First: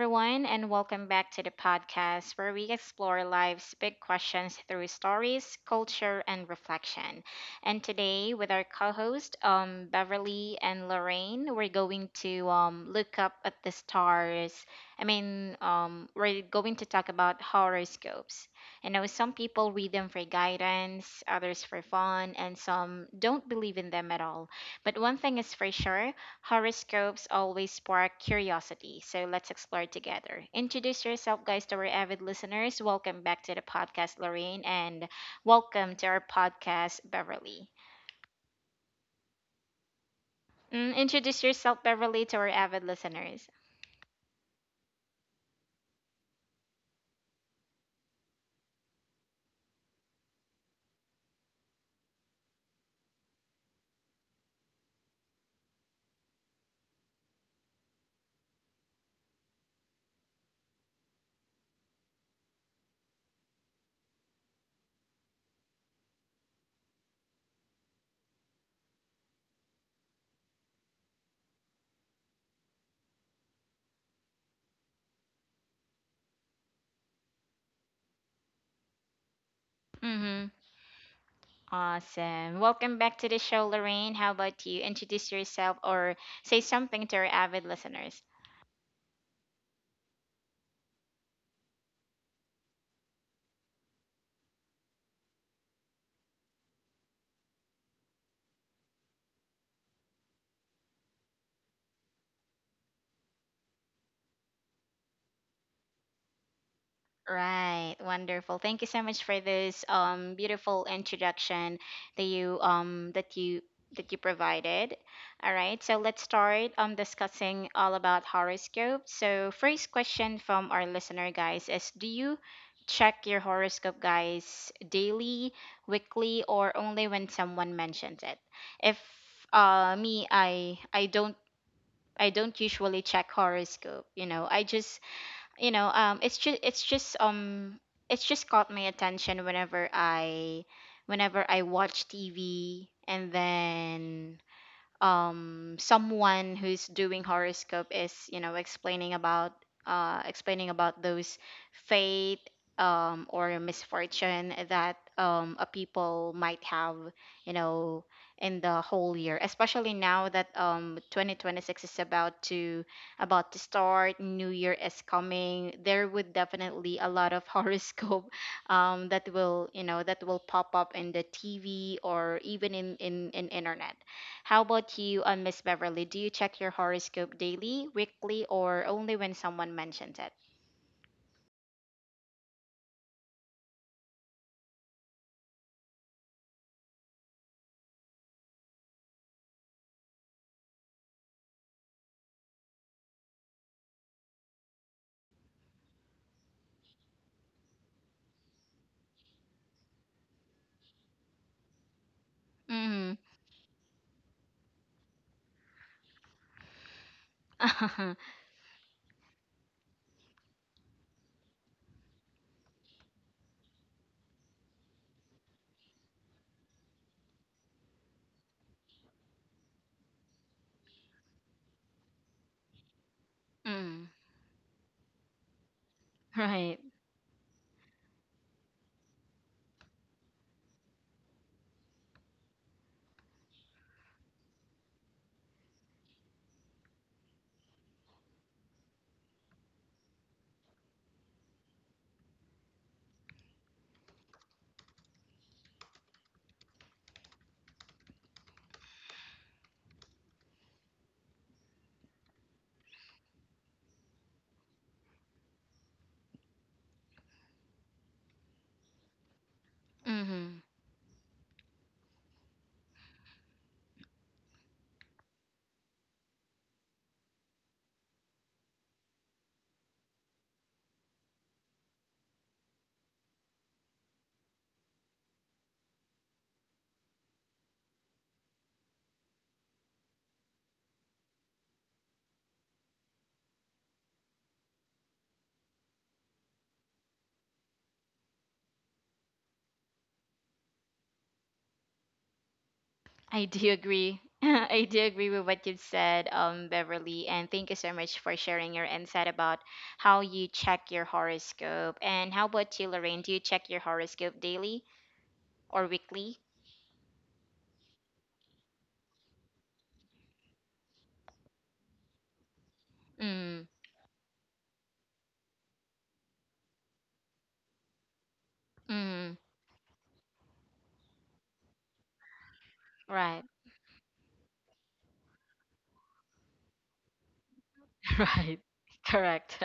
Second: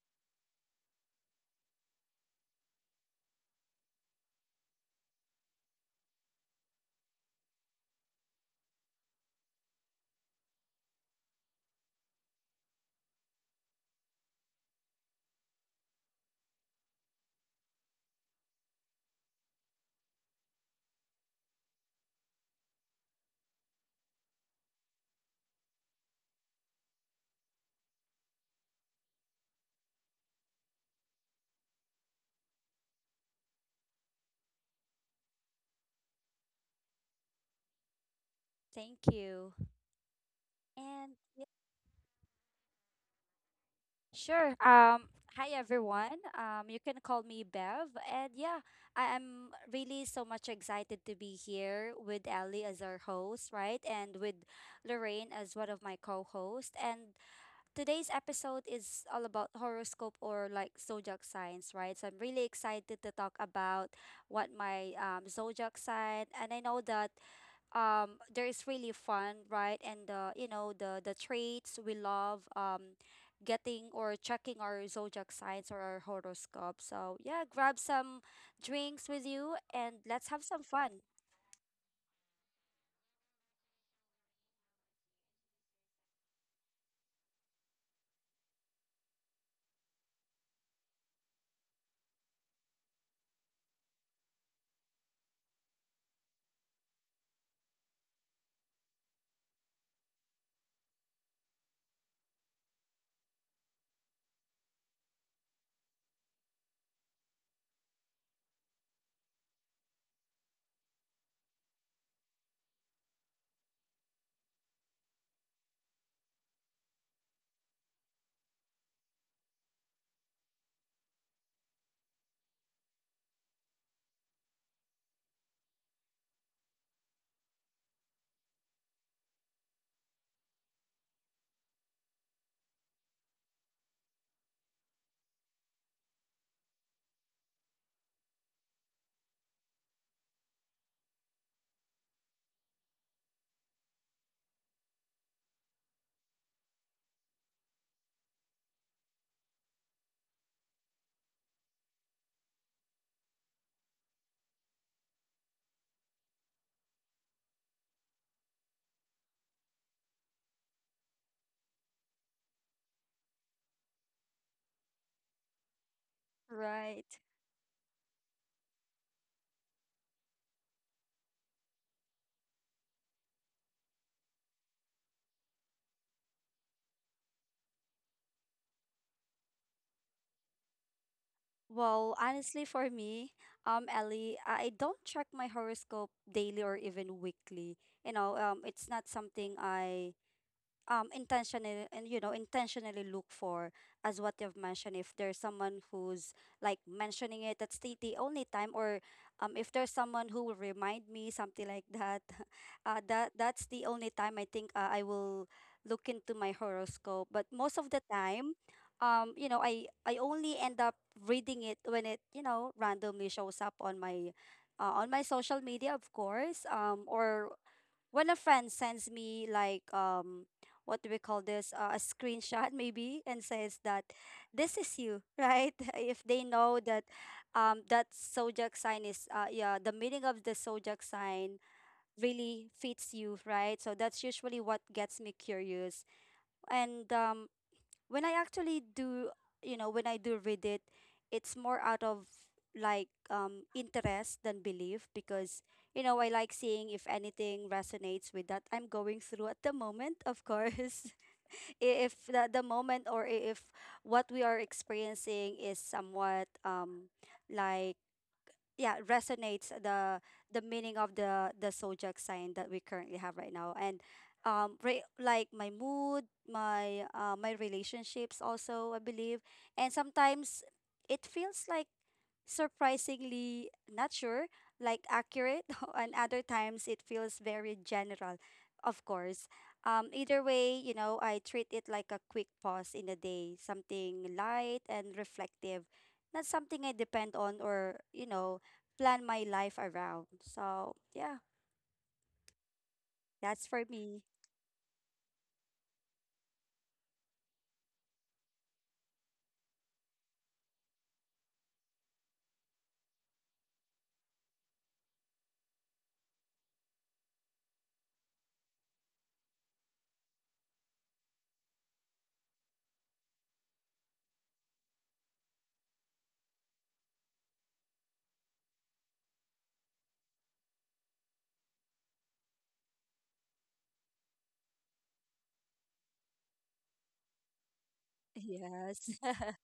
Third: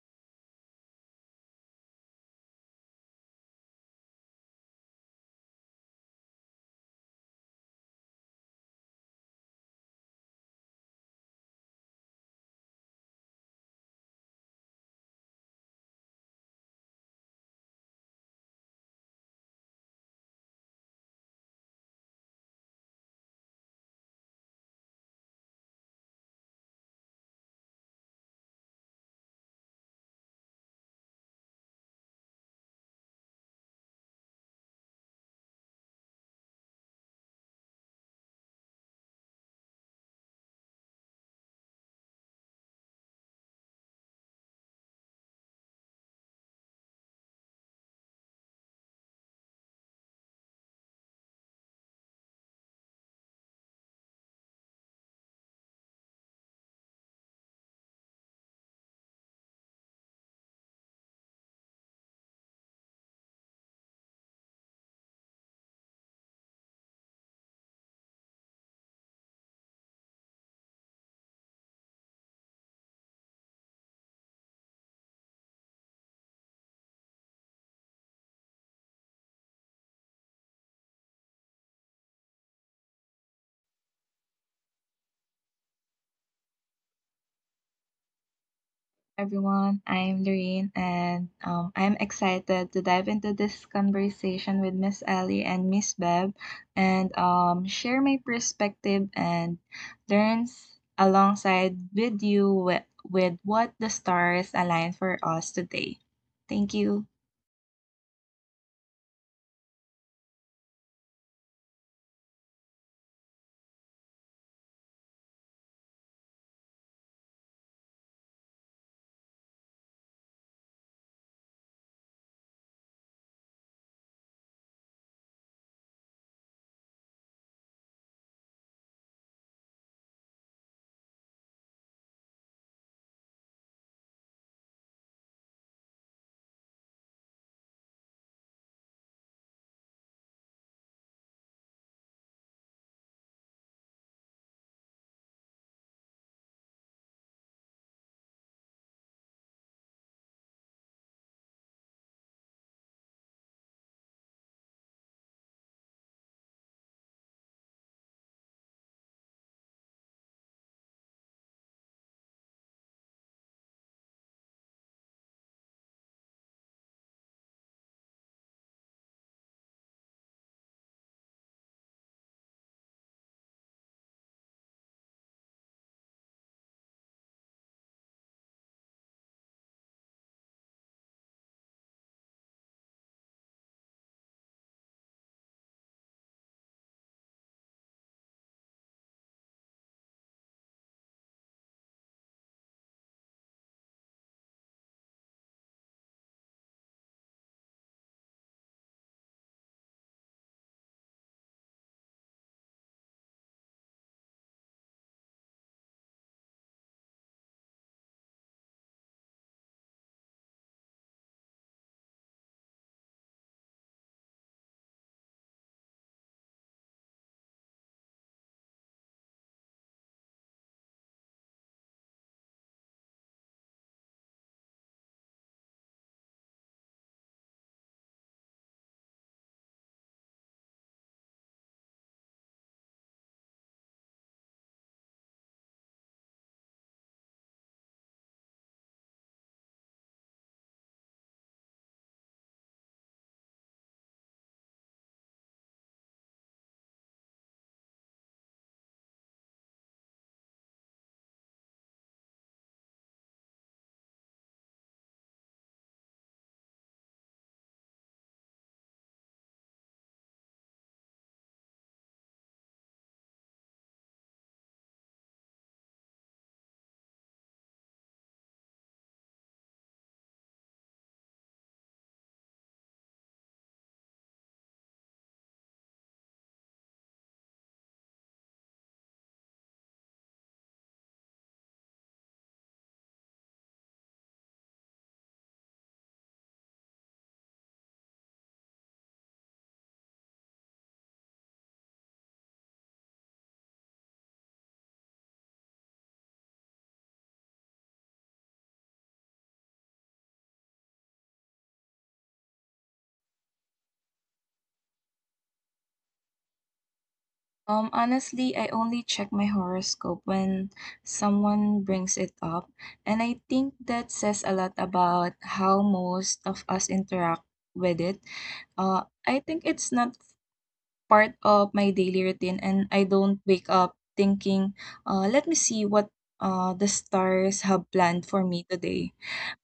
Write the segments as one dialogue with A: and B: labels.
A: everyone, and welcome back to the podcast where we explore life's big questions through stories, culture, and reflection. And today, with our co host, Beverly and Lorraine, we're going to look up at the stars. We're going to talk about horoscopes. You know, some people read them for guidance, others for fun, and some don't believe in them at all. But one thing is for sure: horoscopes always spark curiosity, so let's explore together. Introduce yourself, guys, to our avid listeners. Welcome back to the podcast, Lorraine, and welcome to our podcast, Beverly.
B: Thank you. And
A: Introduce
B: yeah,
A: yourself, Beverly, to our avid listeners.
B: sure. Hi everyone. You can call me Bev. And yeah, I am really so much excited to be here with Ali as our host, right? And with Lorraine as one of my co-hosts. And today's episode is all about horoscope or like zodiac signs, right? So I'm really excited to talk about what my zodiac sign. And I know that there is really fun, right? And the, you know, the traits we love, getting or checking our zodiac signs or our horoscope. So yeah, grab some drinks with you and let's have
A: Mm-hmm.
B: some fun.
A: Awesome. Welcome back to the show, Lorraine. How about you? Introduce yourself or say something to our avid listeners.
C: Everyone. I'm Doreen, and I'm excited to dive into this conversation with Miss Ellie and Miss Bev and share my perspective and learns alongside with you with what the stars align for us today. Thank you.
A: Right, wonderful. Thank you so much for this beautiful introduction that you um that you that you provided. All right, so let's start discussing all about horoscope. So first question from our listener guys is, do you check your horoscope, guys, daily, weekly, or only when someone mentions it? If me I don't, I don't usually check horoscope, you know. I just you know it's just it's just it's just caught my attention whenever I watch TV, and then someone who's doing horoscope is, you know, explaining about those fate or misfortune that a people might have, you know, in the whole year, especially now that 2026 is about to start. New year is coming. There would definitely a
B: Right.
A: lot of horoscope that will, you know, that will pop up in the TV or even in internet. How about you, Miss Beverly? Do you check your horoscope daily, weekly, or only when someone mentions it?
B: Well, honestly, for me, Ellie, I don't check my horoscope daily or even weekly, you know. It's not something I intentionally, and you know, intentionally look for. As what you've mentioned, if there's someone who's like mentioning it, that's the only time. Or if there's someone who will remind me something like that,
A: Mm.
B: that's the only time, I think, I will look into my horoscope. But most of the time, you know, I only end up reading it when it, you know, randomly shows up on my social media, of course. Or when a friend sends me, like, what do we call this, a screenshot, maybe, and says that
A: Mm.
B: this is you, right? If they
A: Right.
B: know that, that zodiac sign is, yeah, the meaning of the zodiac sign really fits you, right? So that's usually what gets me curious. And when I actually do, you know, when I do read it, it's more out of like interest than belief, because you know, I like seeing if anything resonates with that I'm going through at the moment, of course. If the moment, or if what we are experiencing is somewhat like, yeah, resonates the
A: Mm.
B: meaning of the zodiac sign that we currently have right now. And like my mood, my my relationships also, I believe. And sometimes it feels like, surprisingly, not sure, like accurate, and other times it feels very general, of course. Either way, you know, I treat it like a quick pause in the day, something light and reflective, not something I depend on or, you know, plan my life around. So yeah,
A: I
B: that's
A: do
B: for
A: agree.
B: me.
A: I do agree with what you've said, Beverly, and thank you so much for sharing your insight about how you check your horoscope. And how about you, Lorraine? Do you check your horoscope daily or weekly?
C: Honestly, I only check my horoscope when someone brings it up, and I
A: Mm.
C: think that says a lot about how most of us interact with it.
A: Mm.
C: I think it's not part of my daily routine, and I don't
A: Right.
C: wake up thinking, let me see what the stars have planned for
A: Right.
C: me
B: Yes.
C: today.
A: Correct.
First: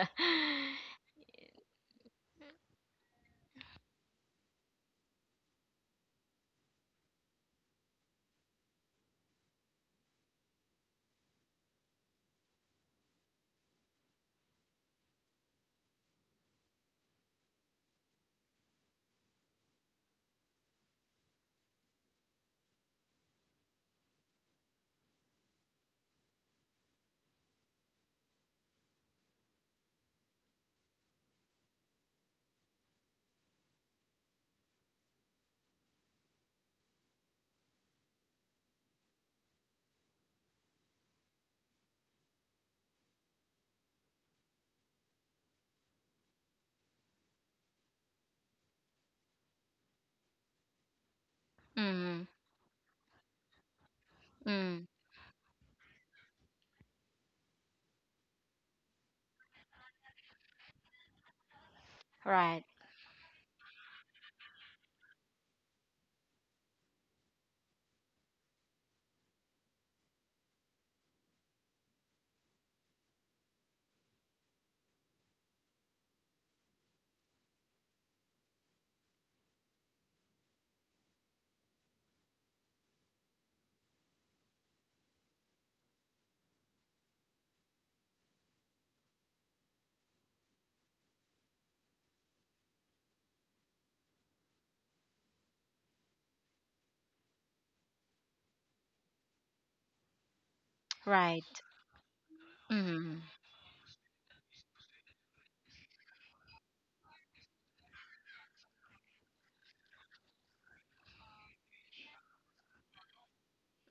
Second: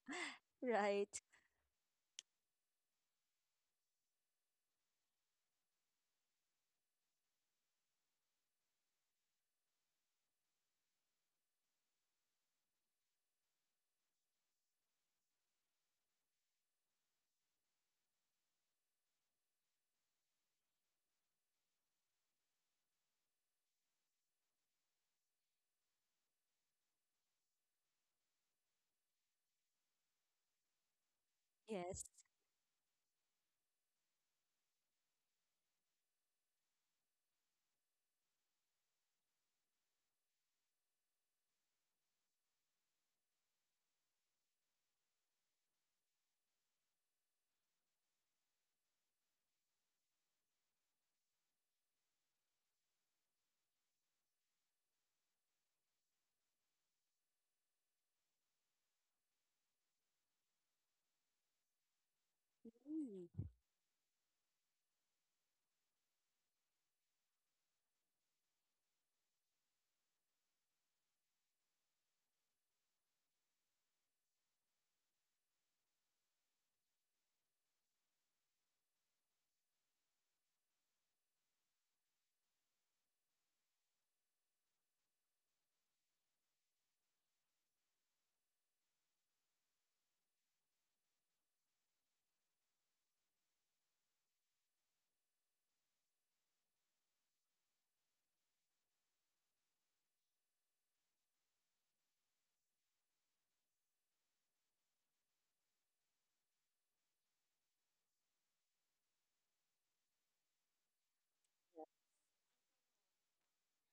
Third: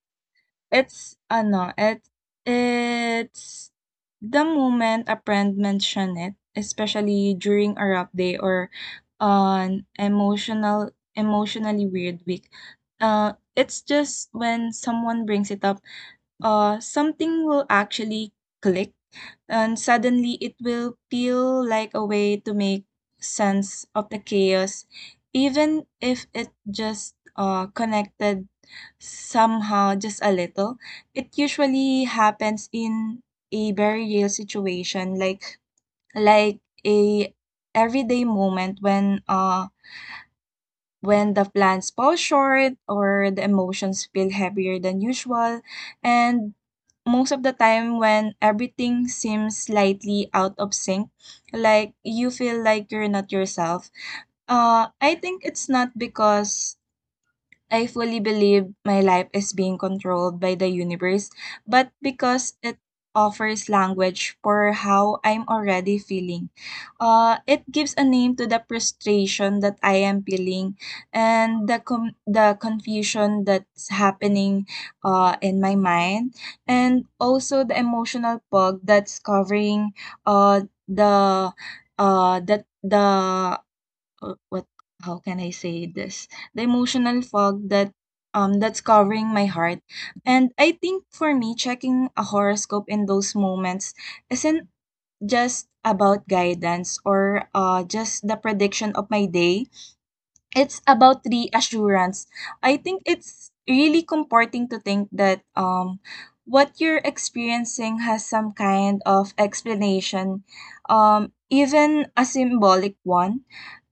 B: Right.
C: It's ano, it it's the moment a friend mention it, especially during a rough day or an emotionally weird week. It's just when someone brings it up something will actually click and suddenly it will feel like a way to make sense of the chaos, even if it just connected somehow just a little. It usually
B: Yes.
C: happens in a very real situation, like a everyday moment when when the plans fall short or the emotions feel heavier than usual, and most of the time when everything seems slightly out of sync, like
A: Mm.
C: you feel like you're not yourself.
A: Mm.
C: I think it's not because I fully believe my life is being controlled by the universe, but because
A: Right.
C: it
B: Mm.
C: offers language for how I'm already feeling. It gives a name to the frustration that I am feeling and the confusion that's happening in my mind and also the emotional fog that's covering uh, the that the what how can I say this? The emotional fog that that's covering my heart. And I think for me checking a horoscope in those moments isn't just about guidance or just the prediction of my day, it's about
A: Right.
C: reassurance. I think
A: Mm-hmm.
C: it's really comforting to think that what you're experiencing has some kind of explanation, even a symbolic one.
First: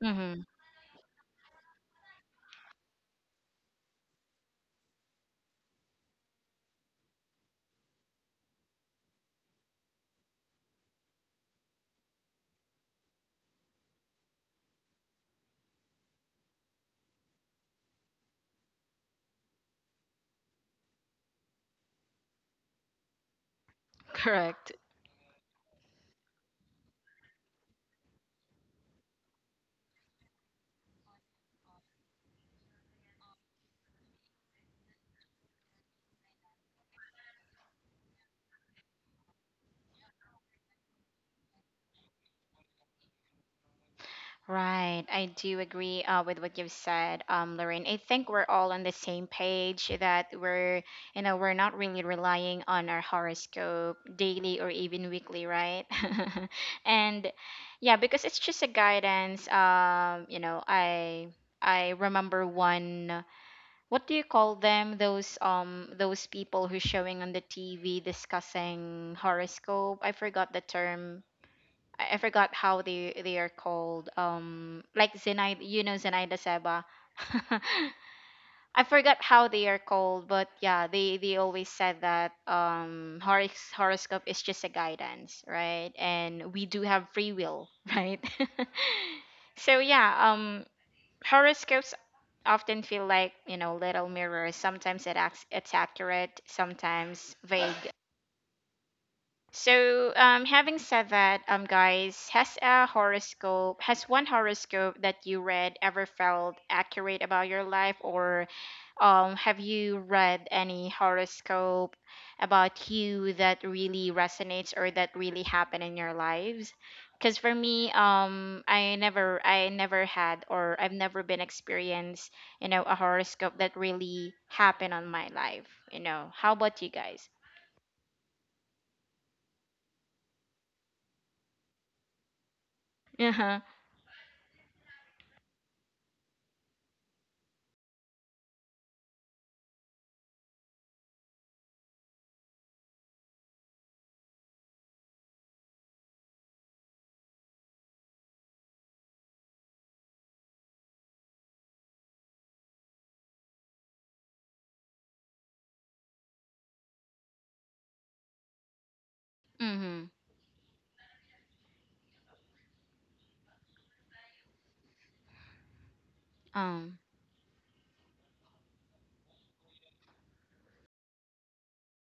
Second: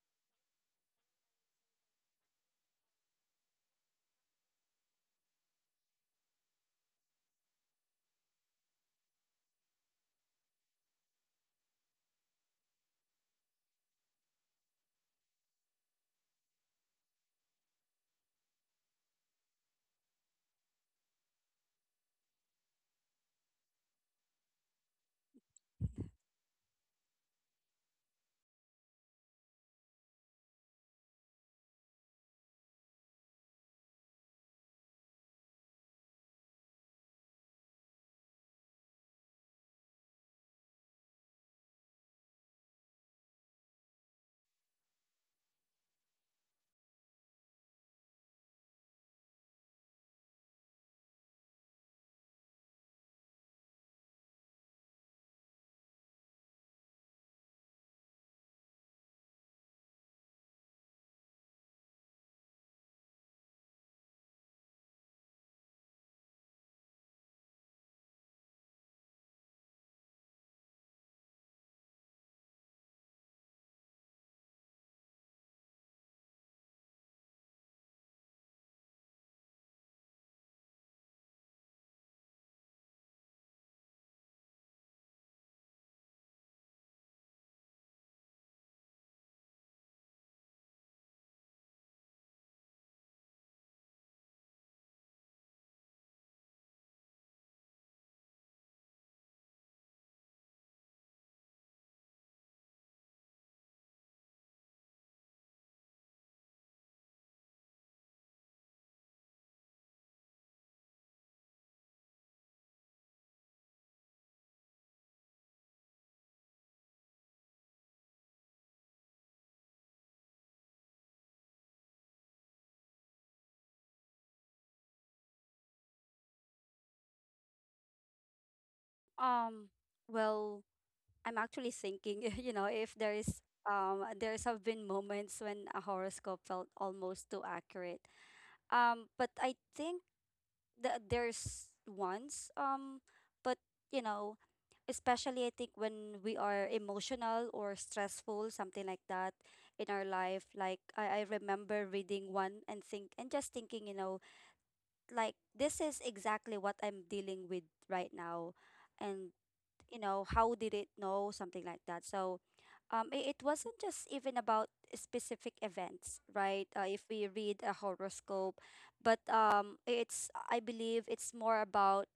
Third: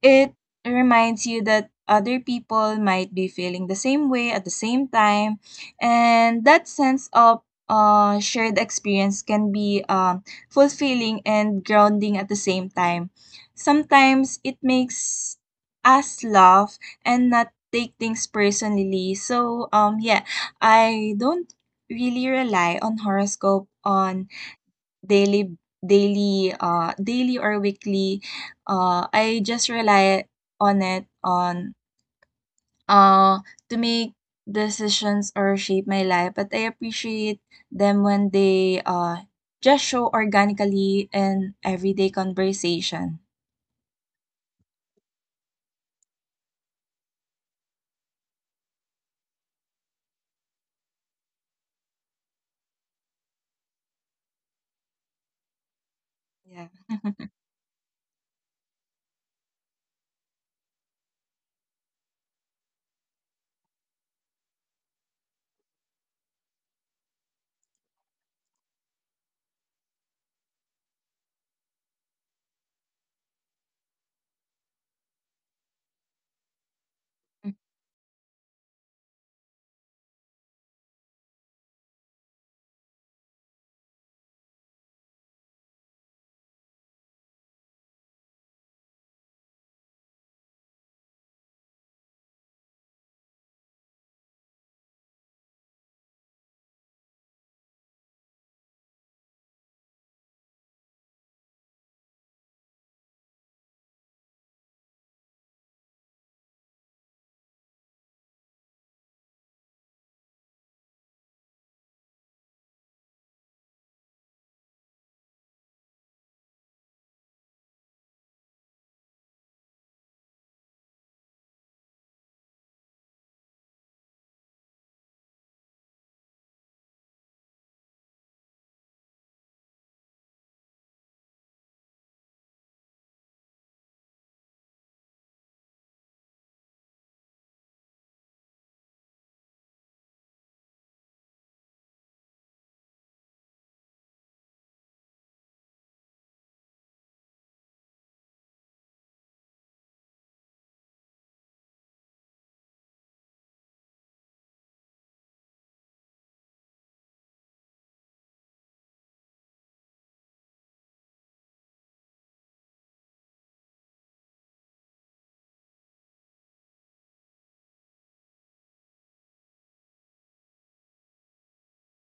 C: It
A: Mm-hmm.
C: reminds you that other people might be feeling the same way at the same time, and that sense of shared experience can be fulfilling and grounding at the same time. Sometimes it makes us love and not take things personally. So yeah, I don't really rely on horoscope on
A: Correct.
C: daily daily or weekly. I just rely on it on uh, to make decisions or shape my life, but I appreciate them when they just show organically in everyday conversation.
A: Right. I do agree with what you've said, Lorraine. I think we're all on the same page that we're not really relying on our horoscope daily or even weekly, right?
C: Yeah.
A: And yeah, because it's just a guidance. You know, I remember one. What do you call them? Those people who's showing on the TV discussing horoscope. I forgot the term. I forgot how they are called. Like Zenaida, you know, Zenaida Seba. I forgot how they are called, but yeah, they always said that horoscope is just a guidance, right? And we do have free will, right? So yeah, horoscopes often feel like, you know, little mirrors. Sometimes it's accurate, sometimes vague. So, having said that, guys, has one horoscope that you read ever felt accurate about your life, or have you read any horoscope about you that really resonates or that really happened in your lives? Because for me, I never had, or I've never been experienced, you know, a horoscope that really happened on my life. You know, how about you guys?
B: Um, well, I'm actually thinking, you know, if there
A: Uh
B: is,
A: huh.
B: there's have been moments when a horoscope felt almost too accurate. But I think there's once, but you know, especially I think when we are emotional or stressful, something like that, in our life. Like I remember reading one and think and just thinking, you know, like, this is exactly what I'm dealing with right now. And you
A: Mm-hmm.
B: know, how did it know, something like that? So it wasn't just even about specific events, right?
A: Um.
B: If we read a horoscope, but it's, I believe, it's more about,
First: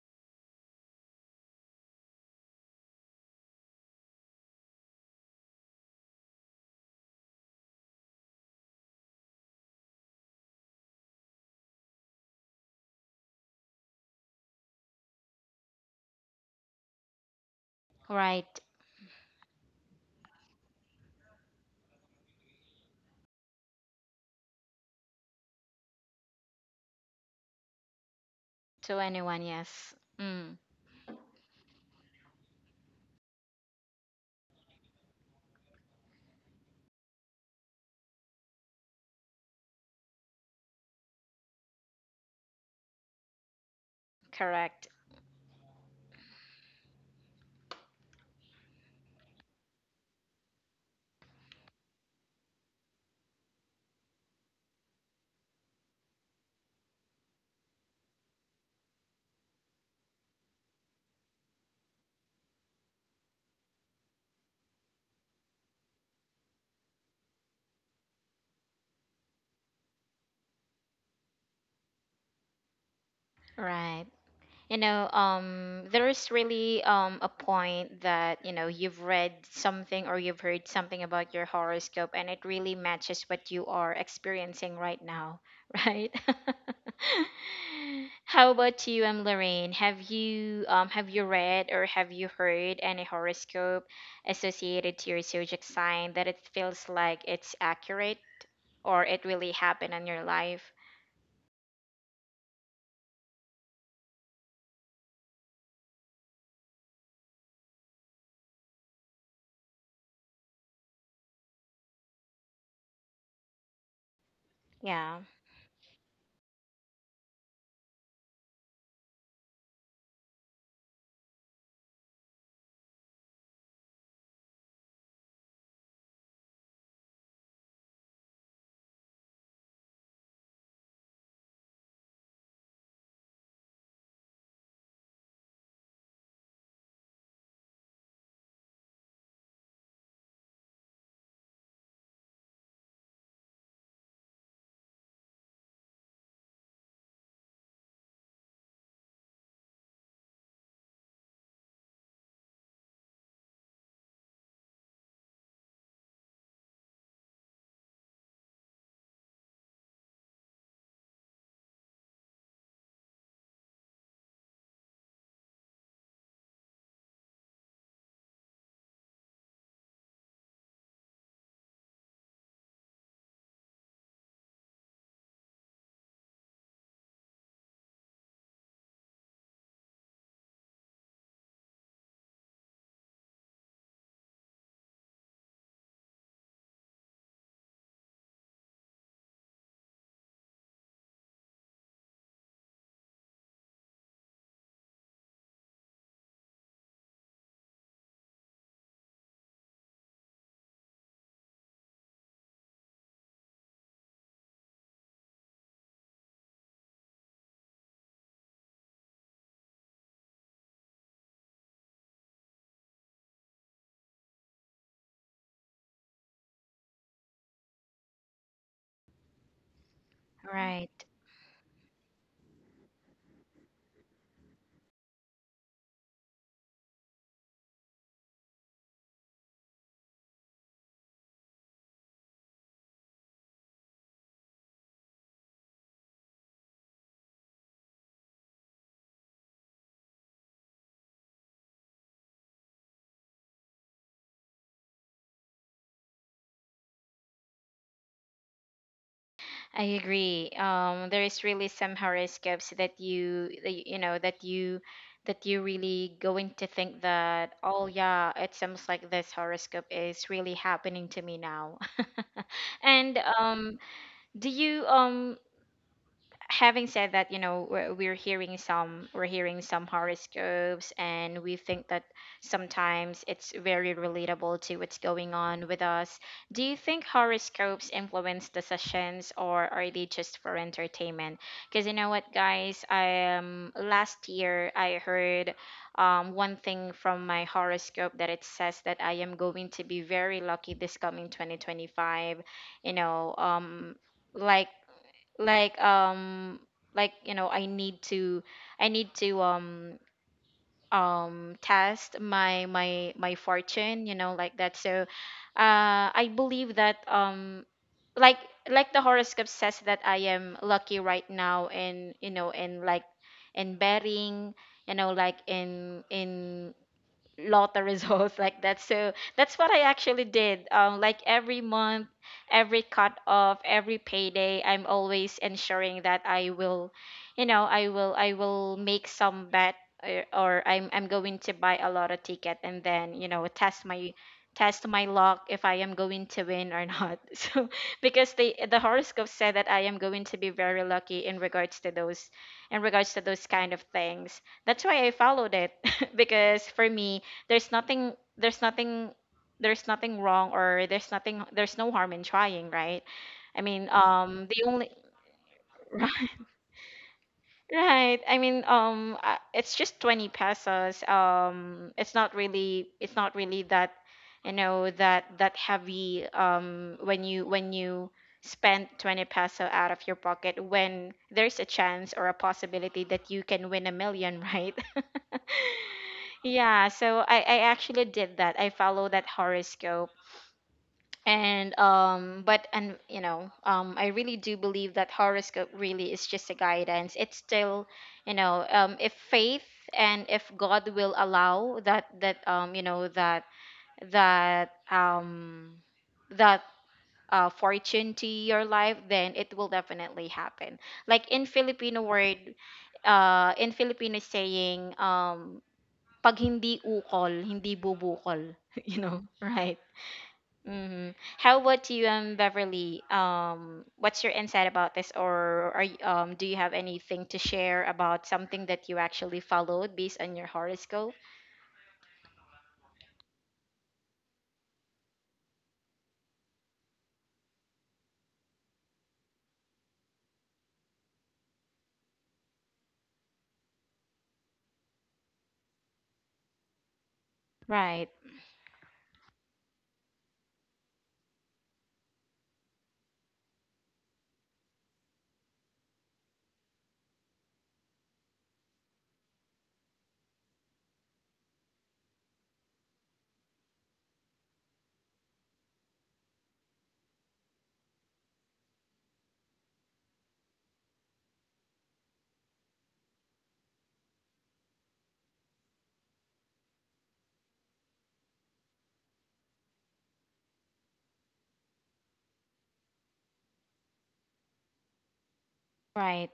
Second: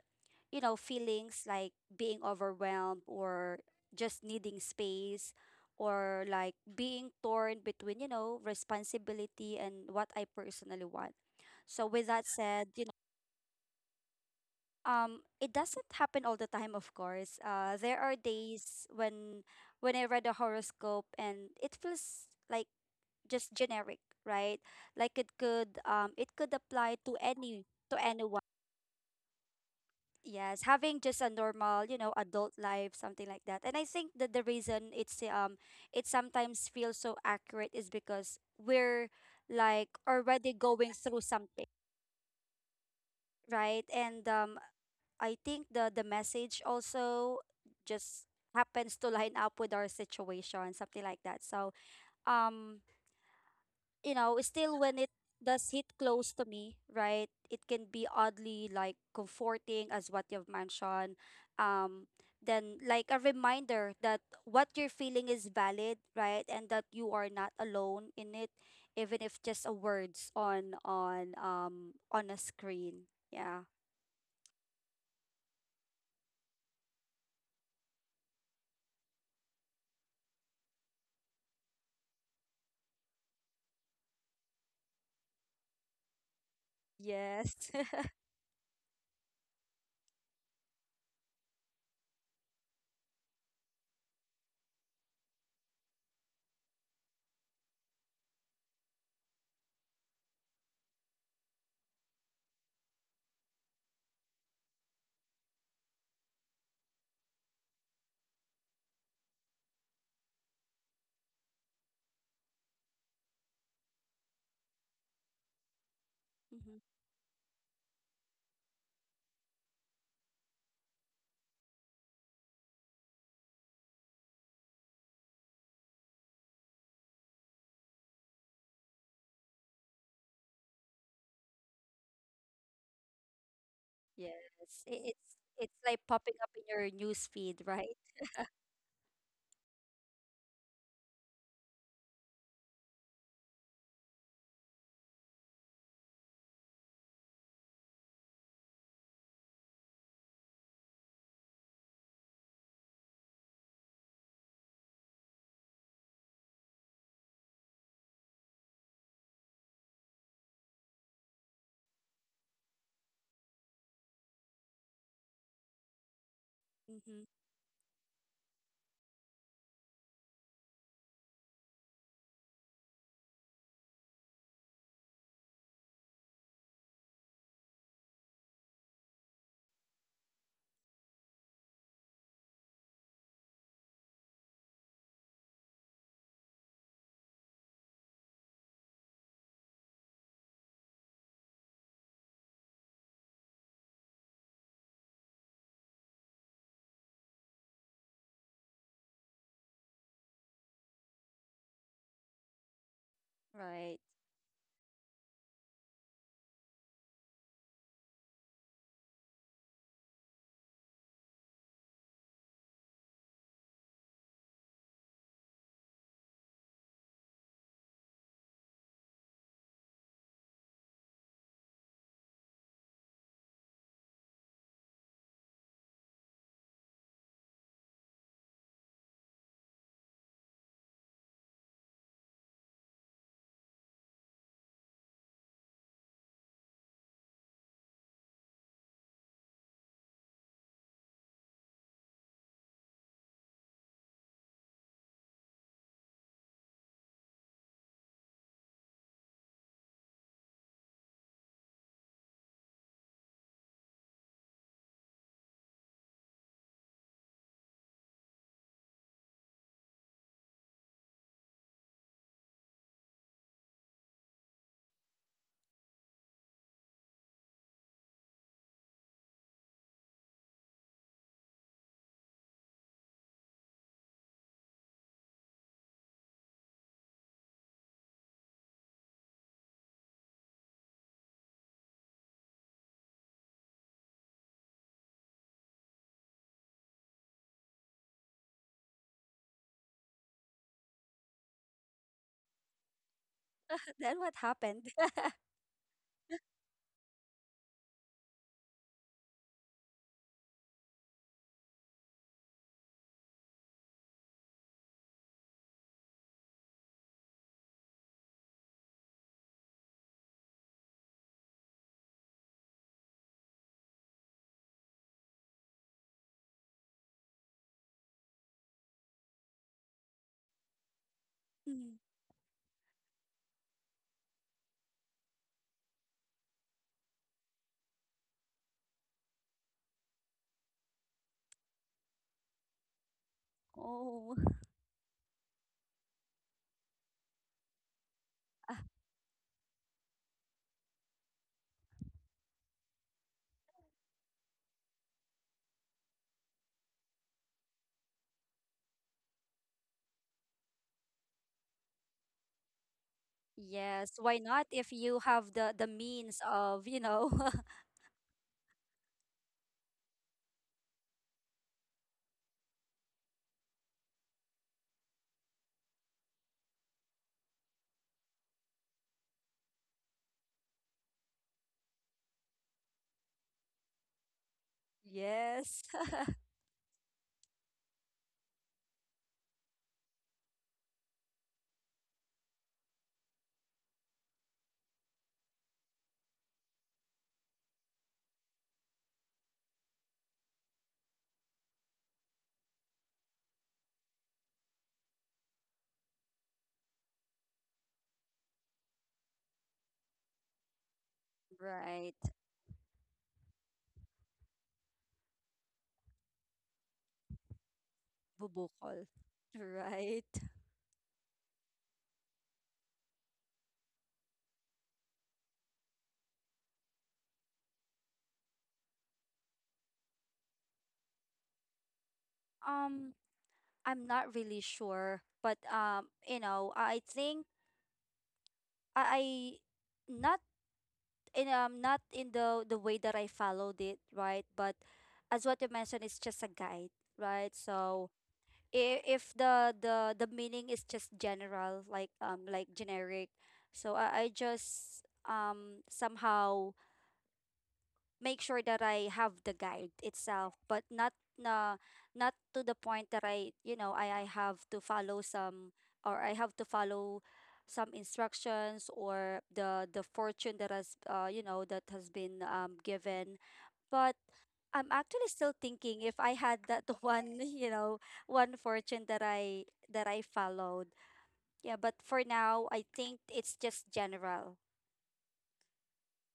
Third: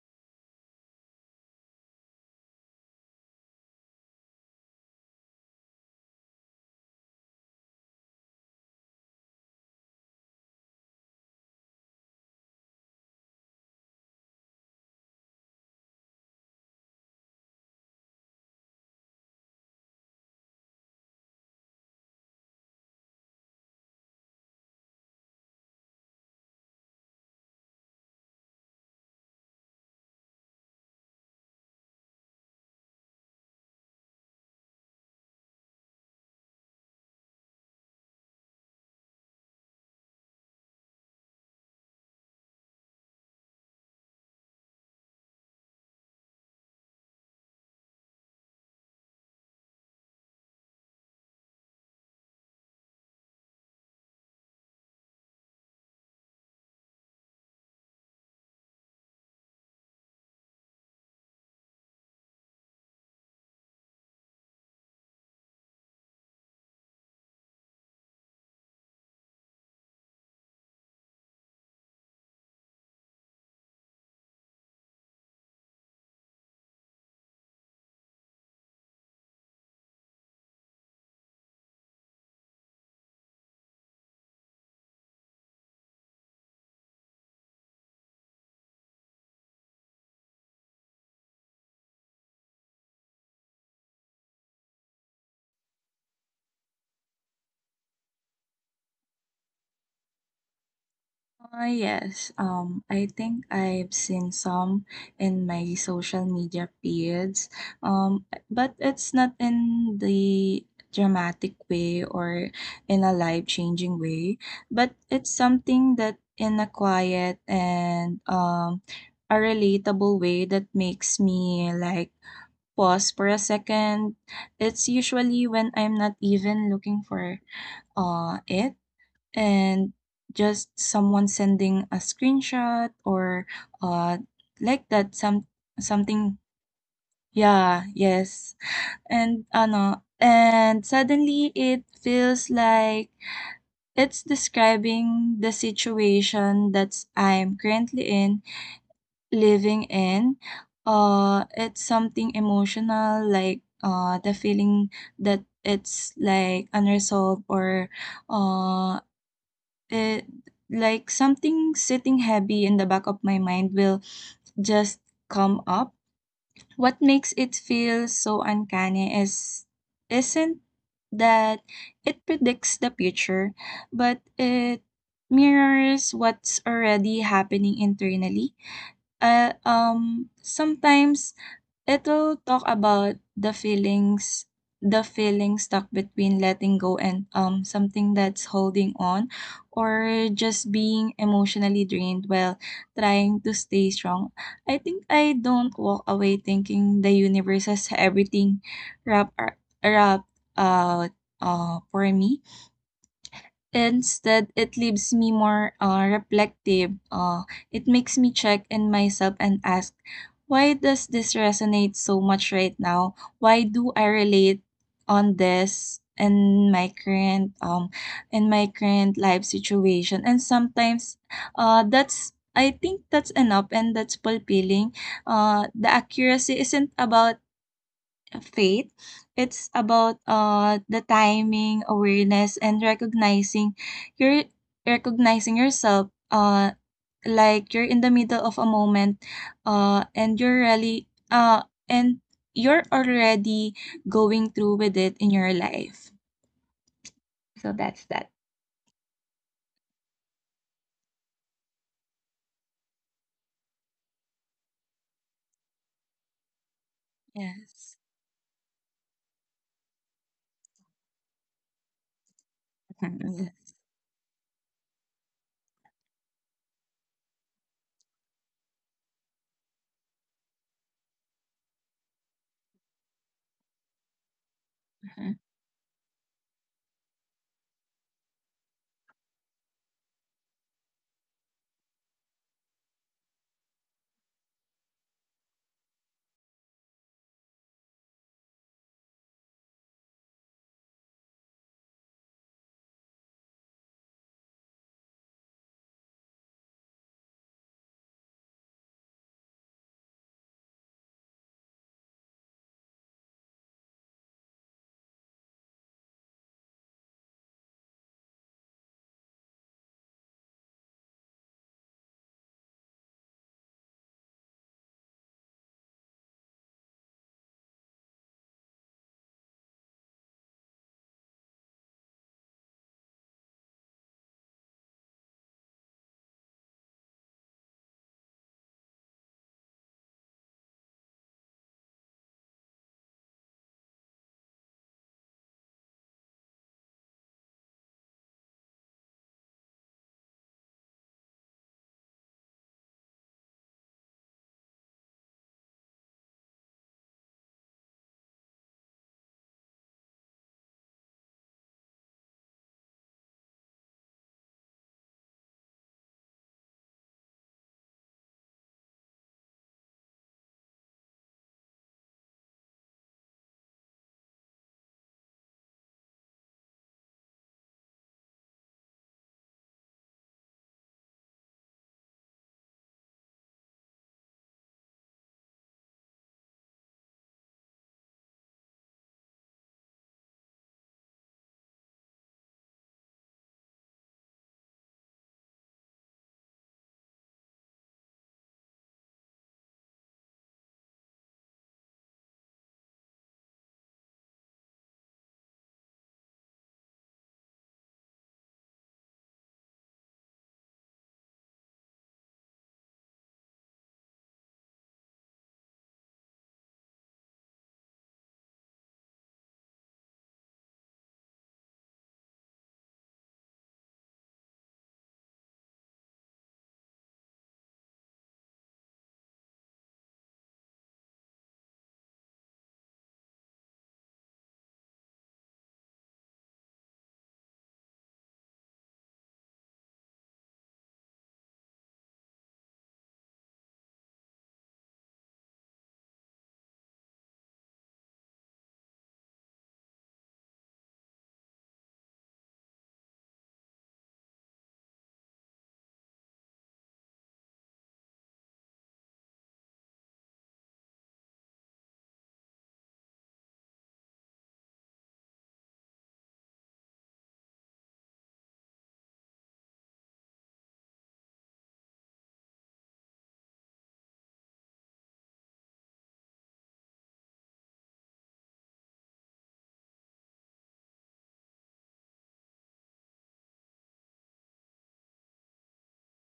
B: you know, feelings like being overwhelmed or just needing space, or like being torn between, you know, responsibility and what I personally want. So with that said, you it doesn't happen all the time, of course. There are
A: Right.
B: days when I read a horoscope and it feels like just generic, right? Like it could, it could apply to any to anyone.
A: To anyone, yes. Mm,
B: Yes, having just a normal, you know, adult life, something like that. And I think that the reason it's it sometimes feels so accurate is because we're like already going through something, right? And
A: correct.
B: I think the message also just happens to line up with our situation, something like that. So, um, you know, still when it does hit close to me, right? It can be oddly like comforting, as what you've mentioned. Um, then like a reminder that what you're feeling is valid, right? And that you are not alone in it, even if just a words on on a screen. Yeah.
A: Right. You know, there is really a point that, you know, you've read something or you've heard something about your horoscope and it really matches what you are experiencing right now, right?
B: Yes.
A: How about you, Lorraine? Have you read or have you heard any horoscope associated to your zodiac sign that it feels like it's accurate? Or it really happened in your life.
C: Yes, I think I've seen some in my social media feeds, um, but it's not in the dramatic way or in a life-changing way, but
A: Yeah,
C: it's something that in a
B: Mhm.
C: quiet and a relatable way that makes me like pause for a second. It's usually when I'm not even looking for it and just someone sending a screenshot or uh
B: Yes,
C: like that
B: it's
C: some
B: it's like popping
C: something
B: up in your news feed,
C: yeah
B: right?
C: yes and ano and suddenly it feels like it's describing the situation that's I'm currently in living in. It's something emotional like the feeling that it's like unresolved or uh It like something sitting heavy in the back of my mind will just come up. What
B: Mm-hmm.
C: makes it feel so uncanny is isn't that it predicts the future, but it mirrors what's already happening internally. Sometimes it will talk about the feeling stuck between letting go and something that's holding on or just being emotionally drained while trying to stay strong. I think I don't walk away thinking the universe has everything wrapped out for me.
B: Right.
C: Instead, it leaves me more reflective. It makes me check in myself and ask, why does this resonate so much right now? Why do I relate on this in my current life situation? And
A: right.
C: sometimes, that's I think that's enough and that's fulfilling. The accuracy isn't about faith. It's about the timing, awareness, and recognizing your recognizing yourself. Like you're in the middle of a moment. Uh, and you're really uh and you're already going through with it in your life. So that's that.
A: I agree. There is really some horoscopes that that you really going to think that, oh
C: Yes.
A: yeah, it seems like this horoscope is really happening to me now. And do you having said that, you know, we're hearing some horoscopes, and we think that sometimes it's very relatable to what's going
C: Yes.
A: on with us. Do you think horoscopes influence decisions, or are they just for entertainment? Because you know what, guys, I last year I heard one thing from my horoscope that it says that I am going to be very lucky this coming 2025. You know, um,
B: Then what
A: like
B: happened?
A: like um you know, I need to test my fortune, you know, like that. So I believe that like the horoscope says that I am lucky right now, and you know, and like in betting, you know, like in lot of results like that. So that's what I actually did. Like every
B: Mm.
A: month, every cut off, every payday, I'm always ensuring that I will make some bet, or, I'm going to buy a lot of ticket, and then, you know,
B: Oh,
A: test my luck if I am going to win or not. So because the horoscope said that I am going to be very lucky in regards to those, kind of things. That's why I followed it because for me there's nothing there's nothing there's nothing wrong, or there's no harm in trying, right? I mean,
B: yes. Why
A: um, the
B: not,
A: only
B: if you have the means of, you know?
A: right, I mean, um, it's just 20 pesos. Um, it's not really, that, you know, that that heavy when you spend 20 peso out of your pocket when there's a chance or a possibility that you can win a million, right?
B: Yes.
A: Yeah, so I actually did that. I follow that horoscope, and um, but and you know, um, I really do believe that horoscope really is just a guidance. It's still, you know, um, if faith and if god will allow that that um that fortune to your life, then it will definitely happen. Like in filipino
B: Right.
A: word, in Filipino saying, pag hindi ukol, hindi bubukol. You
B: Bubukol.
A: know, right?
B: Right.
A: Mm-hmm. How about you, Beverly? What's your insight about this, or are you, do you have anything to share about something that you actually followed based on your horoscope?
B: Um, I'm not really sure, but you know, I think I I- not in, not in the way that I followed it, right? But as what you mentioned, it's just a guide, right? So
A: Right,
B: if the the meaning is just general, like generic, so I just somehow make sure that I have the guide itself, but not na, not to the point that I, you know, I have to follow some, or I have to follow some instructions, or the fortune that has, you know, that has been, given. But I'm actually still thinking if I had that one, you know, one fortune that I followed. Yeah, but for now I think it's just general.
A: right.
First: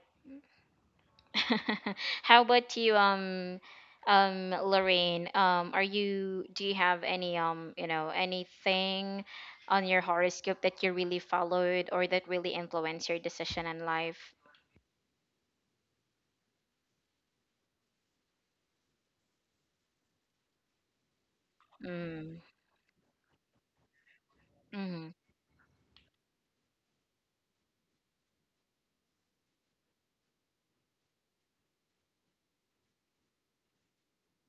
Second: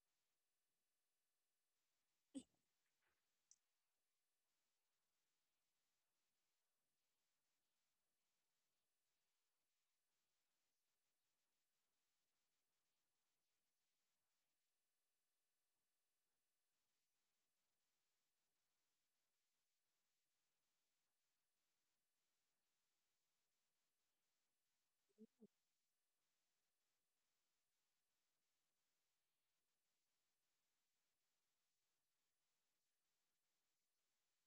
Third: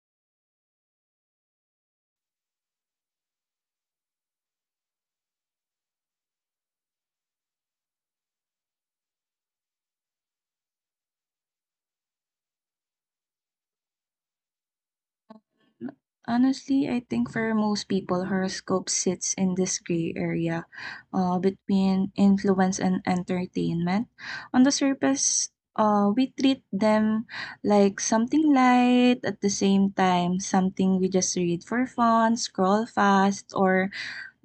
A: How about you, Lorraine? Are you? Do you have any, you know, anything on your horoscope that you really followed or that really influenced your decision in life?
C: N- Honestly, I think for most people, horoscope sits in this gray area between
A: Mm,
C: influence and entertainment. On the
A: mm-hmm,
C: surface, we treat them like something light, at the same time, something we just read for fun, scroll fast, or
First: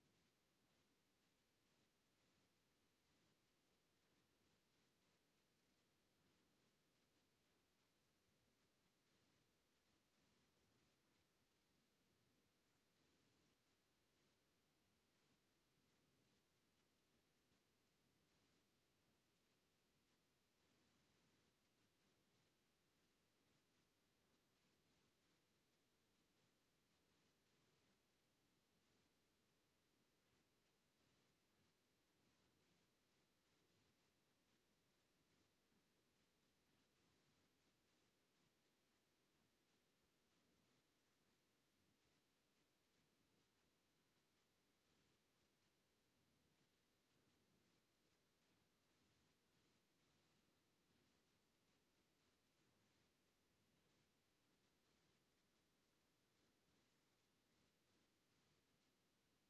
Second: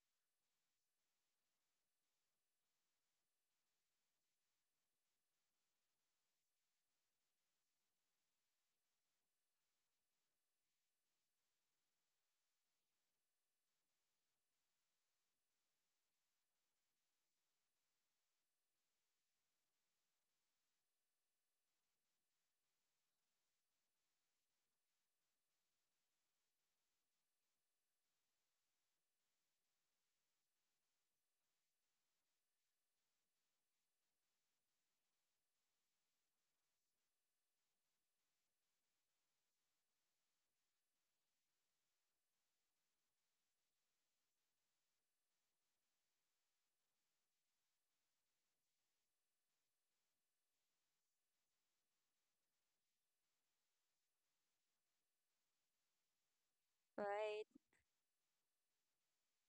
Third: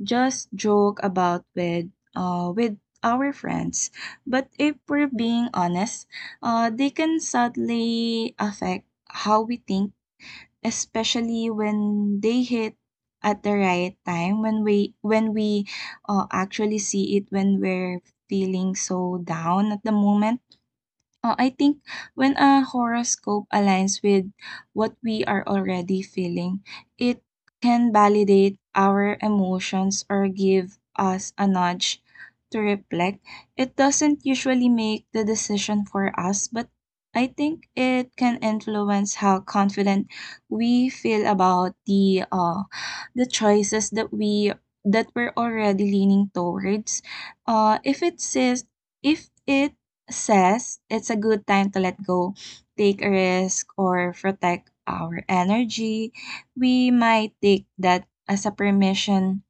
C: just joke about with our friends. But if we're being honest, they can subtly affect how we think, especially when they hit at the right time when we actually see it when we're feeling so down at the moment. I think when a horoscope aligns with what we are already feeling, it can validate our emotions or give us a nudge to reflect. It doesn't usually make the decision for us, but I think it can influence how confident we feel about the choices that we're already leaning towards. Uh, if it says if it says it's a good time to let go, take a risk, or protect our energy, we might
B: Right.
C: take that as a permission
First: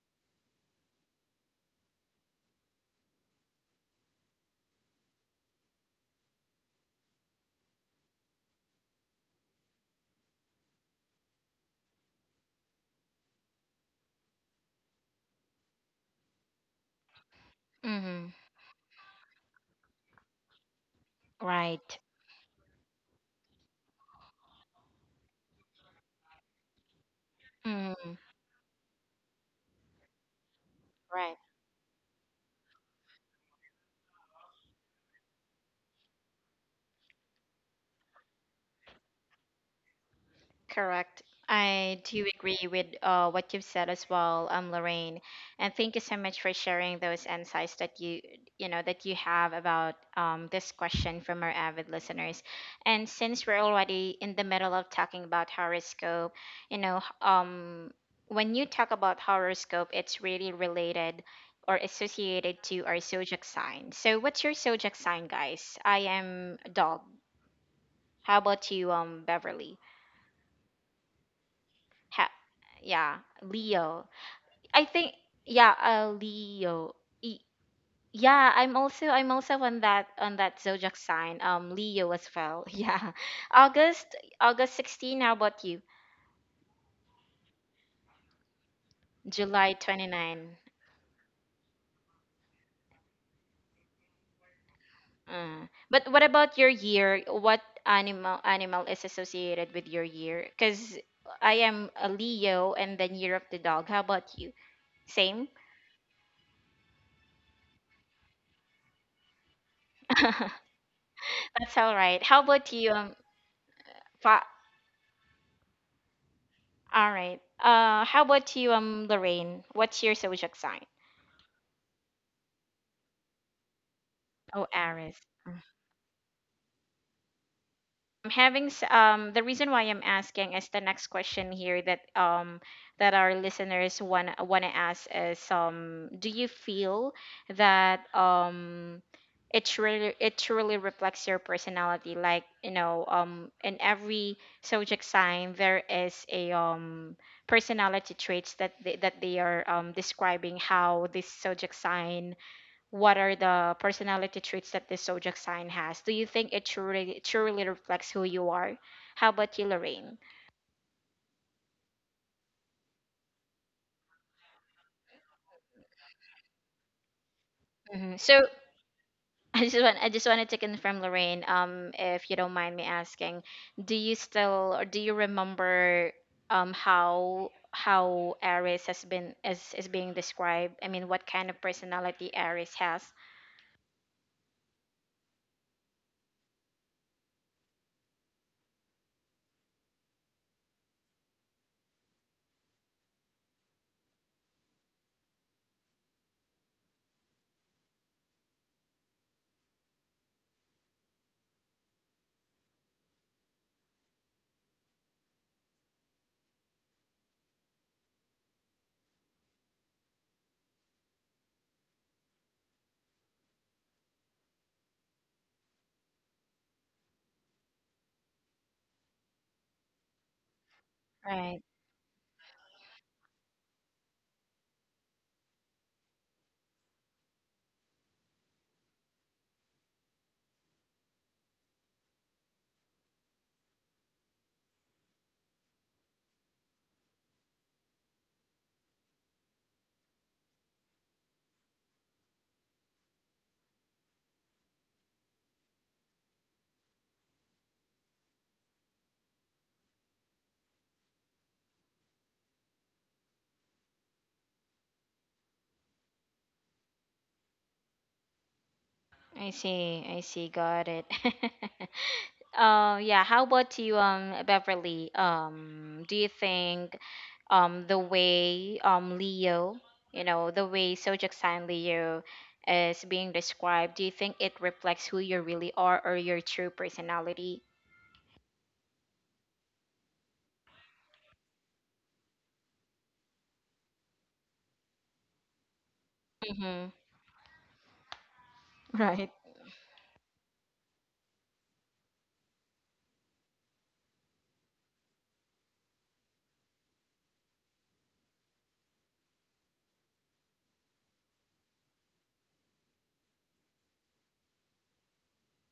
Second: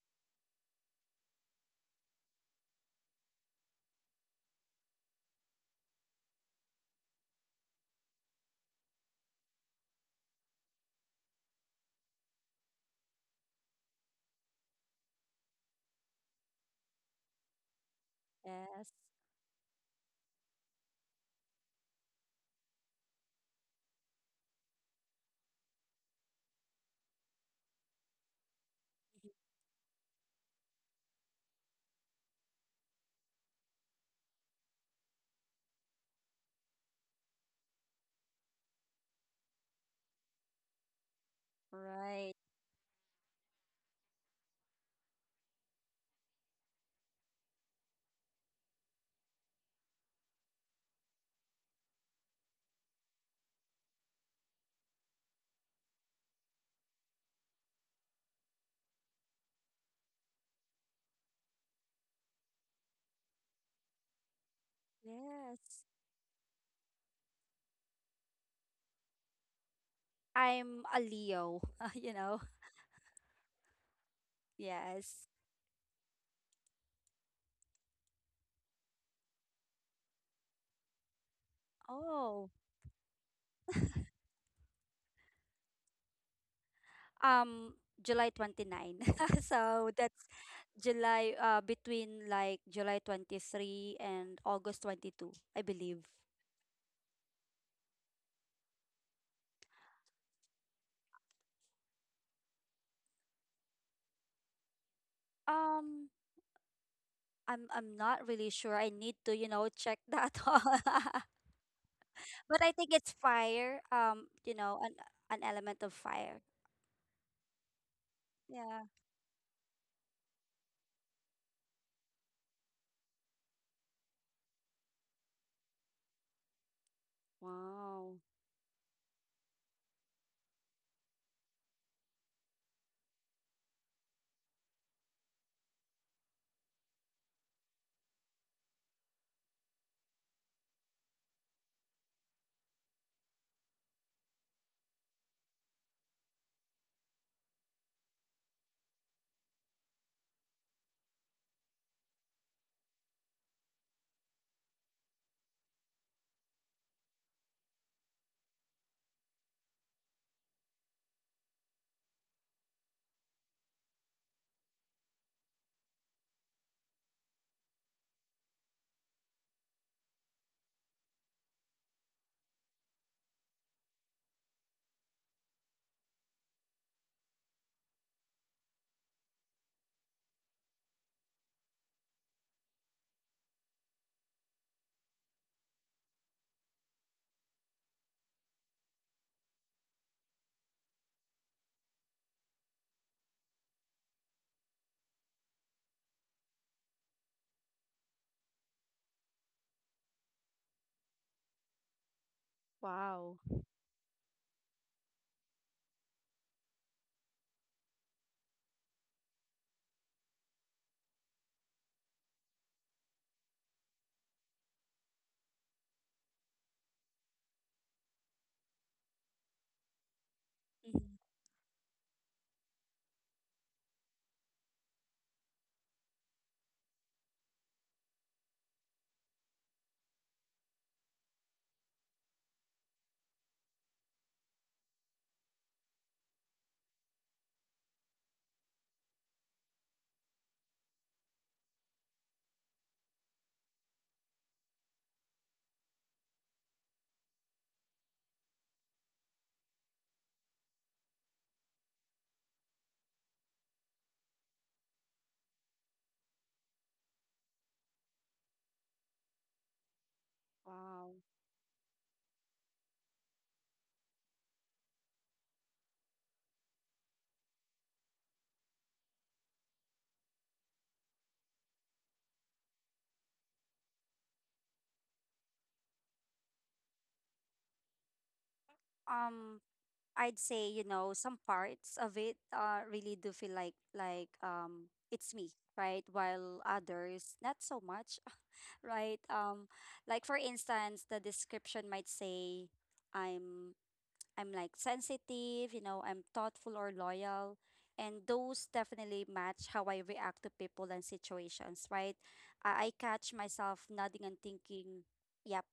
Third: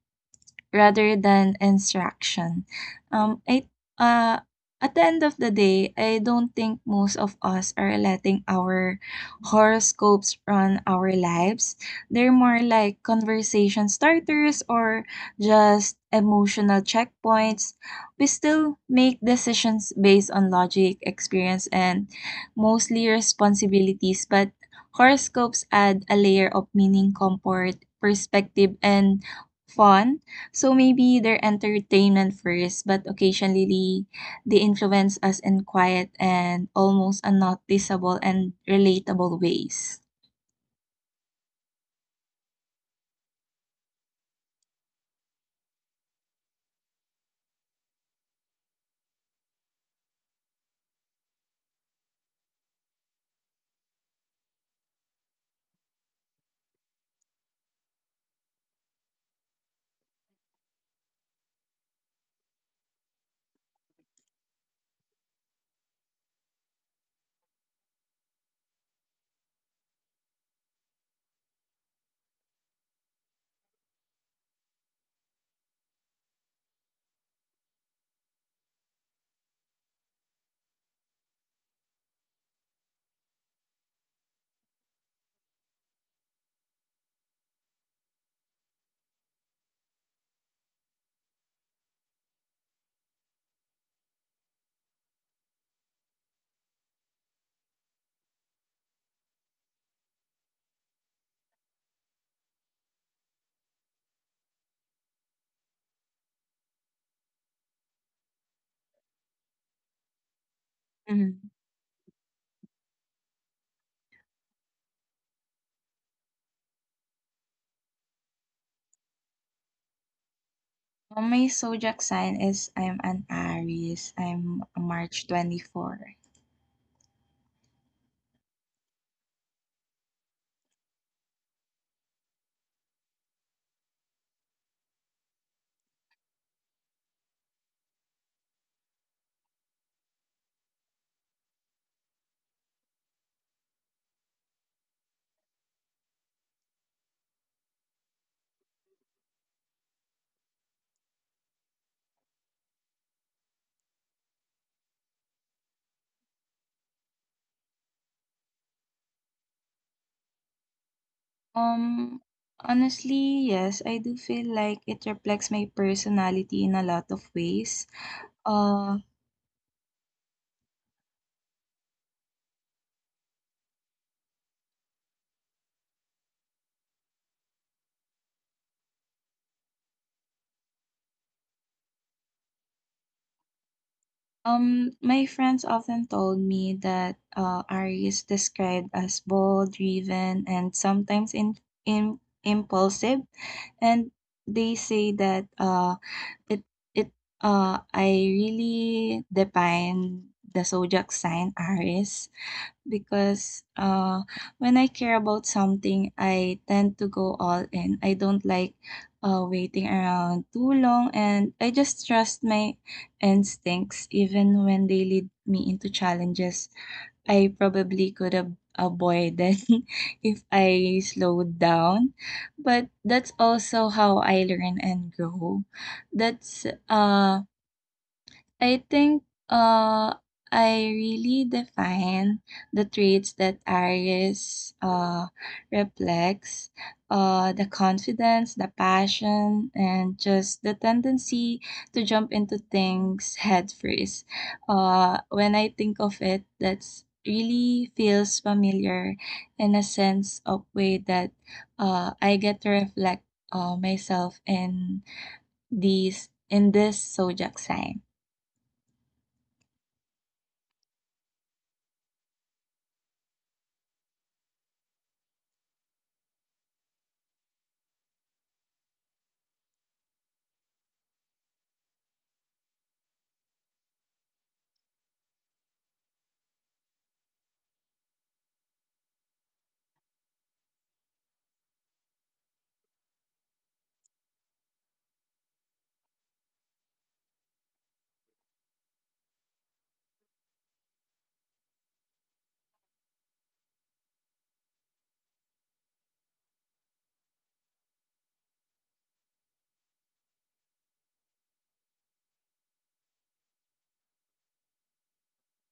C: rather than instruction. Um, I, uh, at the end of the day, I don't think most of us are letting our horoscopes run our lives. They're more like conversation starters or just emotional checkpoints. We
A: mm-hmm.
C: still
B: Yes.
C: make decisions based on logic, experience,
A: Right.
C: and mostly responsibilities, but horoscopes add a layer of meaning, comfort,
A: Mm,
C: perspective, and fun. So maybe
A: right.
C: they're entertainment first, but occasionally they influence us in quiet and almost unnoticeable and relatable ways.
A: Correct. I do
B: Right.
A: agree with what you've said as well, Lorraine. And thank you so much for sharing those insights that you know, that you have about this question from our avid listeners. And since we're already in the middle of talking about horoscope, you know, when you talk about horoscope, it's really related or associated to our zodiac sign. So, what's your zodiac sign, guys?
B: Yes.
A: I am dog. How about you, Beverly?
B: I'm a Leo, you
A: Ha-
B: know.
A: yeah, Leo. I think
B: Yes.
A: yeah, Leo. E- yeah, I'm also on that zodiac sign. Leo as
B: Oh.
A: well. Yeah, August August 16. How about you?
B: Um July 29.
A: July
B: So that's
A: 29.
B: July between like July 23 and August 22, I believe.
A: But what about your year? What animal is associated with your year? Because I am a Leo and then year of the dog. How about you? Same.
B: Um I'm not really sure. I need to, you know, check that.
A: That's
B: on.
C: Mhm.
A: all right. How
B: But I
A: about
B: think
A: you,
B: it's fire.
A: Fa-
B: You know, an element of fire.
A: All right. How about you,
B: Yeah.
A: Lorraine? What's your zodiac sign?
C: My zodiac sign is I'm an Aries. I'm
A: Oh,
C: a
A: Aries.
C: March
A: Mm.
C: 24.
B: Wow.
A: The reason why I'm asking is the next question here that our listeners want to ask is, um, do you feel that it truly reflects your personality? Like, you know, um, in every zodiac sign there is a, um, personality traits that they are, um, describing how this zodiac sign— what are the personality traits that this zodiac sign has? Do you think it truly reflects who you are? How about you, Lorraine?
C: Um, Honestly, yes, I do feel like it reflects my personality in a lot of ways.
A: Hmm. So
C: Uh.
A: I just wanted to confirm, Lorraine, if you don't mind me asking, do you still or do you remember um, how Aries has been, is being described? I mean, what kind of personality Aries has?
C: My friends often told me that Ari is described as bold, driven, and sometimes in impulsive, and they say that it it I really define the zodiac sign Aries
B: Wow.
C: because, when I care about something, I tend to go all in. I don't like, waiting around too long, and I just trust my instincts even when they lead me into challenges I probably could have avoided if I
B: Mhm.
C: slowed
A: Right.
C: down. But that's also how I learn and grow. That's I think uh I really define the traits that Aries reflects, the confidence, the passion and just the tendency to jump into things head first. When I think of it, that's really feels familiar in a sense of way that I get to reflect myself in these in this zodiac sign.
A: I see. I see. Got it.
B: Wow.
A: Yeah. How about you, Beverly? Do you think, the way, Leo, you know, the way Sojak San Leo is being described, do you think it reflects who you really are or your true personality?
B: Um I'd say, you know, some parts of it, really do feel like, it's me, right? While
A: Mm-hmm.
B: others not so much, right?
A: Right.
B: Like for instance, the description might say I'm I'm like sensitive, you know, I'm thoughtful or loyal. And those definitely match how I react to people and situations, right? I catch myself nodding and thinking, yep,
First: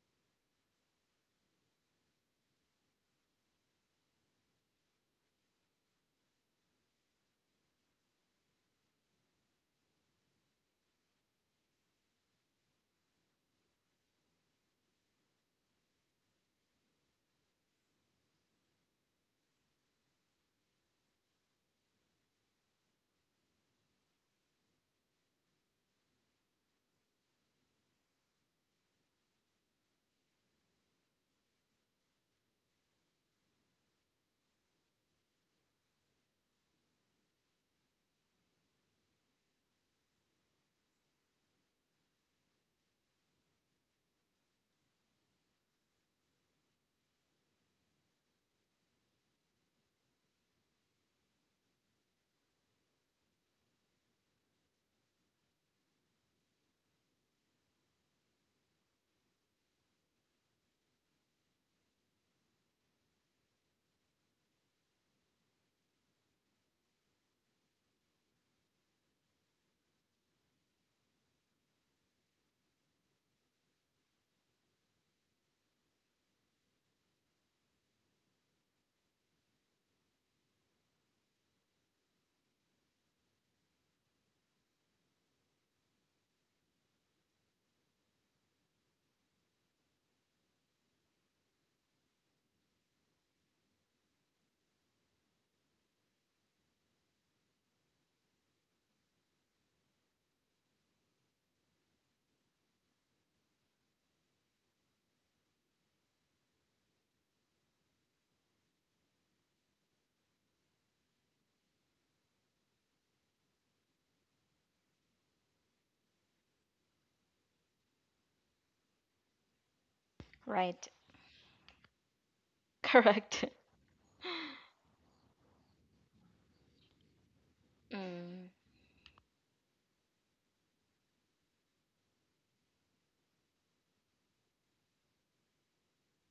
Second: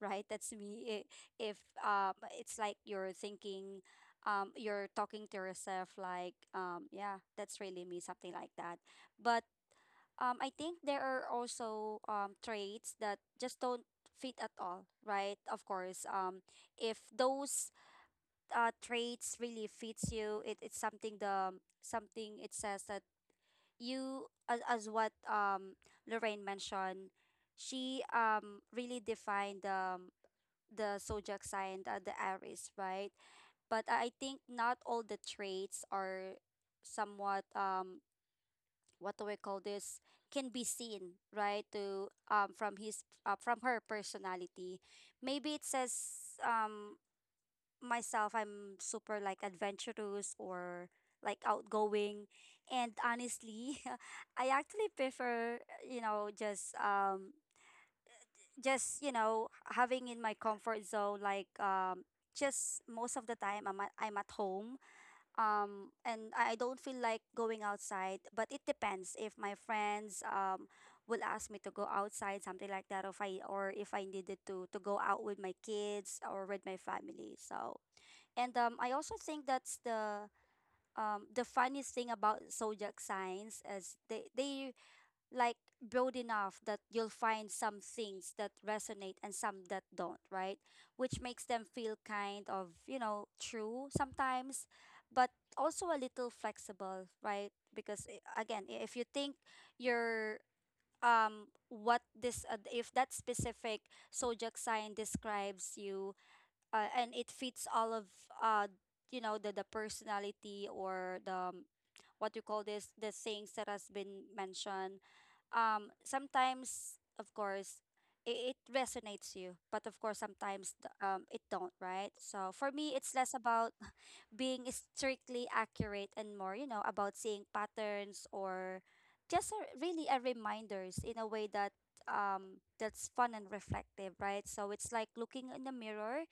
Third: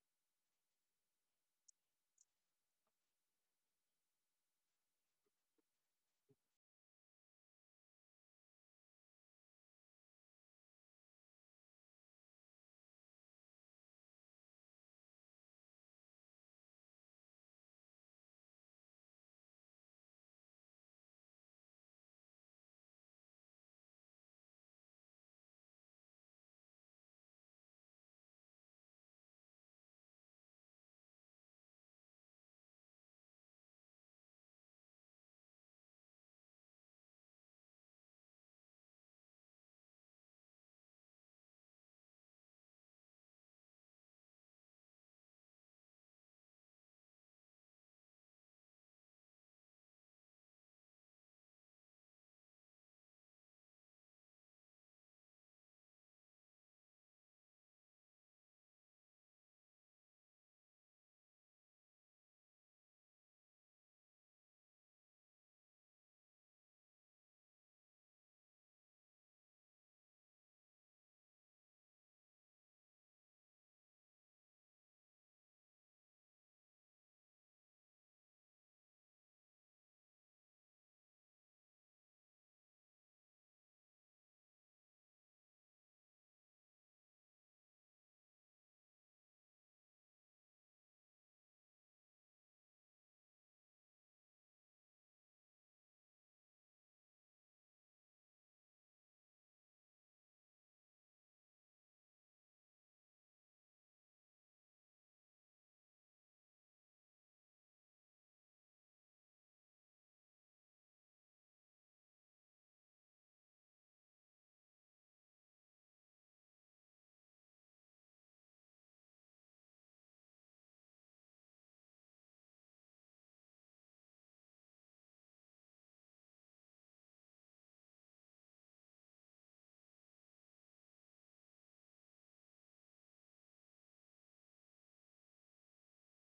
B: right, that's me. If, it's like you're thinking, you're talking to yourself, like, yeah, that's really me, something like that. But I think there are also, traits that just don't fit at all, right? Of course, if those, traits really fits you. It's something the, something it says that you, as what Lorraine mentioned, she really defined the zodiac sign, the Aries, right? But I think not all the traits are somewhat what do we call this, can be seen, right, to, from his, from her personality. Maybe it says, myself, I'm super like adventurous or like outgoing. And honestly, I actually prefer, you know, just, you know, having in my comfort zone, like just most of the time I'm at home. And I don't feel like going outside, but it depends if my friends, will ask me to go outside, something like that, or if I, or if I needed to go out with my kids or with my family. So and I also think that's the, the funniest thing about zodiac signs is they like broad enough that you'll find some things that resonate and some that don't, right? Which makes them feel kind of, you know, true sometimes, but also a little flexible, right? Because, again, if you think you're, what this, if that specific zodiac sign describes you, and it fits all of, uh you know, the personality or the, what you call this, the things that has been mentioned, sometimes, of course, it resonates you, but of course sometimes
A: Right.
B: it don't, right? So for me, it's less
A: Correct.
B: about being strictly accurate and more, you know, about seeing patterns
A: Mm,
B: or just a, really a reminders in a way that that's fun and reflective, right? So it's like looking in the mirror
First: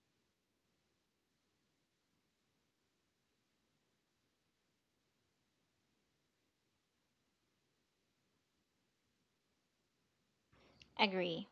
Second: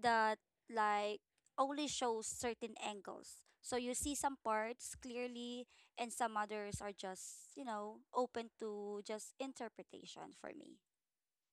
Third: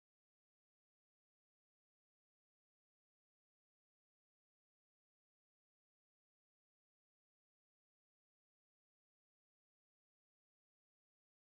B: that like only shows certain angles. So you see some parts clearly and some others are just, you know, open to just interpretation for me.
A: agree.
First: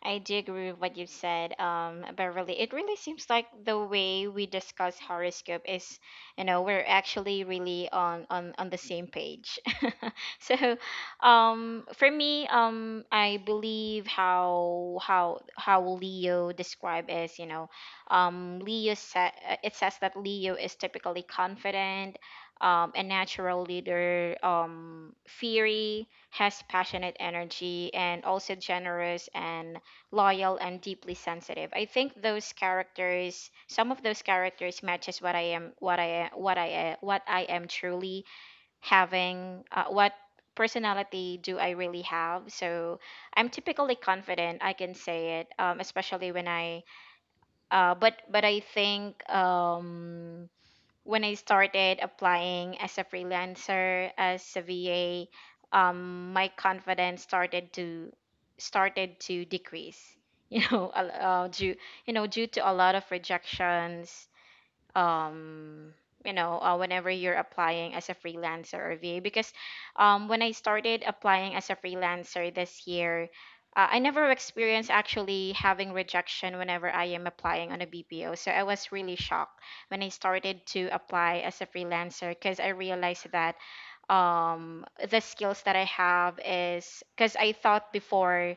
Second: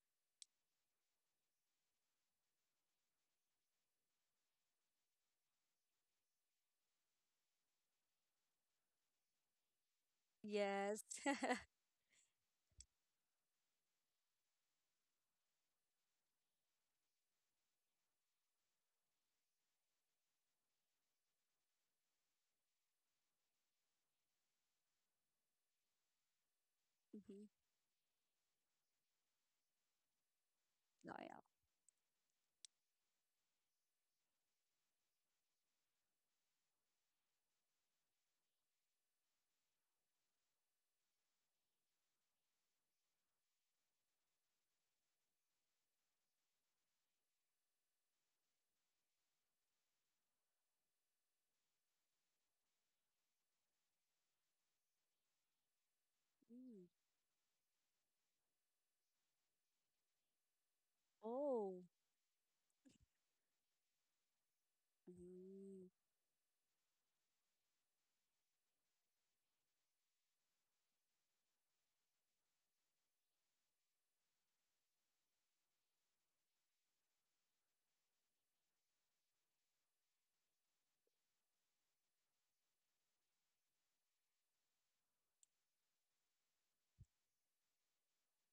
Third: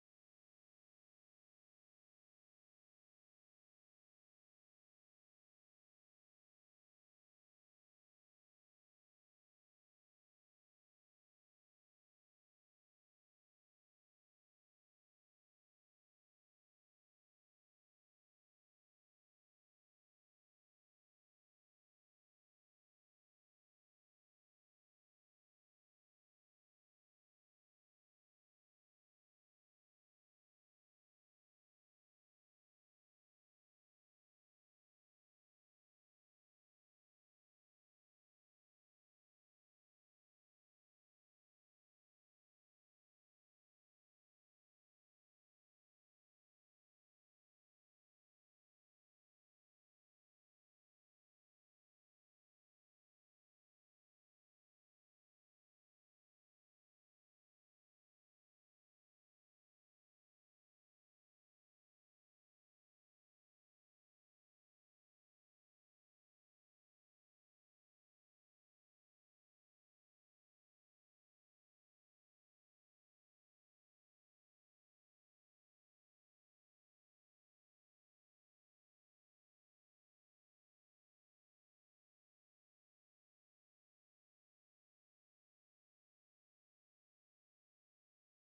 A: I do agree with what you said, Beverly. It really seems like the way we discuss horoscope is, we're actually really on the same page. so,
B: Yes.
A: for me, I believe how Leo described is, it says that Leo is typically confident. A natural leader, fiery, has passionate
B: Mm-hmm.
A: energy and also generous and loyal and deeply
B: No, yeah.
A: sensitive. I think those characters, some of those characters matches what I am what I what I what I am truly having what personality do I really have? So I'm typically confident, I can say it, especially when I but I think when I started applying as a freelancer, as a VA, my
B: Mm.
A: confidence started to decrease. Due
B: Oh.
A: due to a lot of rejections,
B: Mm.
A: um whenever you're applying as a freelancer or va, because when I started applying as a freelancer this year, I never experienced actually having rejection whenever I am applying on a bpo, so I was really shocked when I started to apply as a freelancer, because I realized that the skills that I have is, because I thought before.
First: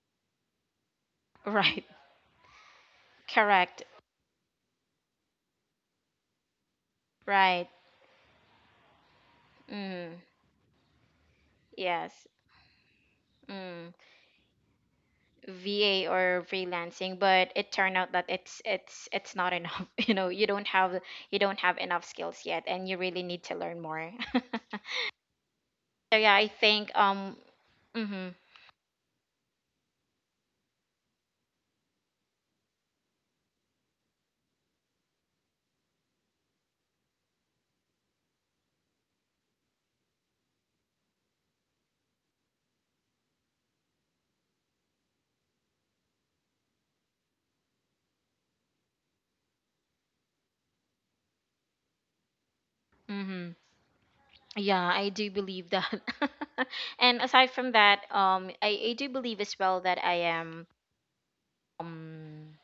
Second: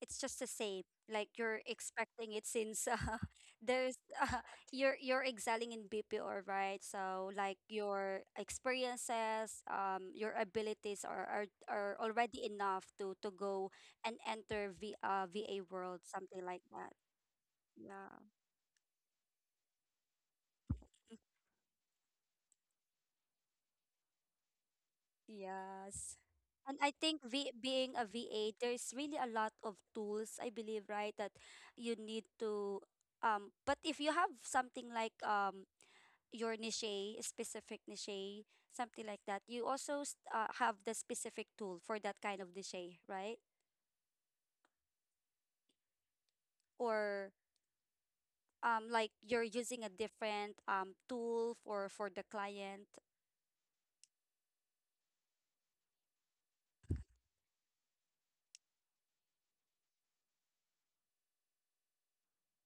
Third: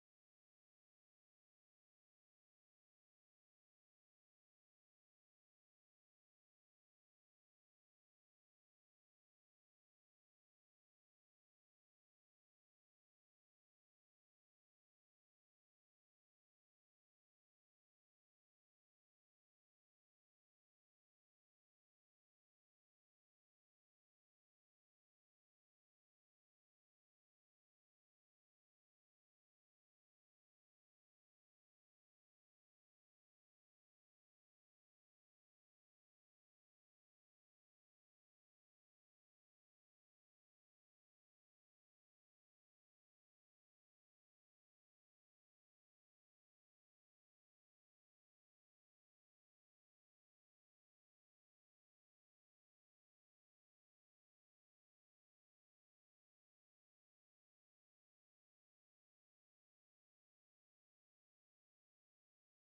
B: It's just the same. Like you're
A: Right.
B: expecting it, since,
A: Correct.
B: there's, you're excelling in BPO, right? So like
A: Right.
B: your experiences,
A: Mm,
B: your abilities are
A: yes.
B: already enough to go
A: Mm.
B: and enter VA world,
A: VA or
B: something like that.
A: freelancing, but it turned out
B: Yeah.
A: that it's not enough. You know, you don't have, you don't have enough skills yet, and you really need to learn more.
B: Yes.
A: I
B: And
A: think
B: I think, being a
A: mhm.
B: VA, there's really a lot of tools, I believe, right? That you need to, but if you have something like, your niche, specific niche, something like that. You also, have the specific tool for that kind of niche, right? Or, like you're using a different, tool for the client.
A: Mhm. Yeah, I do believe that. And aside from that, I do believe as well that I am um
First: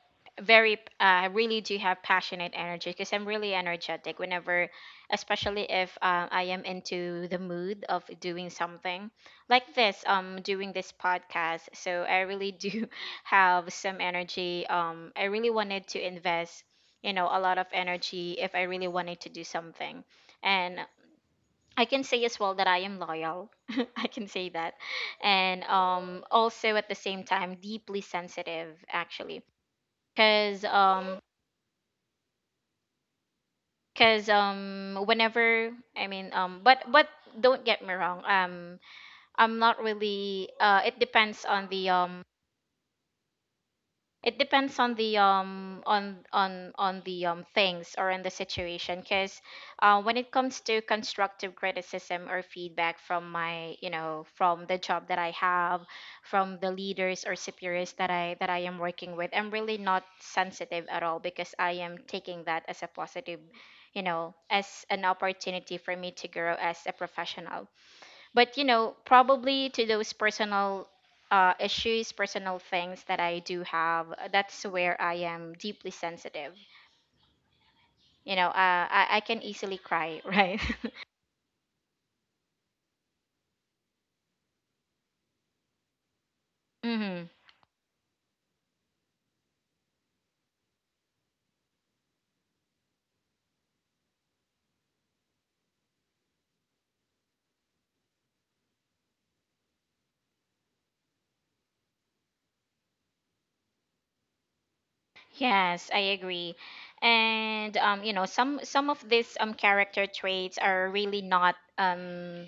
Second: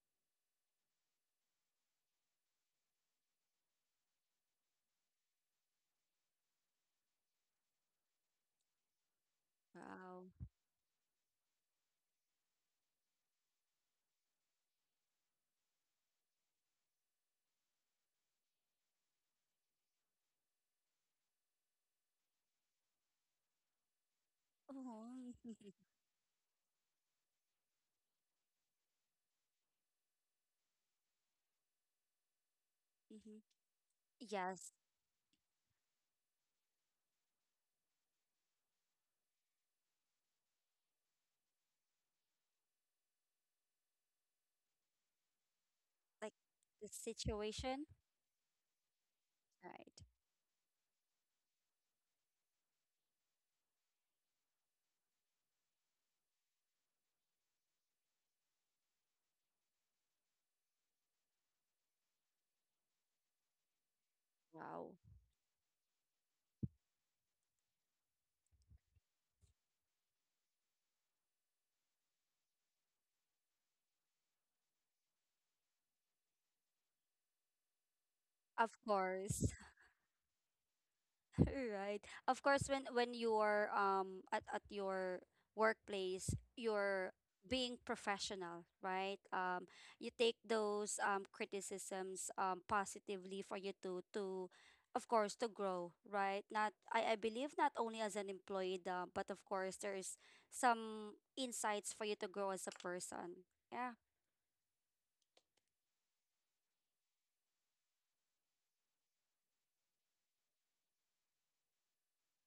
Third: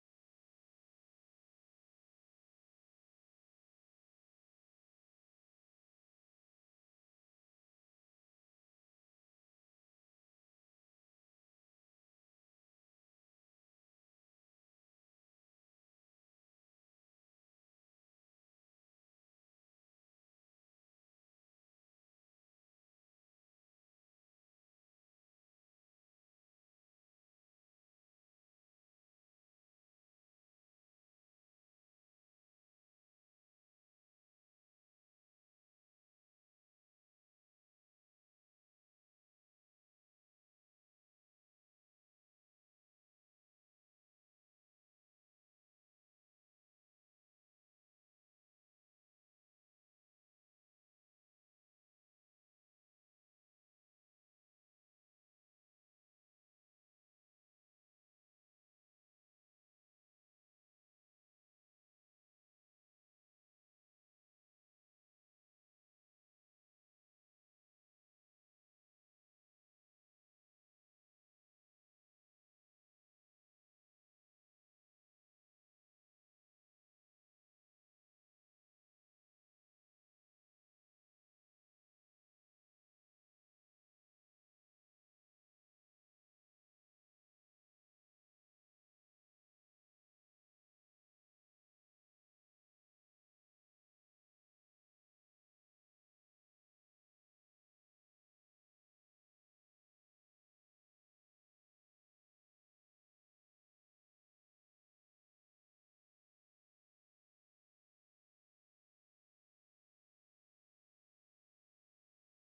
A: very really do have passionate energy, because I'm really energetic whenever, especially if I am into the mood of doing something like this,
B: Wow.
A: doing this podcast. So I really do have some energy. I really wanted to invest, a lot of energy if I really wanted to do something. And I can say as well that I am loyal. I can say that.
B: Oh.
A: And also at the same time deeply sensitive actually. Cause um
B: Mhm.
A: cause
B: Yes,
A: um whenever I mean but don't get me wrong, I'm not really it depends on the it depends on the
B: like the situation.
A: things or on the situation, because
B: Right.
A: when it comes to constructive criticism or feedback from my, from the job that I have, from the leaders or superiors that I am working with, I'm really not sensitive at all, because I am taking that as a positive, as
B: Wow.
A: an opportunity for me to grow as a professional. But you know, probably to those personal issues, personal things that I do have, that's where I am deeply sensitive. you know uh,
B: Of
A: I can
B: course.
A: easily cry. Right.
B: Right. Of course, when when you're at your workplace, you're
A: Hmm.
B: being professional, right? You take those criticisms positively for you to, of course, to grow, right? Not I I believe not only as an employee, but of course there's some insights for you to grow as a person. Yeah.
A: Yes, I agree. And you know, some of these character traits are really not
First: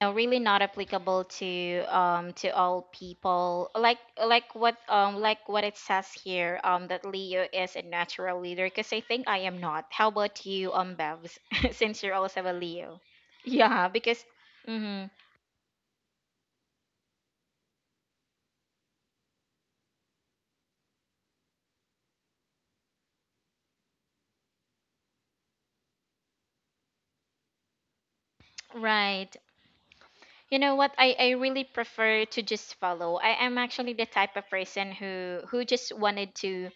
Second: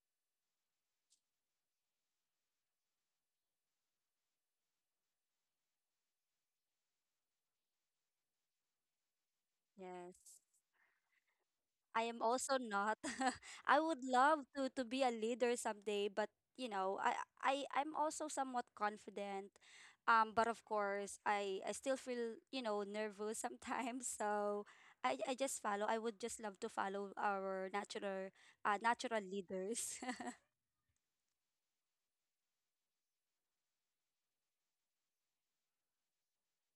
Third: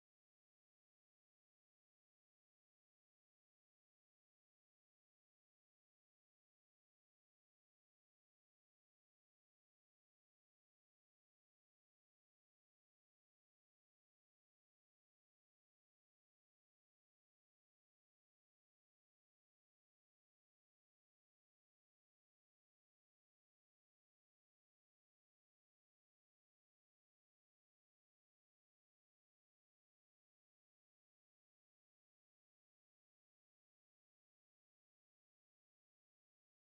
A: know really not applicable to all people, like like what it says here, that leo is a natural leader, because I think I am not. How
B: Yes.
A: about you, bevs? Since
B: I
A: you're
B: am
A: also a
B: also not.
A: leo.
B: I
A: Yeah,
B: would
A: because
B: love to be
A: mhm,
B: a leader someday, but you know, I I'm also somewhat confident. But of course, I still feel, you know, nervous sometimes. So I just follow. I would just love to follow our natural
A: right.
B: leaders.
A: You know what, I really prefer to just follow. I am actually the type of person who, who just wanted to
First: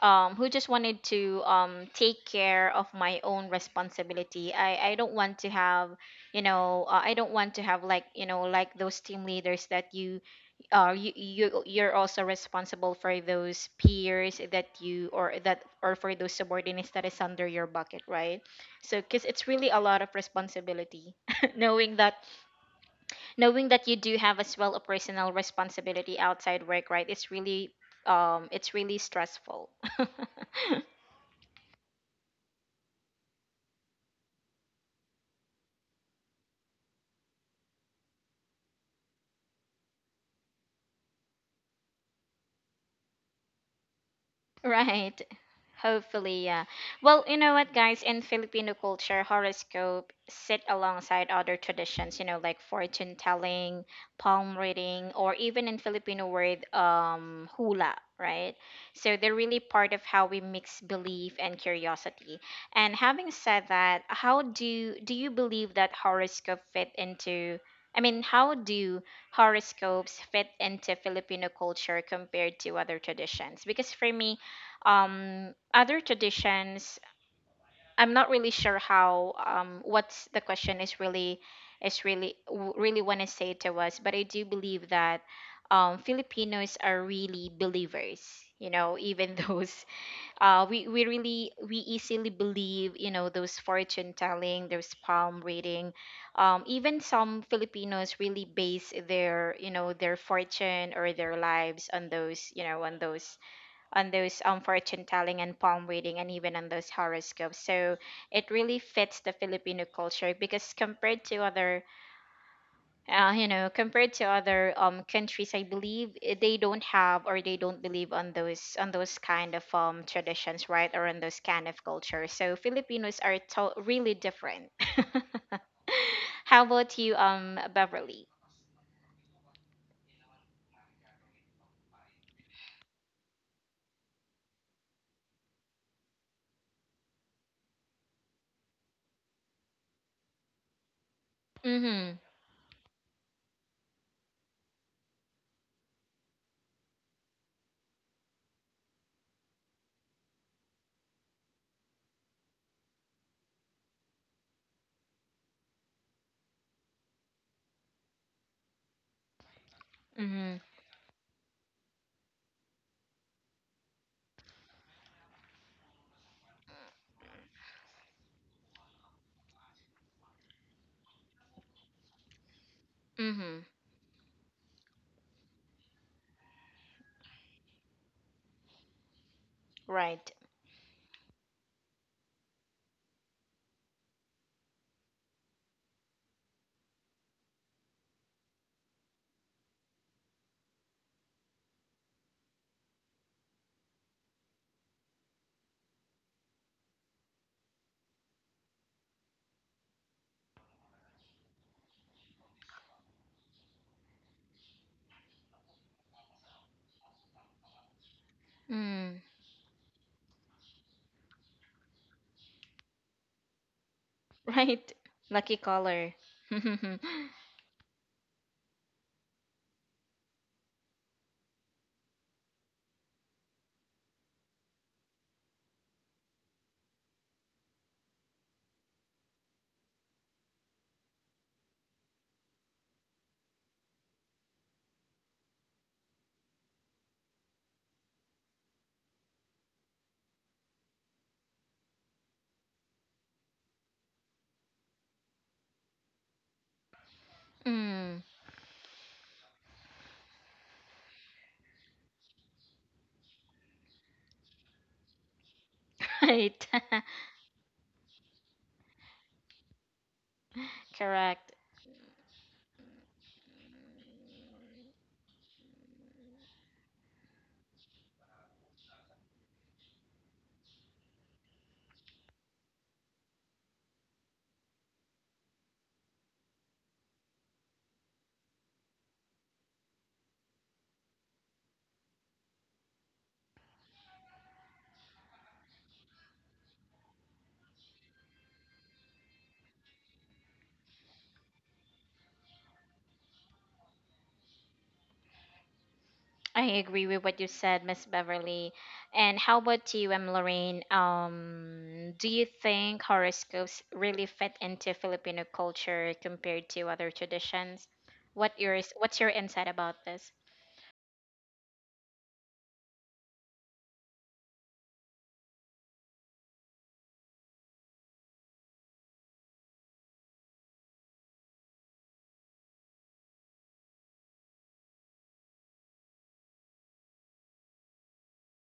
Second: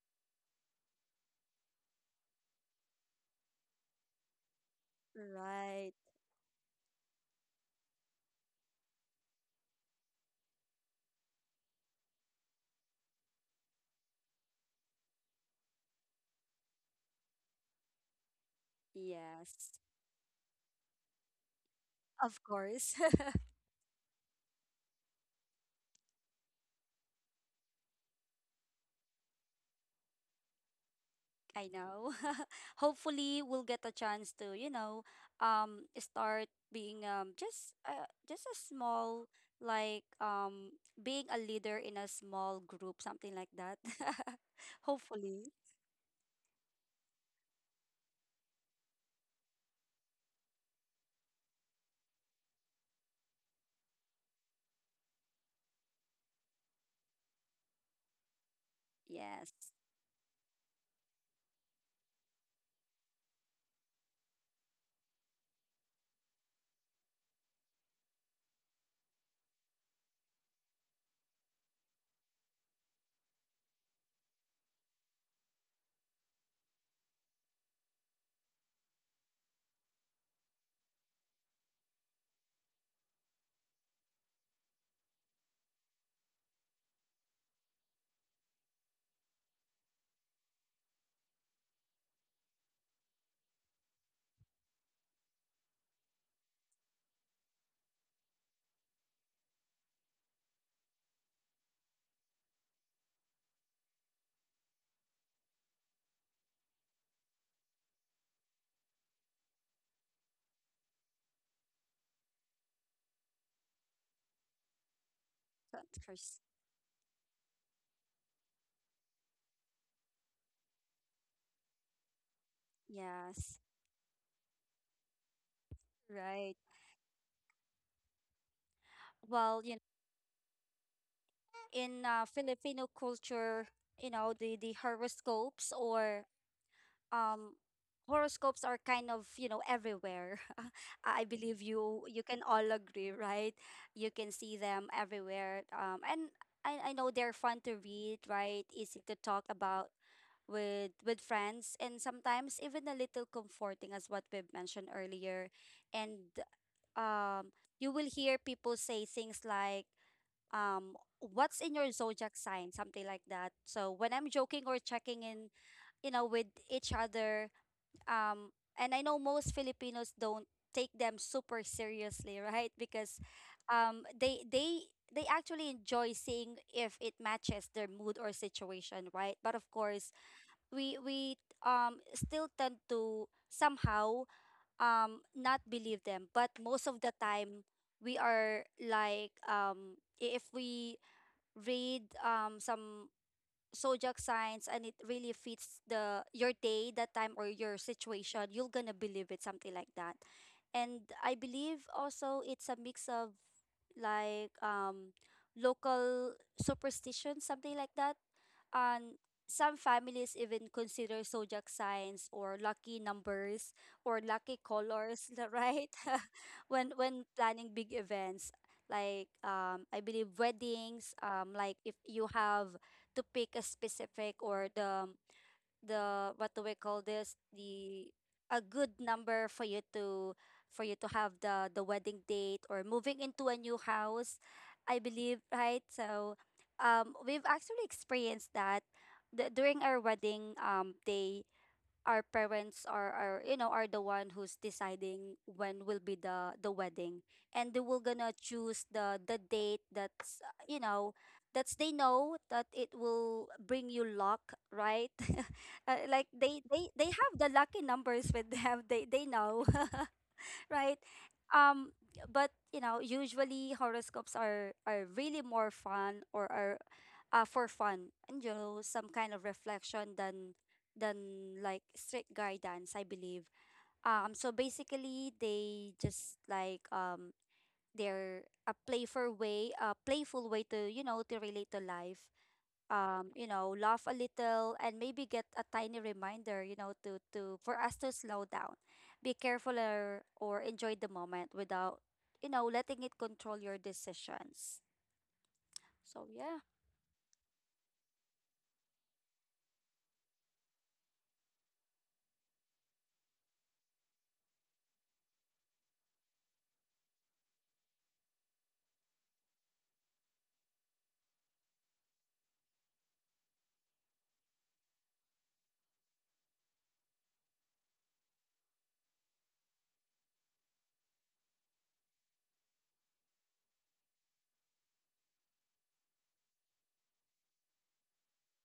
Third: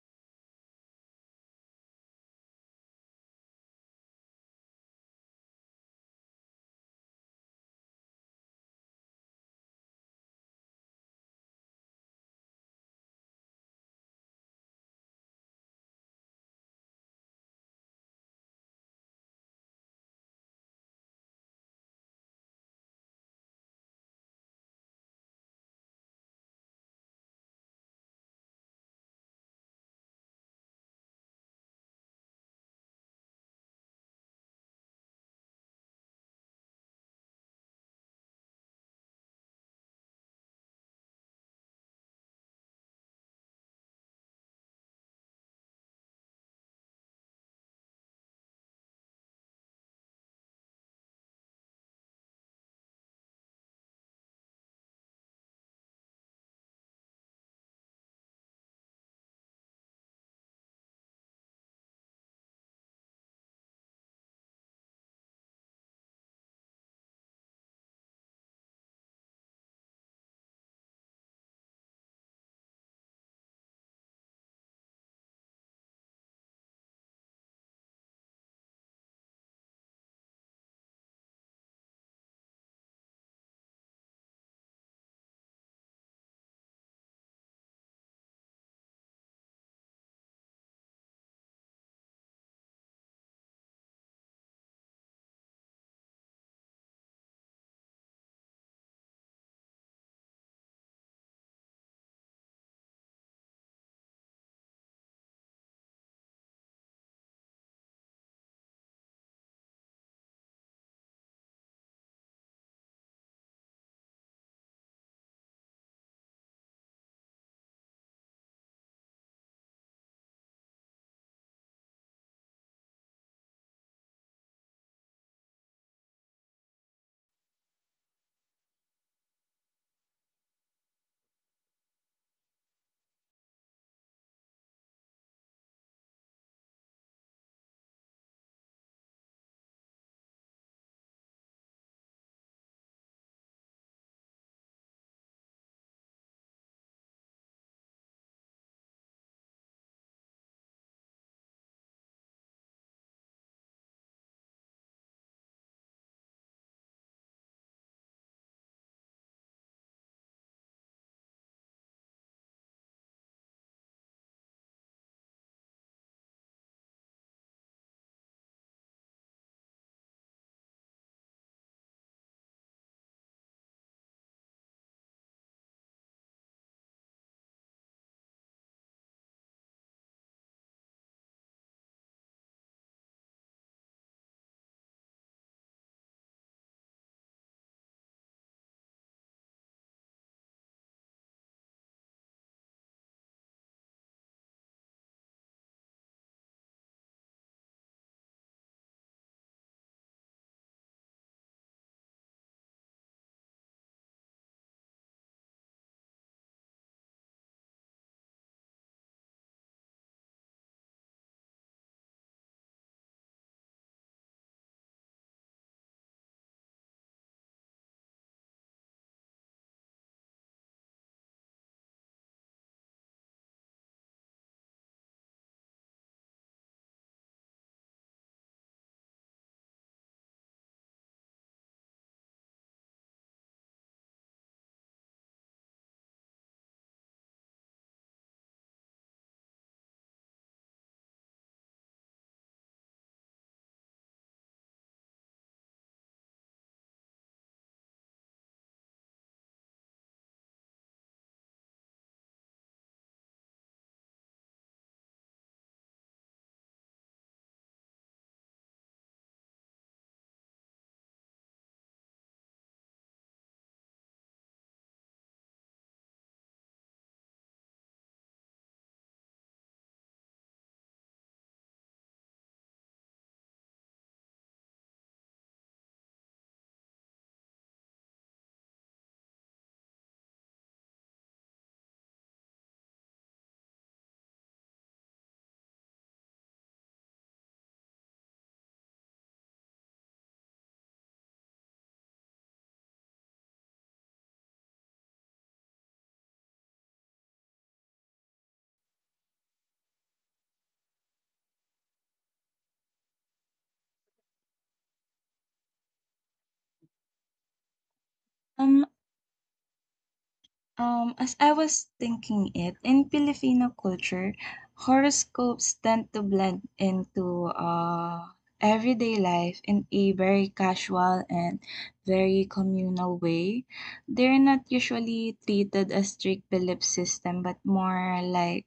A: um who just wanted to take care of my own responsibility. I don't want to have,
B: Right.
A: I don't want to have like, you know, like those team leaders that you you're also responsible for those peers that you, or that, or for those subordinates that is under your bucket, right? So because it's really
B: Yes.
A: a lot of responsibility, knowing that,
B: Of course.
A: knowing that you do have as well a personal responsibility outside work, right? It's really it's really stressful.
B: I know. Hopefully, we'll get a chance to, you know, start being just a small like being a leader in a small group, something like that.
A: Right.
B: Hopefully,
A: Hopefully, yeah. Well, you know what, guys? In Filipino culture, horoscope sit alongside other traditions, you know, like fortune telling, palm reading, or even in Filipino word, hula, right? So they're
B: yes.
A: really part of how we mix belief and curiosity. And having said that, how do you believe that horoscope fit into? I mean, how do horoscopes fit into Filipino culture compared to other traditions? Because for me, other traditions, I'm not really sure how what's the question is really, is really really want to say to us. But I do believe that filipinos are really believers, you know, even those we really we easily believe, you know, those fortune telling, those palm reading, even some filipinos really base their, you know, their fortune or their lives on those, you know, on those, on those fortune telling and palm reading and even on those horoscopes. So it really fits the Filipino culture, because compared to other, you know, compared to other countries, I
B: Of
A: believe eh,
B: course.
A: they don't have or they don't believe on those, on those kind of traditions, right, or on those kind of cultures. So Filipinos are
B: Yes,
A: to- really different.
B: right.
A: How about you, Beverly?
B: Well, you know, in Filipino culture, you know, the the um horoscopes are kind of, you know, everywhere. I believe you
A: Mm-hmm.
B: you can all agree, right? You can see them everywhere. I know they're fun to read, right? Easy to talk about with friends and sometimes even a little comforting, as what we've mentioned earlier. And um you will hear people say things like,
A: Mm-hmm.
B: what's in your zodiac sign, something like that. So when I'm joking or checking in, you know, with each other. Um and I know most Filipinos don't take them super seriously, right? Because
A: Mm-hmm.
B: they they actually enjoy seeing if it matches their mood or situation, right? But of course,
A: Right.
B: we still tend to somehow not believe them. But most of the time, we are like, if we read some zodiac signs and it really fits the your day, that time, or your situation, you're gonna believe it, something like that. And I believe also it's a mix of like local superstition, something like that. And
A: Mm.
B: some families even consider zodiac signs or lucky numbers or lucky
A: Right.
B: colors,
A: Lucky
B: right?
A: caller.
B: When
A: Mm,
B: planning big events like, I believe weddings, like if you have to pick a specific, or the what do we call this, the a good number for you to have the wedding date, or moving into a new house, I believe, right? So we've actually experienced that, during our wedding day. Our parents are you know, are the one who's deciding when will be the wedding. And they will gonna choose the date that's you know, that's they know that it will bring you luck, right? Like they
A: right.
B: they they have the lucky numbers with them. They know. Right?
A: Correct.
B: Um, but you know, usually horoscopes are really more fun, or are for fun, and you know, some kind of reflection, than like strict guidance, I believe. So basically, they just like, they're a playful way to, you know, to relate to life, you know, laugh a little, and maybe get a tiny reminder, you know, to for us to slow down, be careful, or enjoy the moment without, you know, letting it control your decisions. So yeah.
A: I agree with what you said, Miss Beverly. And how about you, M. Lorraine? Do you think horoscopes really fit into Filipino culture compared to other traditions? What
C: Um,
A: yours? What's your insight about this?
C: As I was thinking it, in Filipino culture, horoscopes tend to blend into everyday life in a very casual and very communal way. They're not usually treated as strict belief system, but more like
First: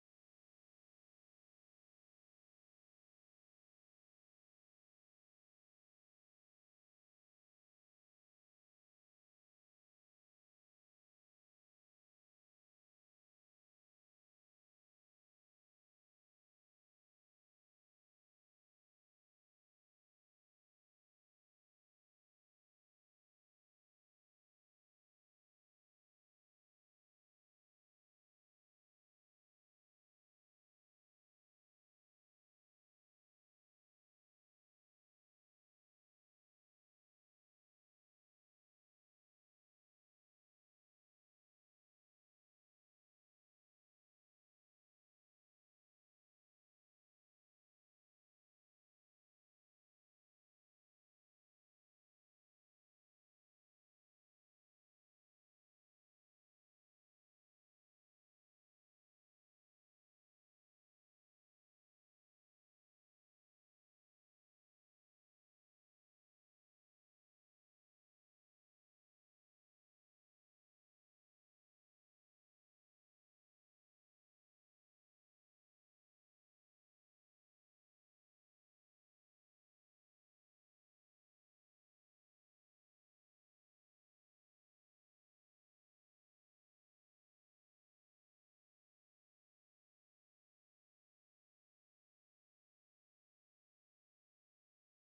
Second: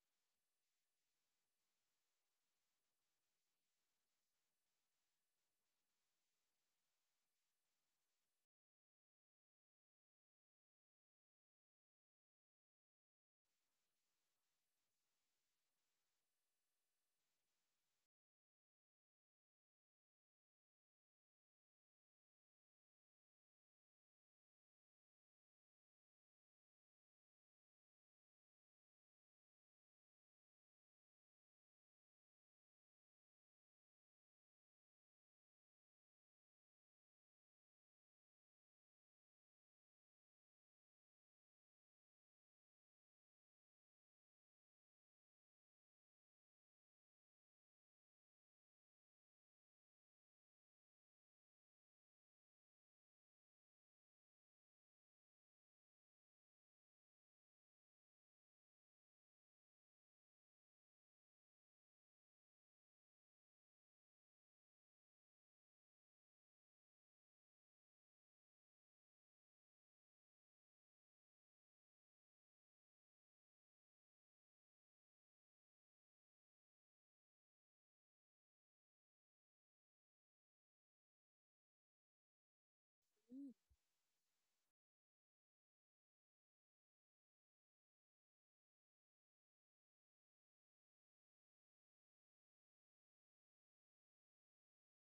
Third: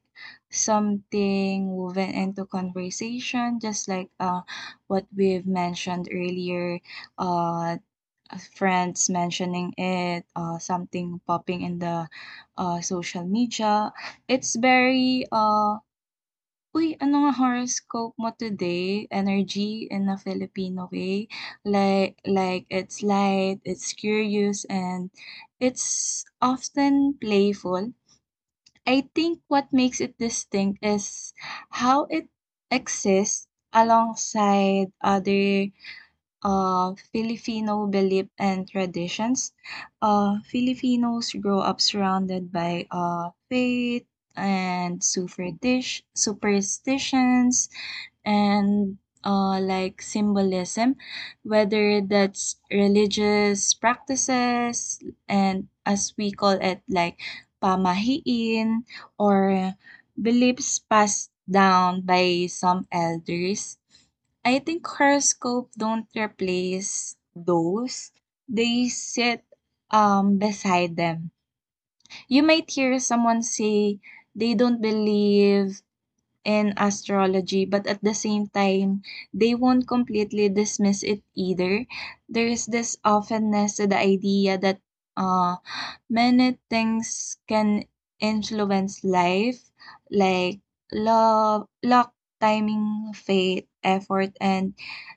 C: something woven into conversation, just like what we've mentioned earlier, uh, friends mentioning it, something popping in the social media. It's very, uy, ano nga horoscope mo today? Energy in a Filipino way. Like it's light, it's curious, and it's often playful. I think what makes it distinct is how it exists alongside other Filipino belief and traditions. Filipinos grow up surrounded by faith and superstitions and like symbolism, whether that's religious practices and as we call it like pamahiin or beliefs passed down by some elders. I think horoscope don't replace those. They sit beside them. You might hear someone say they don't believe in astrology, but at the same time, they won't completely dismiss it either. There is this offenness to the idea that uh many things can influence life, like love, luck, timing, fate, effort, and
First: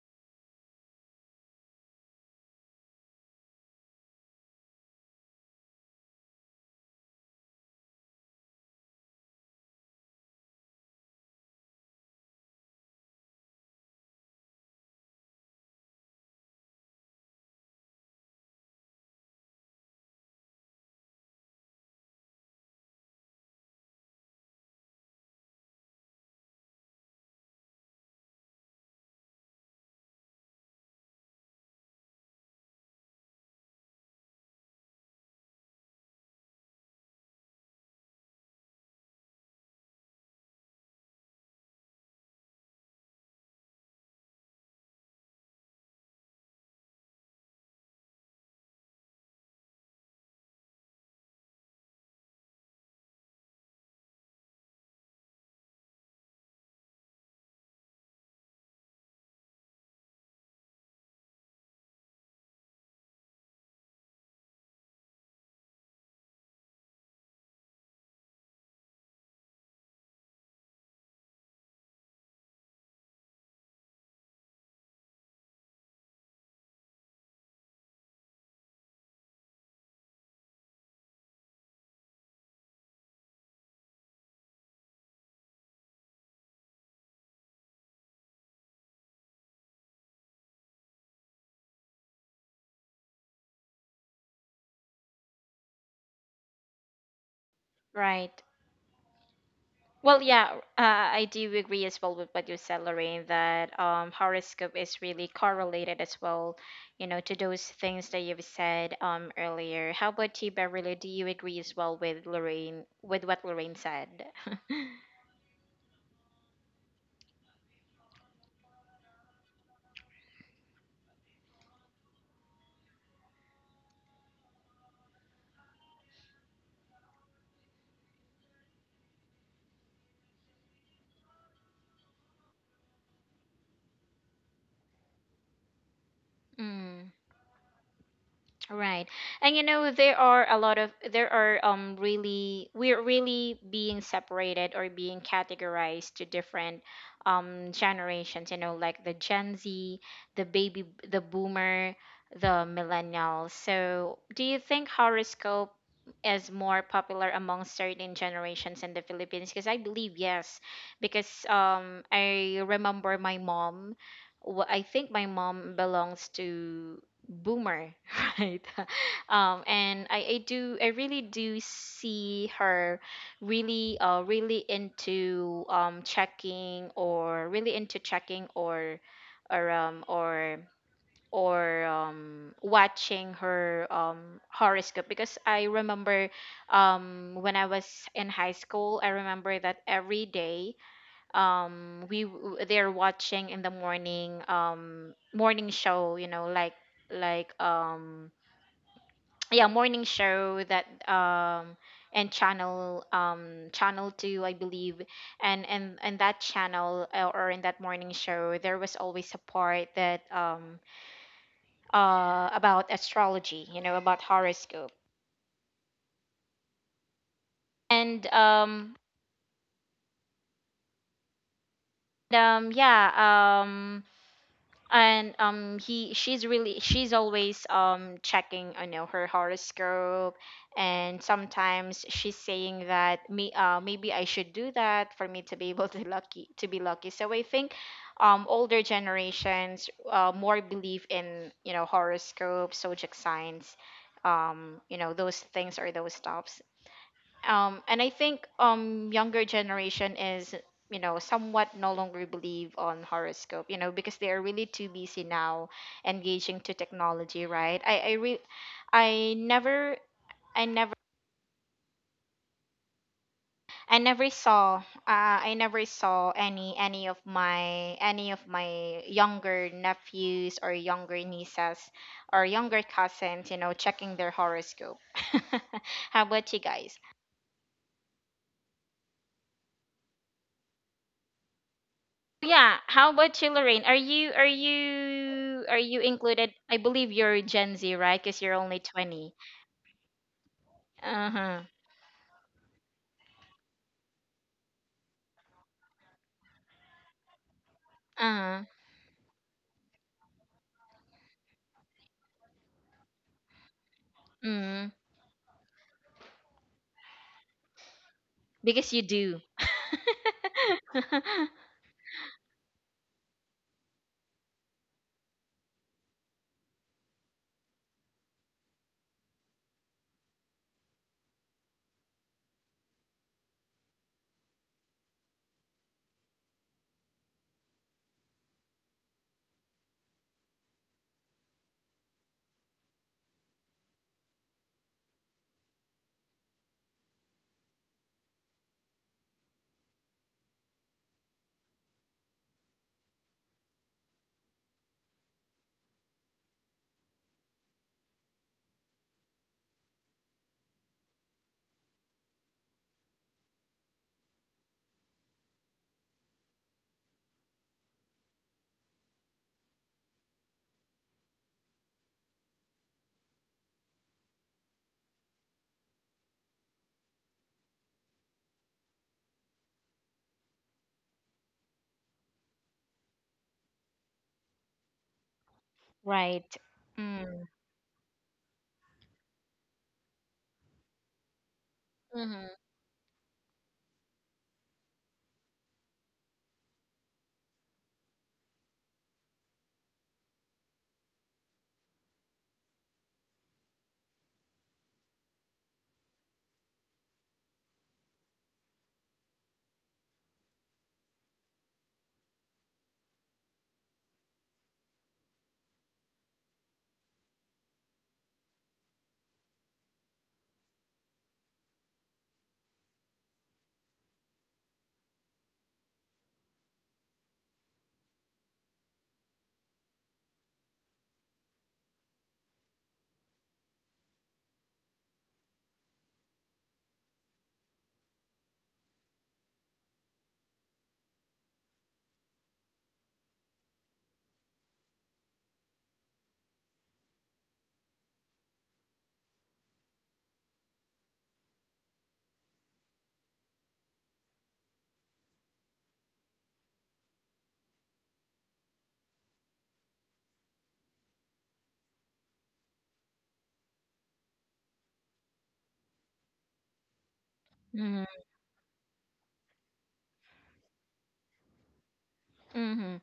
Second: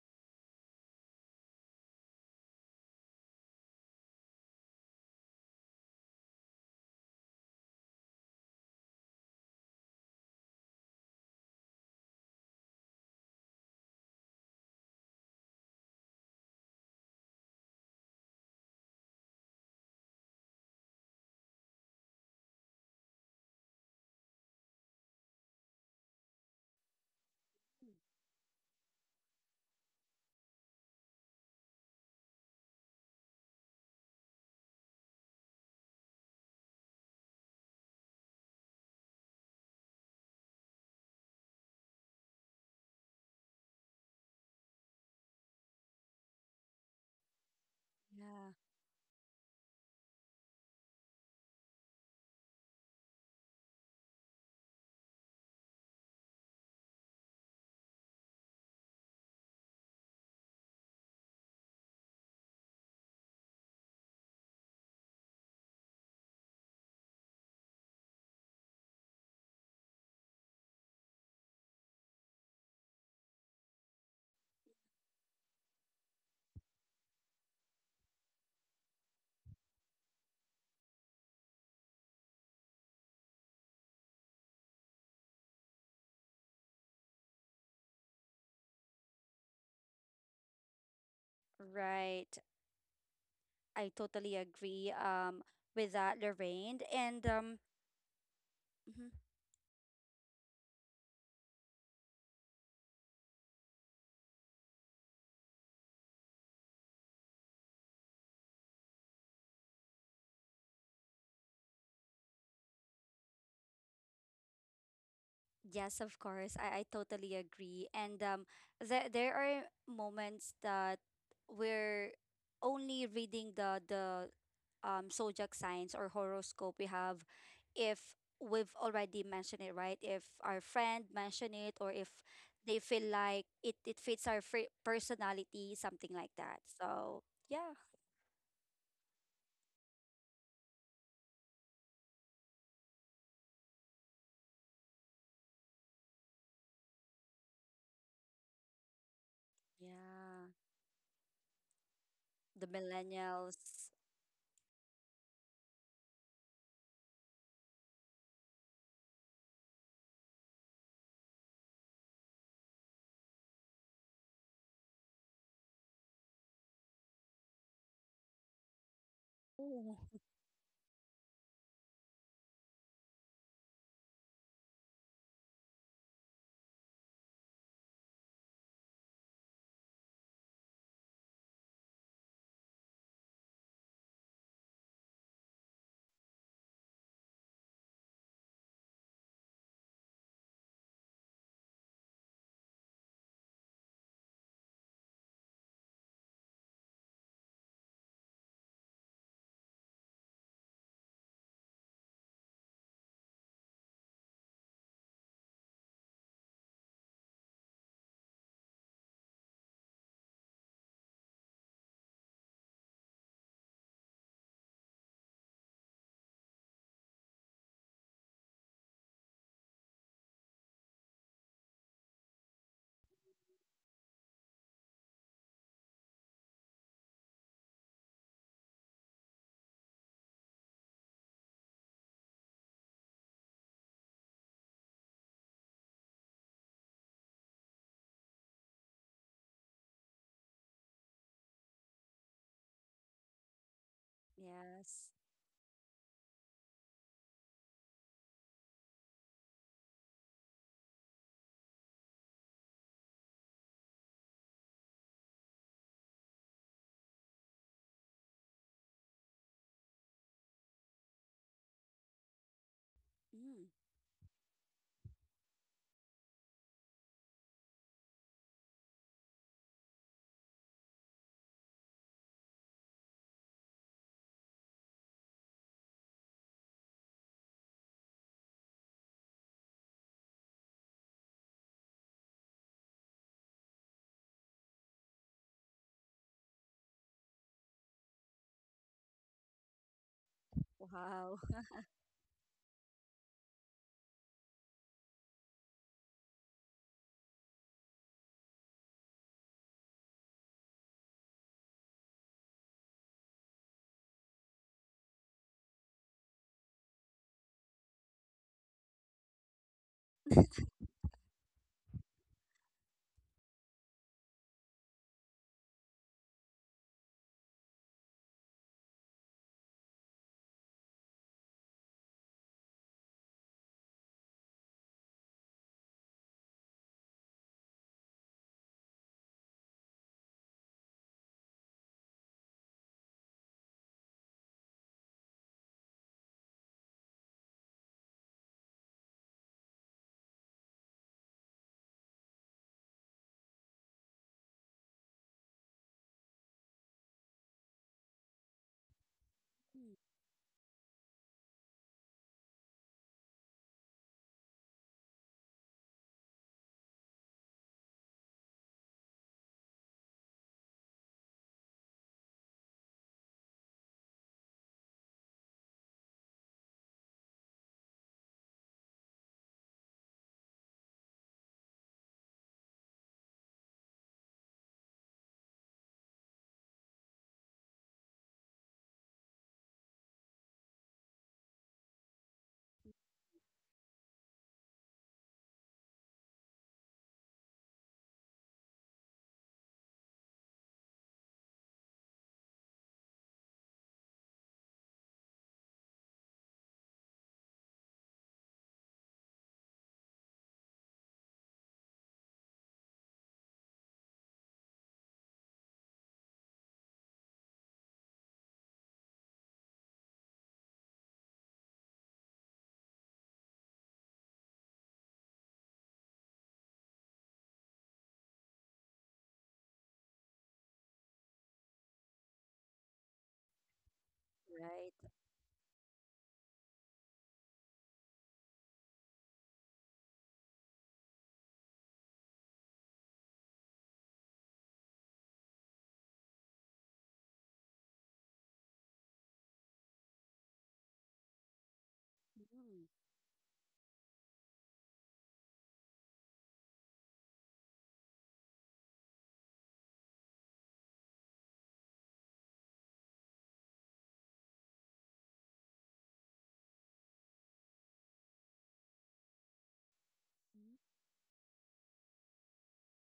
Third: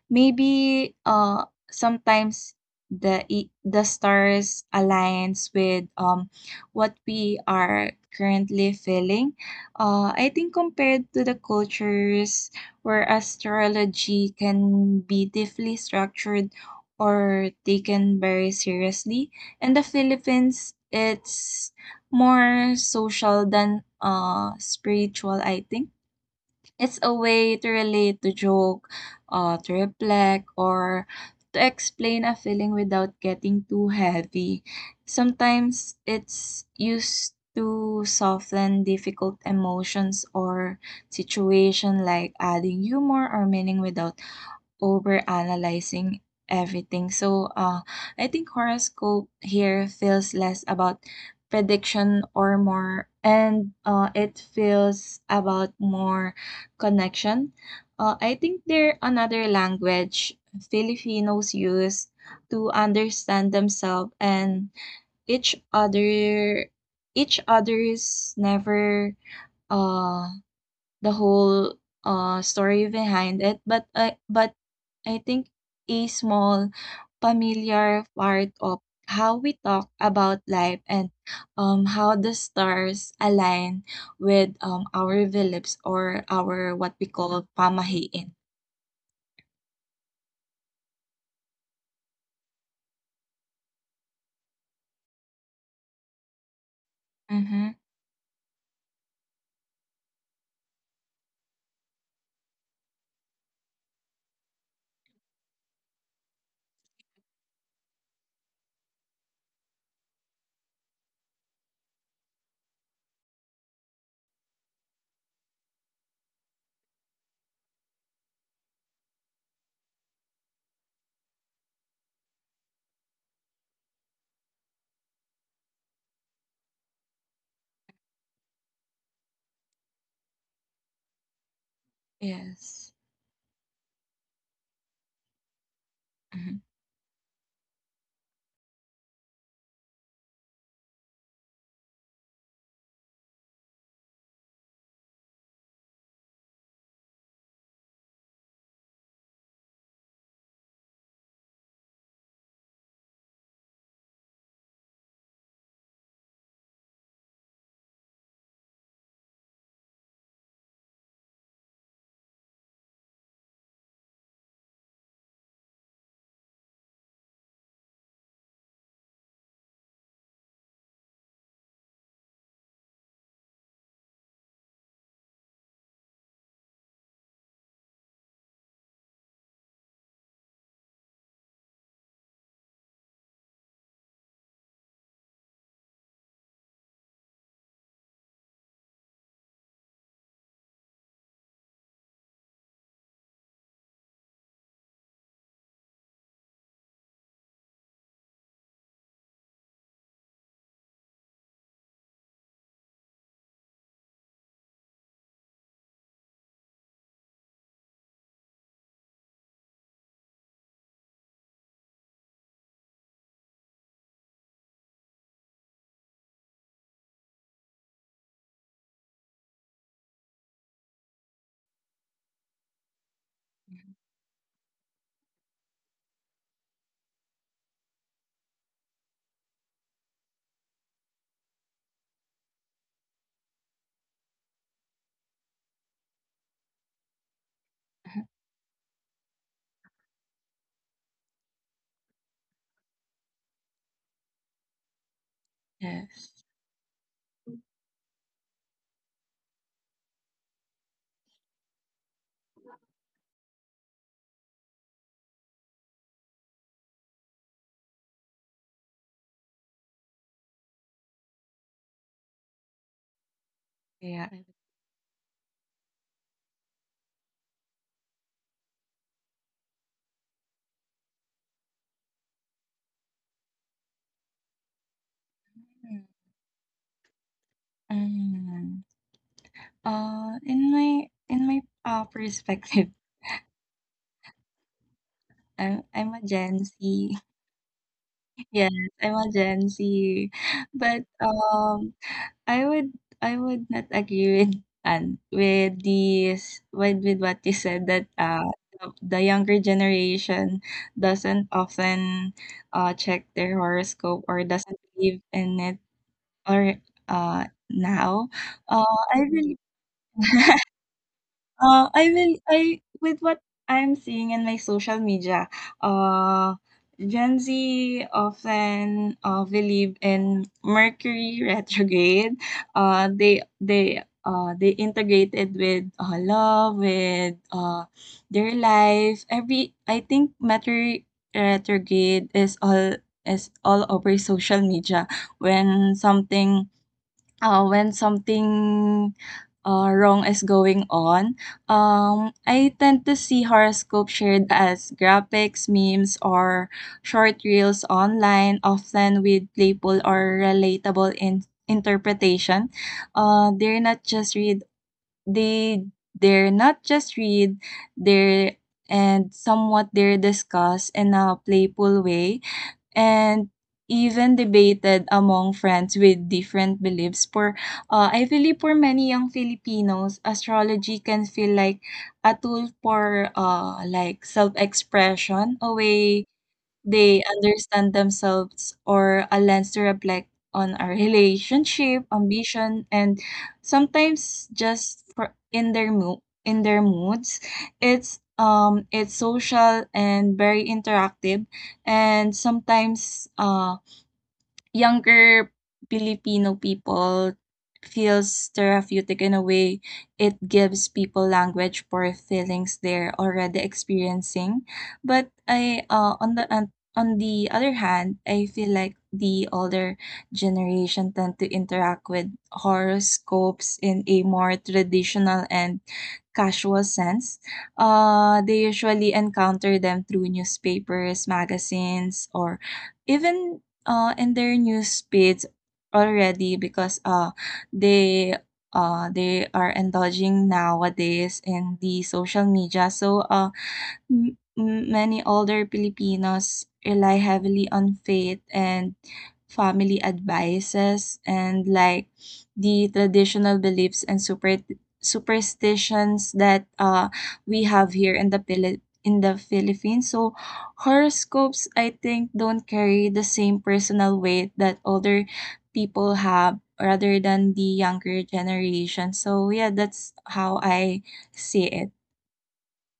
C: maybe sometimes the stars aligns with what we are currently feeling. I think compared to the cultures where astrology can be deeply structured or taken very seriously, in the Philippines, it's more social than spiritual, I think. It's a way to relate, to joke, to reflect, or to explain a feeling without getting too heavy. Sometimes it's used to soften difficult emotions or situation like adding humor or meaning without overanalyzing everything. So I think
B: Yeah.
C: horoscope here feels less about prediction or more, and it feels about more connection. I think they're another language Filipinos use to understand themselves and each other each other's never uh the whole story behind it, but I think a small familiar part of how we talk about life and how the stars align with our beliefs or our what we call pamahiin.
B: Right. I totally agree with that, Lorraine. And um,
C: Mm-hmm.
A: Right.
B: mhm.
A: Well, yeah, I do agree as well with what you said, Lorraine, that horoscope is really correlated as well, you know, to those things that you've said earlier. How about you, Beverly? Do you agree as well with Lorraine, with what Lorraine said?
B: Yes, of course. I totally agree. And there there are moments that we're only reading the the zodiac signs or horoscope we have, if we've already mentioned it, right? If our friend mentioned it, or if they
C: Yes.
B: feel like it fits our fri personality, something like
C: Mm-hmm.
B: that.
A: Mm.
B: So yeah,
A: Right. And you know, there are a lot of, there are really we're really being separated or being categorized to different generations, you know, like the Gen Z, the
B: yeah.
A: baby the boomer, the
B: The
A: millennials.
B: millennials.
A: So, do you think horoscope is more popular among certain generations in the Philippines? Because I believe yes, because I remember my mom, I think my mom belongs to boomer. Right.
B: Oh,
A: And I really do see her really really into checking, or really into checking, or or um or or watching her horoscope, because I remember when I was in high school. I remember that every day they're watching in the morning, morning show, you know, like like um yeah, morning show that and channel channel 2, I believe. And that channel, or in that morning show, there was always a part that about astrology, you know, about horoscope. And Yeah, and he she's really, she's always checking, you know, her horoscope. And sometimes she's saying that me maybe I should do that for me to be able to lucky, to be lucky. So I think older generations more believe in, you know, horoscope, zodiac signs, you
B: yes.
A: know, those things or those
C: Yes.
A: stuff. And I think younger generation is, you know, somewhat no longer believe on horoscope, you know, because they are really too busy now engaging to technology, right? I re- I never I never
B: Mm.
A: I never
C: Yeah.
A: saw I never saw any of my, any of my younger nephews or younger nieces or younger cousins, you know, checking their horoscope. How about you guys?
C: Mm-hmm. In my
A: Yeah,
C: perspective,
A: how about you, Lorraine? Are you are you are
C: I'm
A: you
C: I'm a
A: included?
C: Gen
A: I believe
C: Z.
A: you're Gen Z, right? Because you're
C: Yes,
A: only
C: I'm
A: 20.
C: a Gen Z. But
B: Wow.
A: Uh-huh.
C: um I would I would not agree with and with with what you said that
A: Uh-huh.
C: the younger generation doesn't often check their horoscope or doesn't
A: Mm.
C: believe in it or uh now. Uh
A: Because you
C: I
A: do.
C: really Uh, I will I with what I'm seeing in my social media, uh, Gen Z often, believe in Mercury retrograde. They integrate it with, love, with, their life. Every I think Mercury retrograde is all over social media when something when something wrong is going on. I tend to see horoscope shared as graphics, memes, or short reels online, often with
B: Mm.
C: playful or relatable interpretation. They're not just read they they're not just read they're and somewhat they're discussed in a playful way and even debated among friends with different beliefs. For I believe for many young Filipinos, astrology can feel like a tool for like self-expression, a way
A: Right.
C: they
A: Mm.
C: understand themselves or a lens to reflect on our relationship,
A: Mm-hmm.
C: ambition, and sometimes just for in their moods. It's it's social and very interactive, and sometimes younger Filipino people feels therapeutic in a way. It gives people language for feelings they're already experiencing. But i uh, on the other hand, I feel like the older generation tend to interact with horoscopes in a more traditional and casual sense. They usually encounter them through newspapers, magazines, or even, in their news
B: Right.
C: feeds already, because they they are indulging nowadays in the social media. So, M m many older Filipinos rely heavily on faith and family advices and like
B: Mm.
C: the traditional beliefs and superstitions that we have here in the in the Philippines. So horoscopes, I think, don't carry the same personal weight that older people have rather than the
A: Mm-hmm.
C: younger generation. So yeah, that's how I see it.
A: Mm-hmm.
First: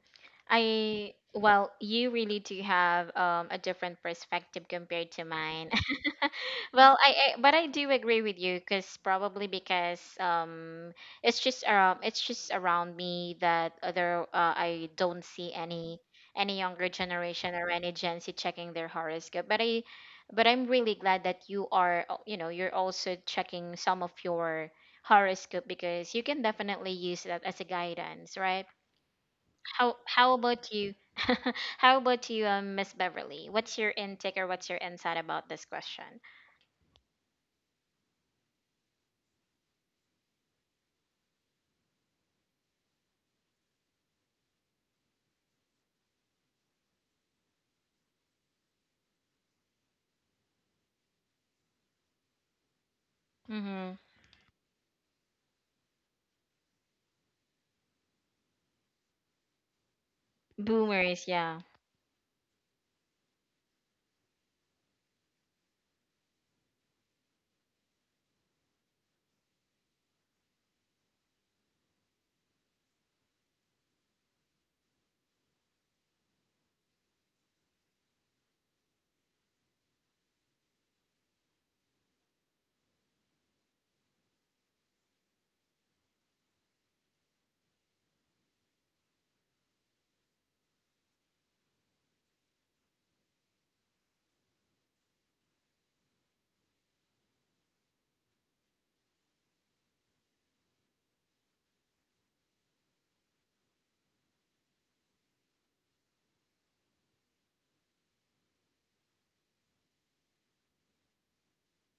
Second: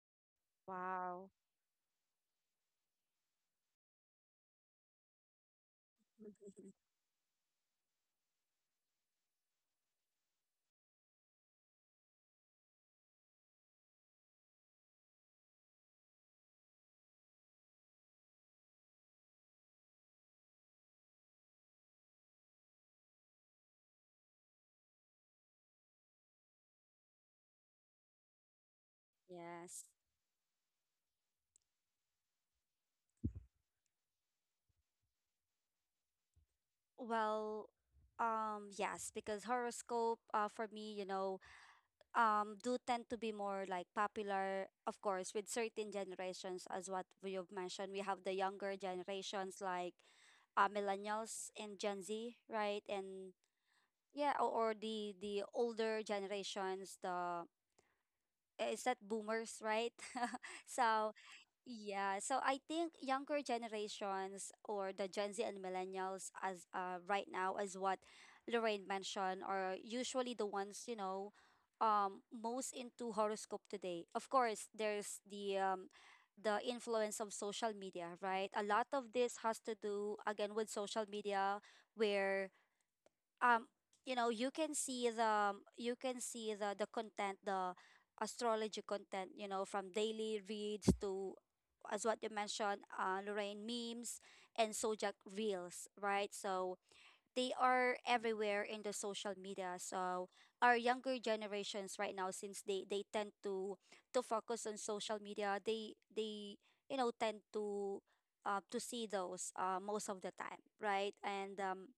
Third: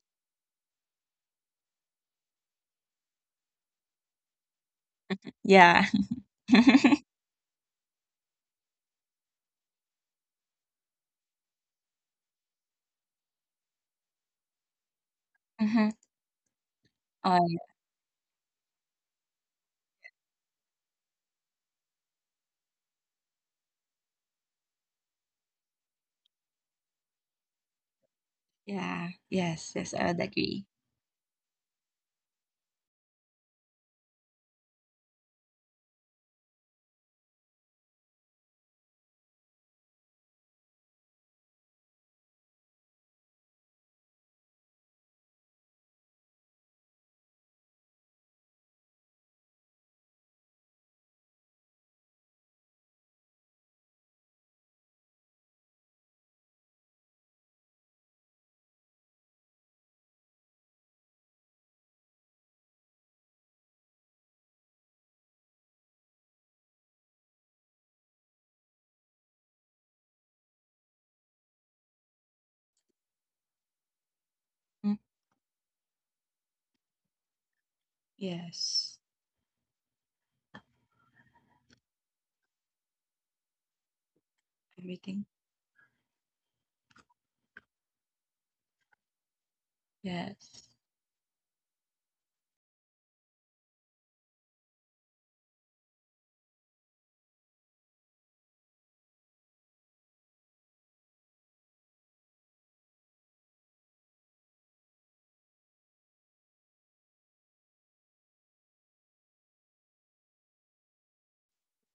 A: I,
B: Wow.
A: well, you really do have a different perspective compared to mine.
C: Yeah.
A: Well, I but I do agree with you, because probably because it's just around, it's just around me that other I don't see any any younger
C: Oh,
A: generation or any Gen Z checking their horoscope. But I, but I'm really glad that you are you know, you're also checking some of your horoscope, because you can definitely use that as a guidance, right?
C: yeah. Yes,
B: Yes.
C: yes,
A: How
C: I would
A: how
C: agree.
A: about you? How about you, Miss Beverly? What's your intake or what's your insight about this question?
B: Well, yes, because horoscope, for me, you know, do tend to be more like popular, of course, with certain generations, as what you have mentioned. We have the younger generations like millennials and Gen Z, right? And
A: Mm-hmm.
B: yeah, or the older generations, the eh, is that boomers, right? So
A: Boomers, yeah.
B: yeah, so I think younger generations or the Gen Z and millennials, as right now, as what Lorraine mentioned, are usually the ones, you know, most into horoscope today. Of course,
C: Mm,
B: there's the the influence of social media, right? A lot
C: yes.
B: of this has to do again with social media where, um you know, you can see the,
C: Everything.
B: you can see the content the astrology content, you know, from daily
C: Yes.
B: reads to, as what you mentioned, uh, Lorraine, memes and Sojak reels, right? So they are everywhere in the social media. So our younger generations right now, since they tend to focus on social media, they you know, tend to, to see those, most of the time, right? and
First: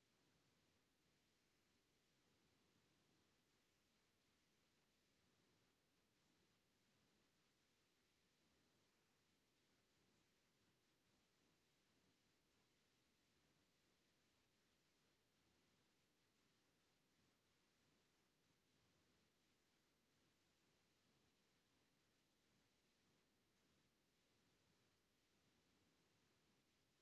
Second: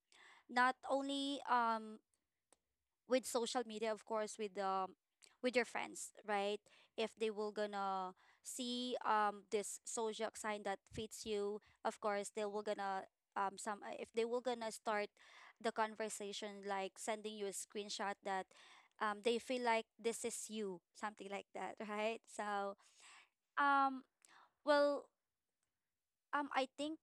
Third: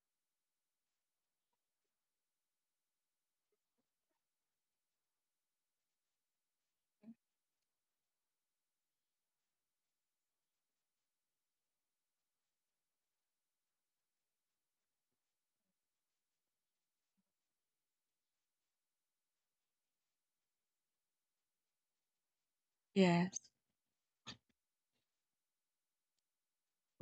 B: Not only with social media, of course, with your friends, right? If they will gonna see this zodiac sign that fits you, of course they will gonna, some if they will gonna start the conversation, like sending you a screenshot that, they feel like this is you, something like that. Right? so
C: Yes.
B: um well um i think,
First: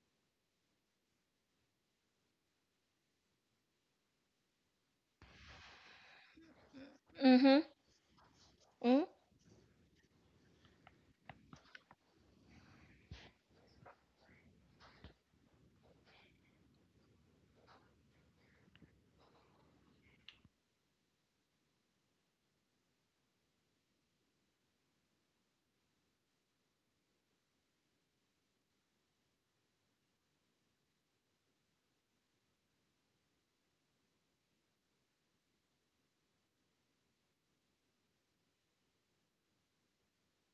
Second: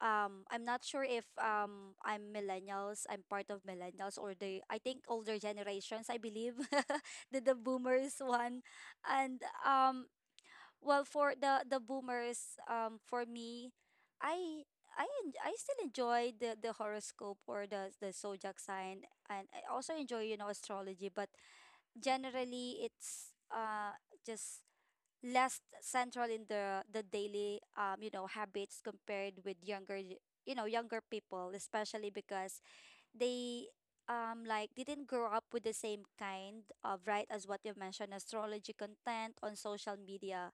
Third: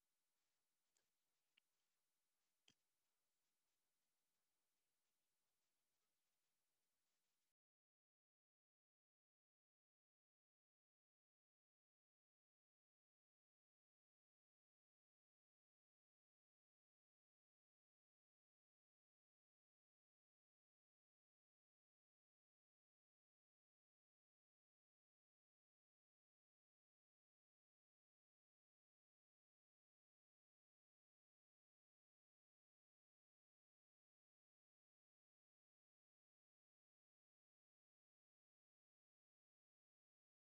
B: um, I'm not sure if, um, I'm millennials, I'm part of millennials, or the, I think older generations, I believe. The
A: Mm-hmm.
B: boomers one.
A: Mm.
B: And um, well, for the boomers, for me, I I I still enjoy the horoscope or the zodiac sign, and I also enjoy, you know, astrology, but generally it's just less central in the daily, you know, habits compared with younger you know, younger people, especially because they, like, didn't grow up with the same kind of, right, as what you mentioned, astrology content on social media.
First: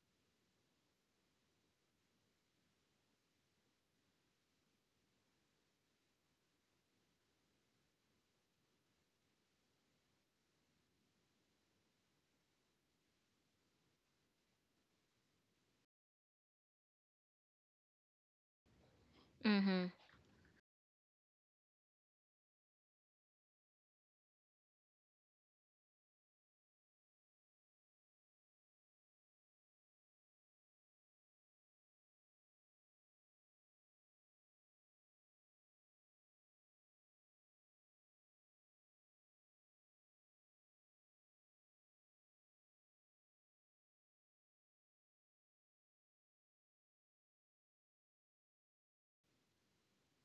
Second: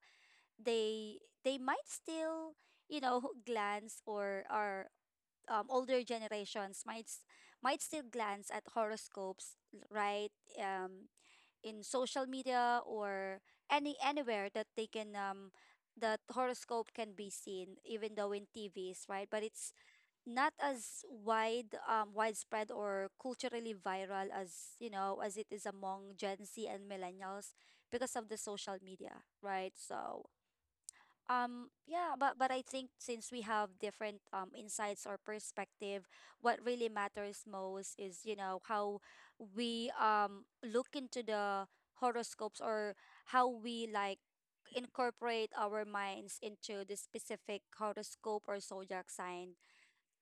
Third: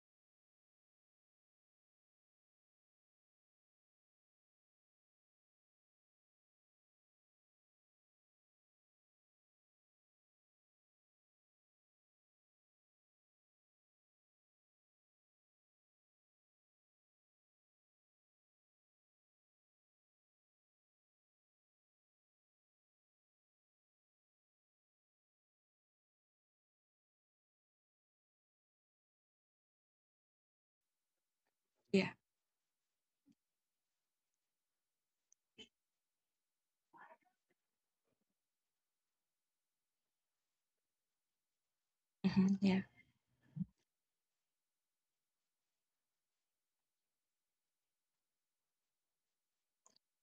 B: They they might still, you know, glance or older generations might might still glance at horoscopes, right? um in social media or any anywhere that they can, that horoscope can be seen, even though in TVs, right? But it's
A: Mm-hmm.
B: not as wide, widespread or culturally viral, as you know, as it is among Gen Z and millennials, because of the social media, right? So,
C: Yeah.
B: yeah, but I think since we have different insights or perspective, what really matters most is, you know, how we look into the
C: Hmm.
B: horoscopes,
C: Yeah.
B: or how we like incorporate our minds into the specific horoscope or zodiac sign,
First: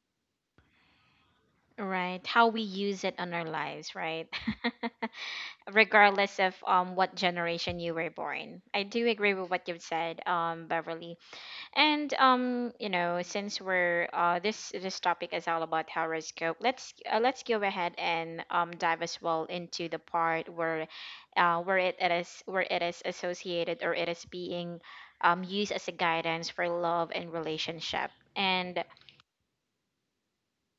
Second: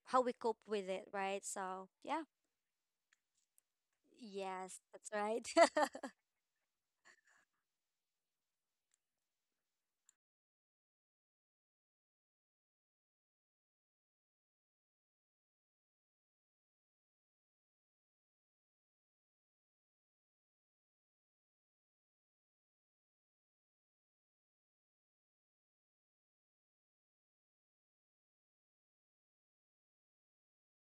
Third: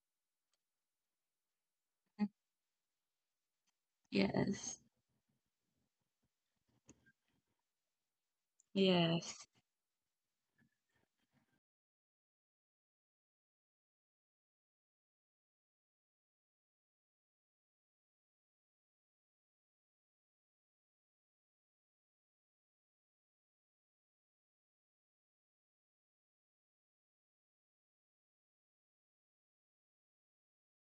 B: how we cope with it, right? So, yeah.
A: Right.
C: Mm.
A: How we use it on our lives, right?
C: Yes.
B: Yes, that's right.
A: Regardless of what generation you were born. I do agree
C: Yes.
A: with what you've said, Beverly. And you know, since we're this this topic is all about horoscope, let's go ahead and dive as well into the part where, it is where it is associated or it is being used as a guidance for love and relationship. And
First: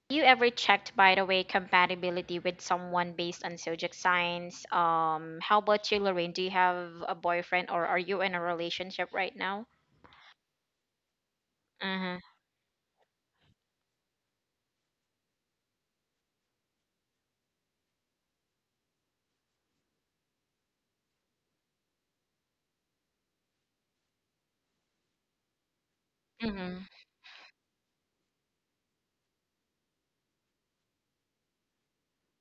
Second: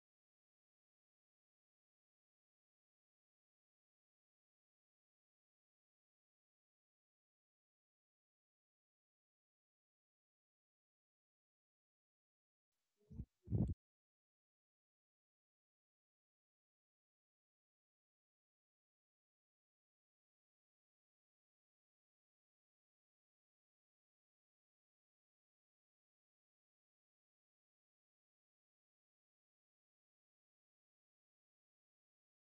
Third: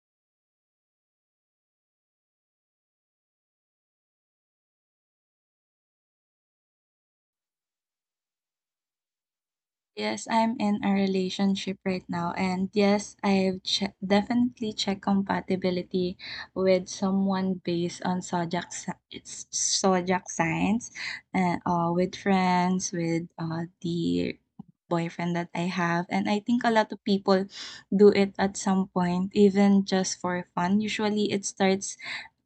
A: you ever checked, by the way, compatibility with someone based on zodiac signs? How about you, Lorraine? Do you have a boyfriend or are you in a relationship right now?
C: Yes, I'm in a relationship
A: Uh
C: right
A: huh.
C: now, and yes, I've definitely checked compatibility with someone based on zodiac si- it's zodiac signs, and with friends, with the boyfriend that I have. And I think a
A: Mm-hmm.
C: lot of people do it at some point, even just for fun. Usually, it starts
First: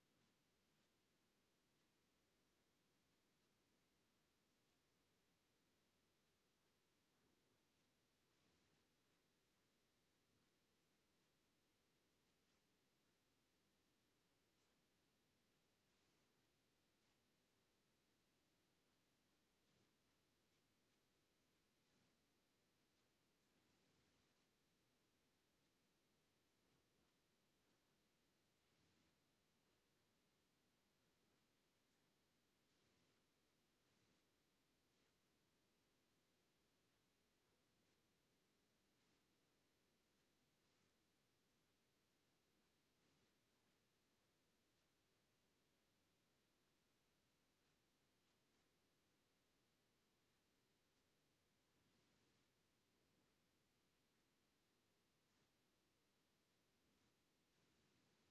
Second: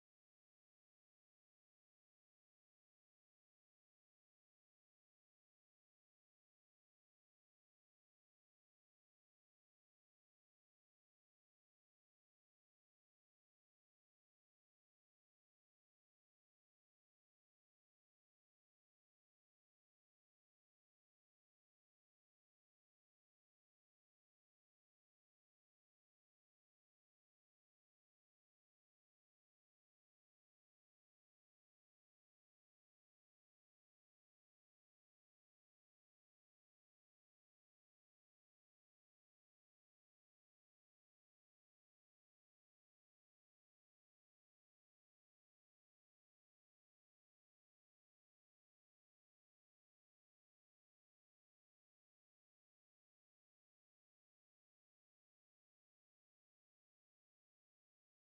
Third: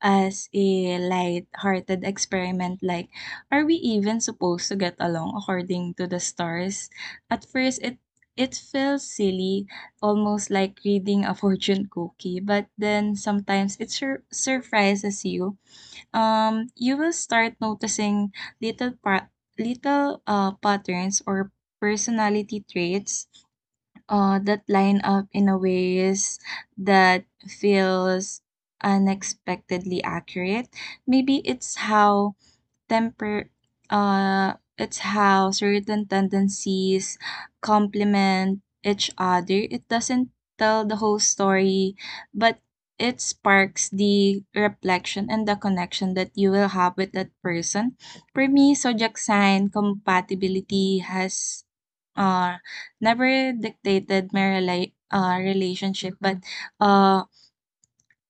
C: as a light-hearted experiment, like, are we even supposed to get along according to the stars? At first, it feels silly, almost like reading a fortune cookie, but then sometimes it surprises you. You will start noticing little pa- little patterns or personality traits that line up in a ways that feels unexpectedly accurate. Maybe it's how temper it's how certain tendencies complement each other. It doesn't tell the whole story, but it sparks the reflection and the connection that you will have with that person. For me, zodiac sign compatibility has uh never dictated my relationship, but uh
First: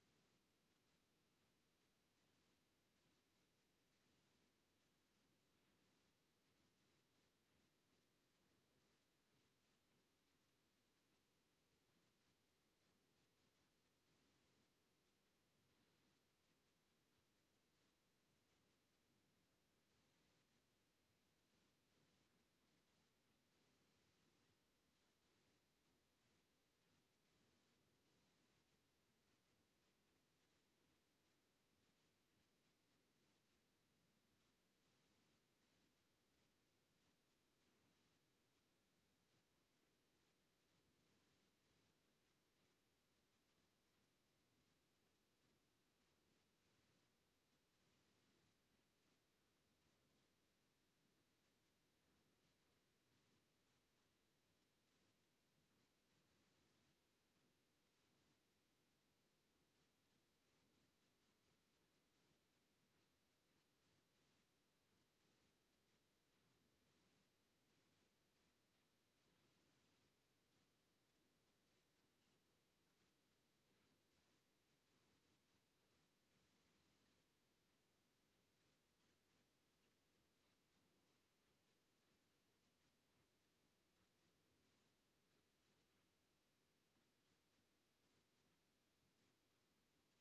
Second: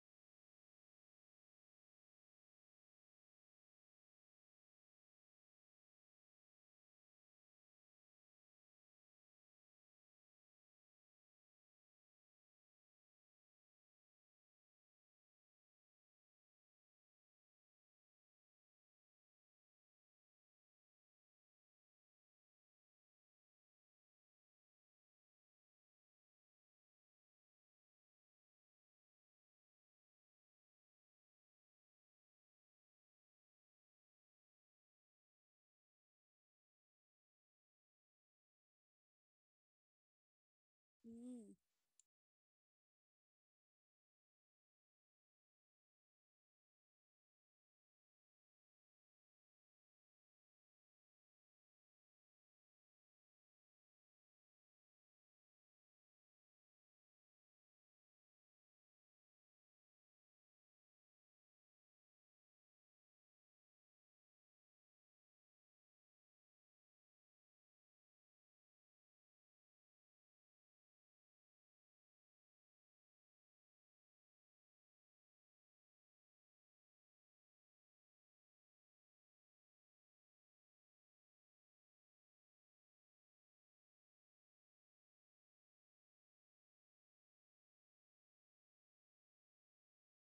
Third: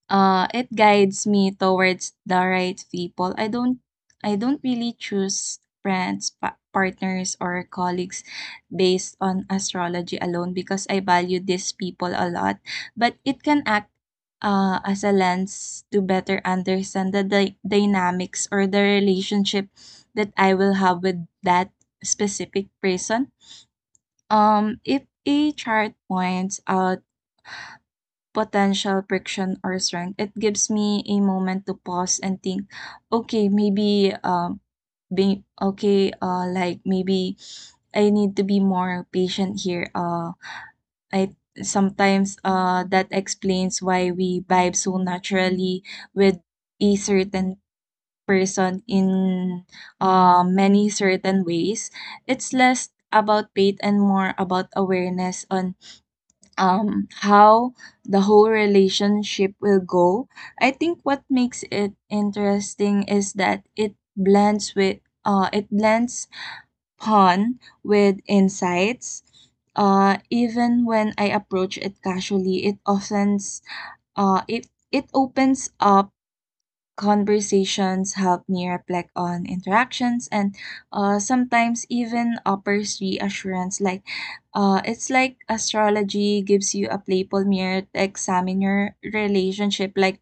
C: it guides me towards the right people. I don't really choose friends, partners, or colleagues based on astrology alone because I value these people a lot, but it can act, as a lens to better understand the dynamics or the relationship that I will have with that specific person. If a chart points out potential friction or strength, it gives me a moment to pause and think, okay, maybe be okay, like maybe I need to be more patient here. I
B: Mm.
C: sometimes that explains why we vibe so naturally with a certain person in many certain ways. It's less about faith and more about awareness on how the whole relationship will go. I think what makes it interesting is that it blends fun with insights. Even when I approach it casually, it it opens up conversations, help me reflect on interactions, and, sometimes even offers reassurance, like, it's like astrology gives you a playful mirror to examine your relationship, like,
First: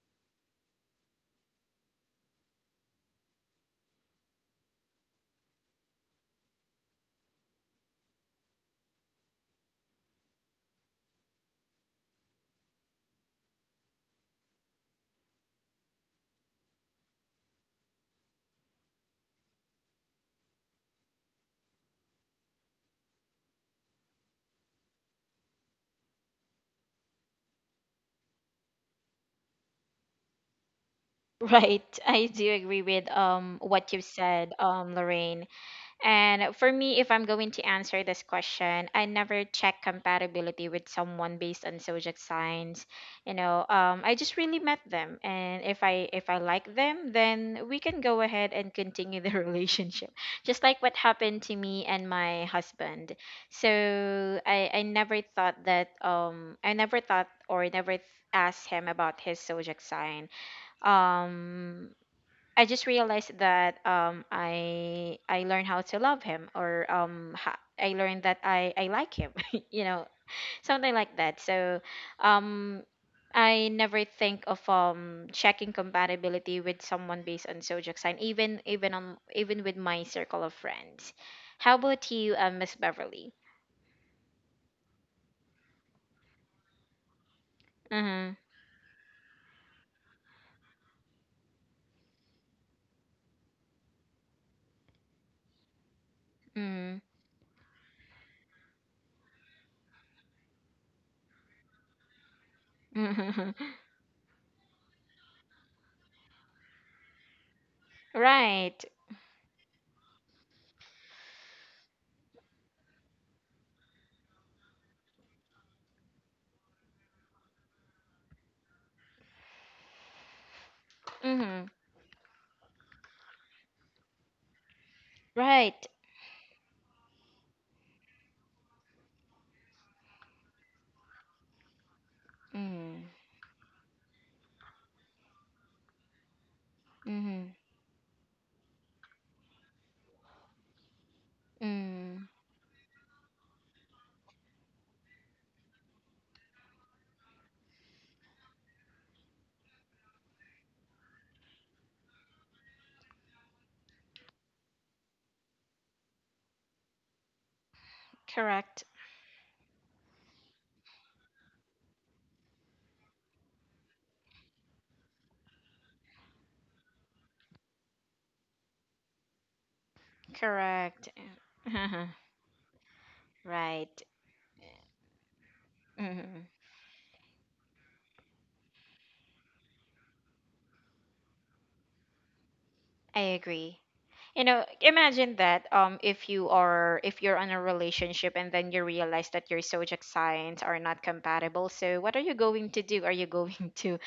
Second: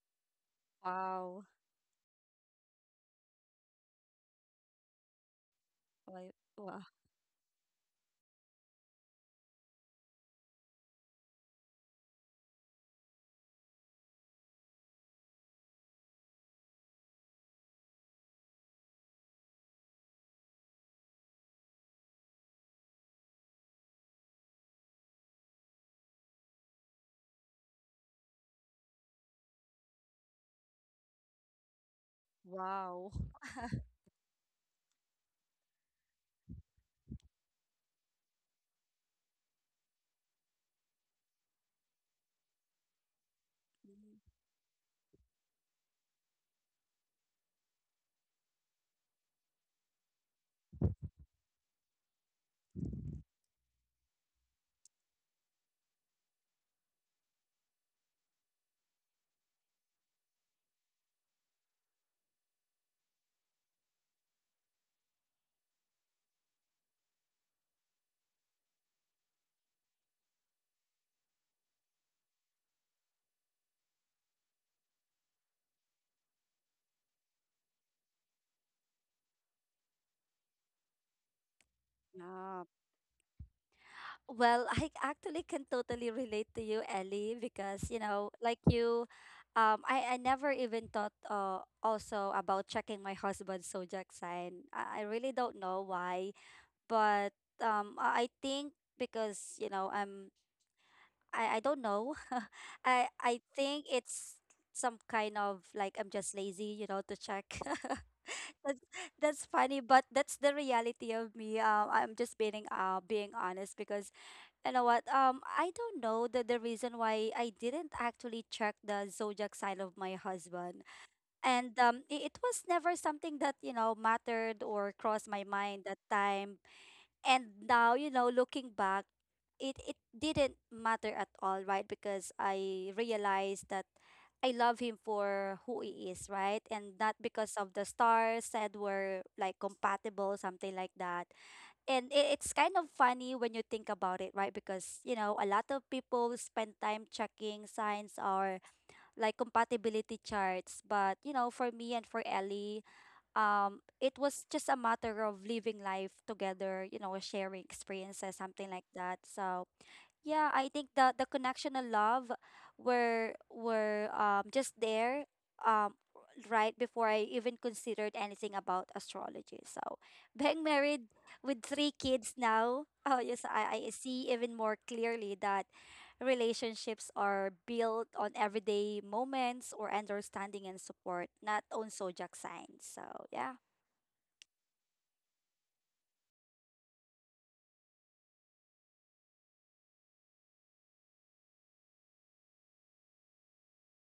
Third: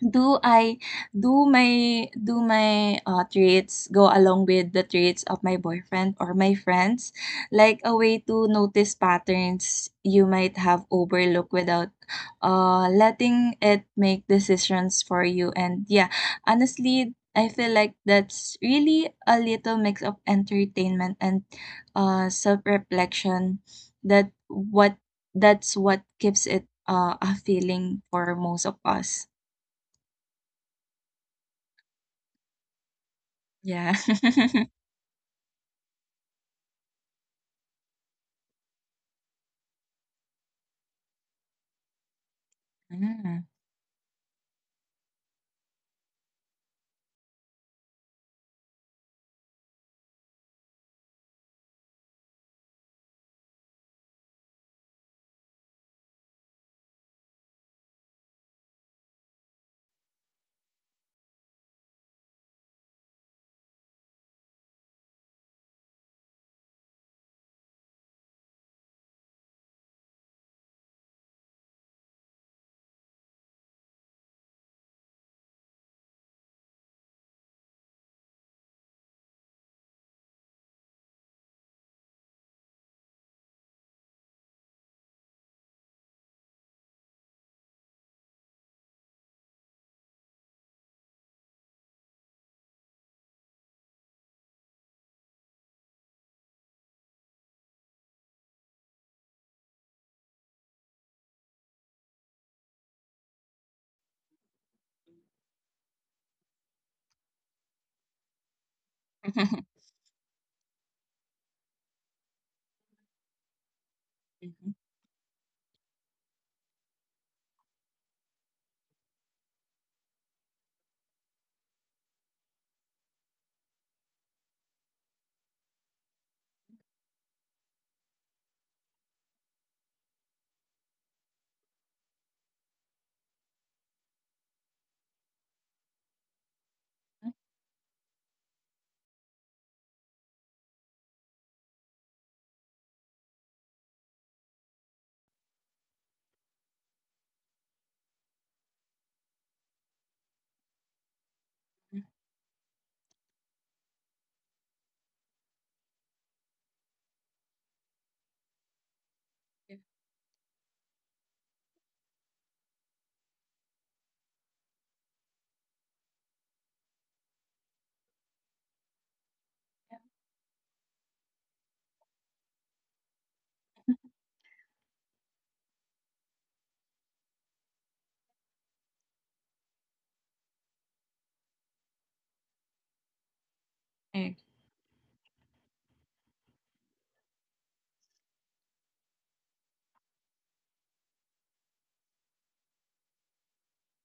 C: do I do
B: Wow.
C: my do my, traits go along with the traits of my boyfriend or
B: Like,
C: my
B: wow.
C: friends? Like a way to notice patterns you might have overlooked without, letting it make decisions for you. And yeah, honestly, I feel like that's really a little mix of entertainment and, self-reflection that what that's what keeps it, a feeling for most of us.
A: Right. I do agree with
B: Wow.
A: what
C: Yeah.
A: you've said, Lorraine. And for me, if I'm going to answer this question, I never check compatibility with someone based on zodiac signs.
C: Mm.
B: Mm.
A: I just really met them, and if I like them, then we can go ahead and continue the relationship, just like what happened to me and my husband. So I never thought that I never thought or never th- asked him about his zodiac sign. um I just realized that I learned how to love him or I learned that I like him you know, something like that. So um I never think of checking compatibility with someone based on zodiac sign, even with my circle of friends. How about you,
B: Wow.
A: Miss Beverly?
B: Well, I actually can totally relate to you, Ellie, because you know,
A: Mm-hmm.
B: like you, I never even thought also about checking my husband's zodiac sign. I really don't know why,
A: Mm-hmm.
B: but I think because you know, I'm I don't know, I
A: Mm-hmm.
B: think it's some kind of like, I'm just lazy, you know, to check. That's
A: Right.
B: funny, but that's the reality of me. I'm just being being honest because.
C: Mhm.
B: You know what? I don't know the reason why I didn't actually check the zodiac sign of my husband,
A: Mm-hmm.
B: and it was never something that, you know, mattered or crossed my
A: Right.
B: mind that time. And now, you know, looking back, it didn't matter at all, right? Because I
A: Mm-hmm.
B: realized that I love him for who he is, right? And not
A: Mm-hmm.
B: because of the stars said were like compatible, something like that. And
A: Mm.
B: it's kind of funny when you think about it, right? Because you know, a lot of people spend time checking signs or like compatibility charts, but you know, for me
C: Mm. Mm.
B: and for Ellie, it was just a matter of living life together, you know, sharing experiences, something
A: Correct.
B: like that. So
C: Yeah.
B: yeah, I think the connection and love were just there, um right before I even considered anything about astrology. So being married
A: Correct.
B: with three
A: Uh-huh.
B: kids now, oh yes, I
A: Right.
B: see even more clearly that
A: Hmm.
B: relationships are built on everyday moments or understanding and support, not on zodiac signs. So
A: I
B: yeah.
A: agree. You know, imagine that, if you are if you're in a relationship and then you realize that your zodiac signs are not compatible. So what are you going to do? Are you going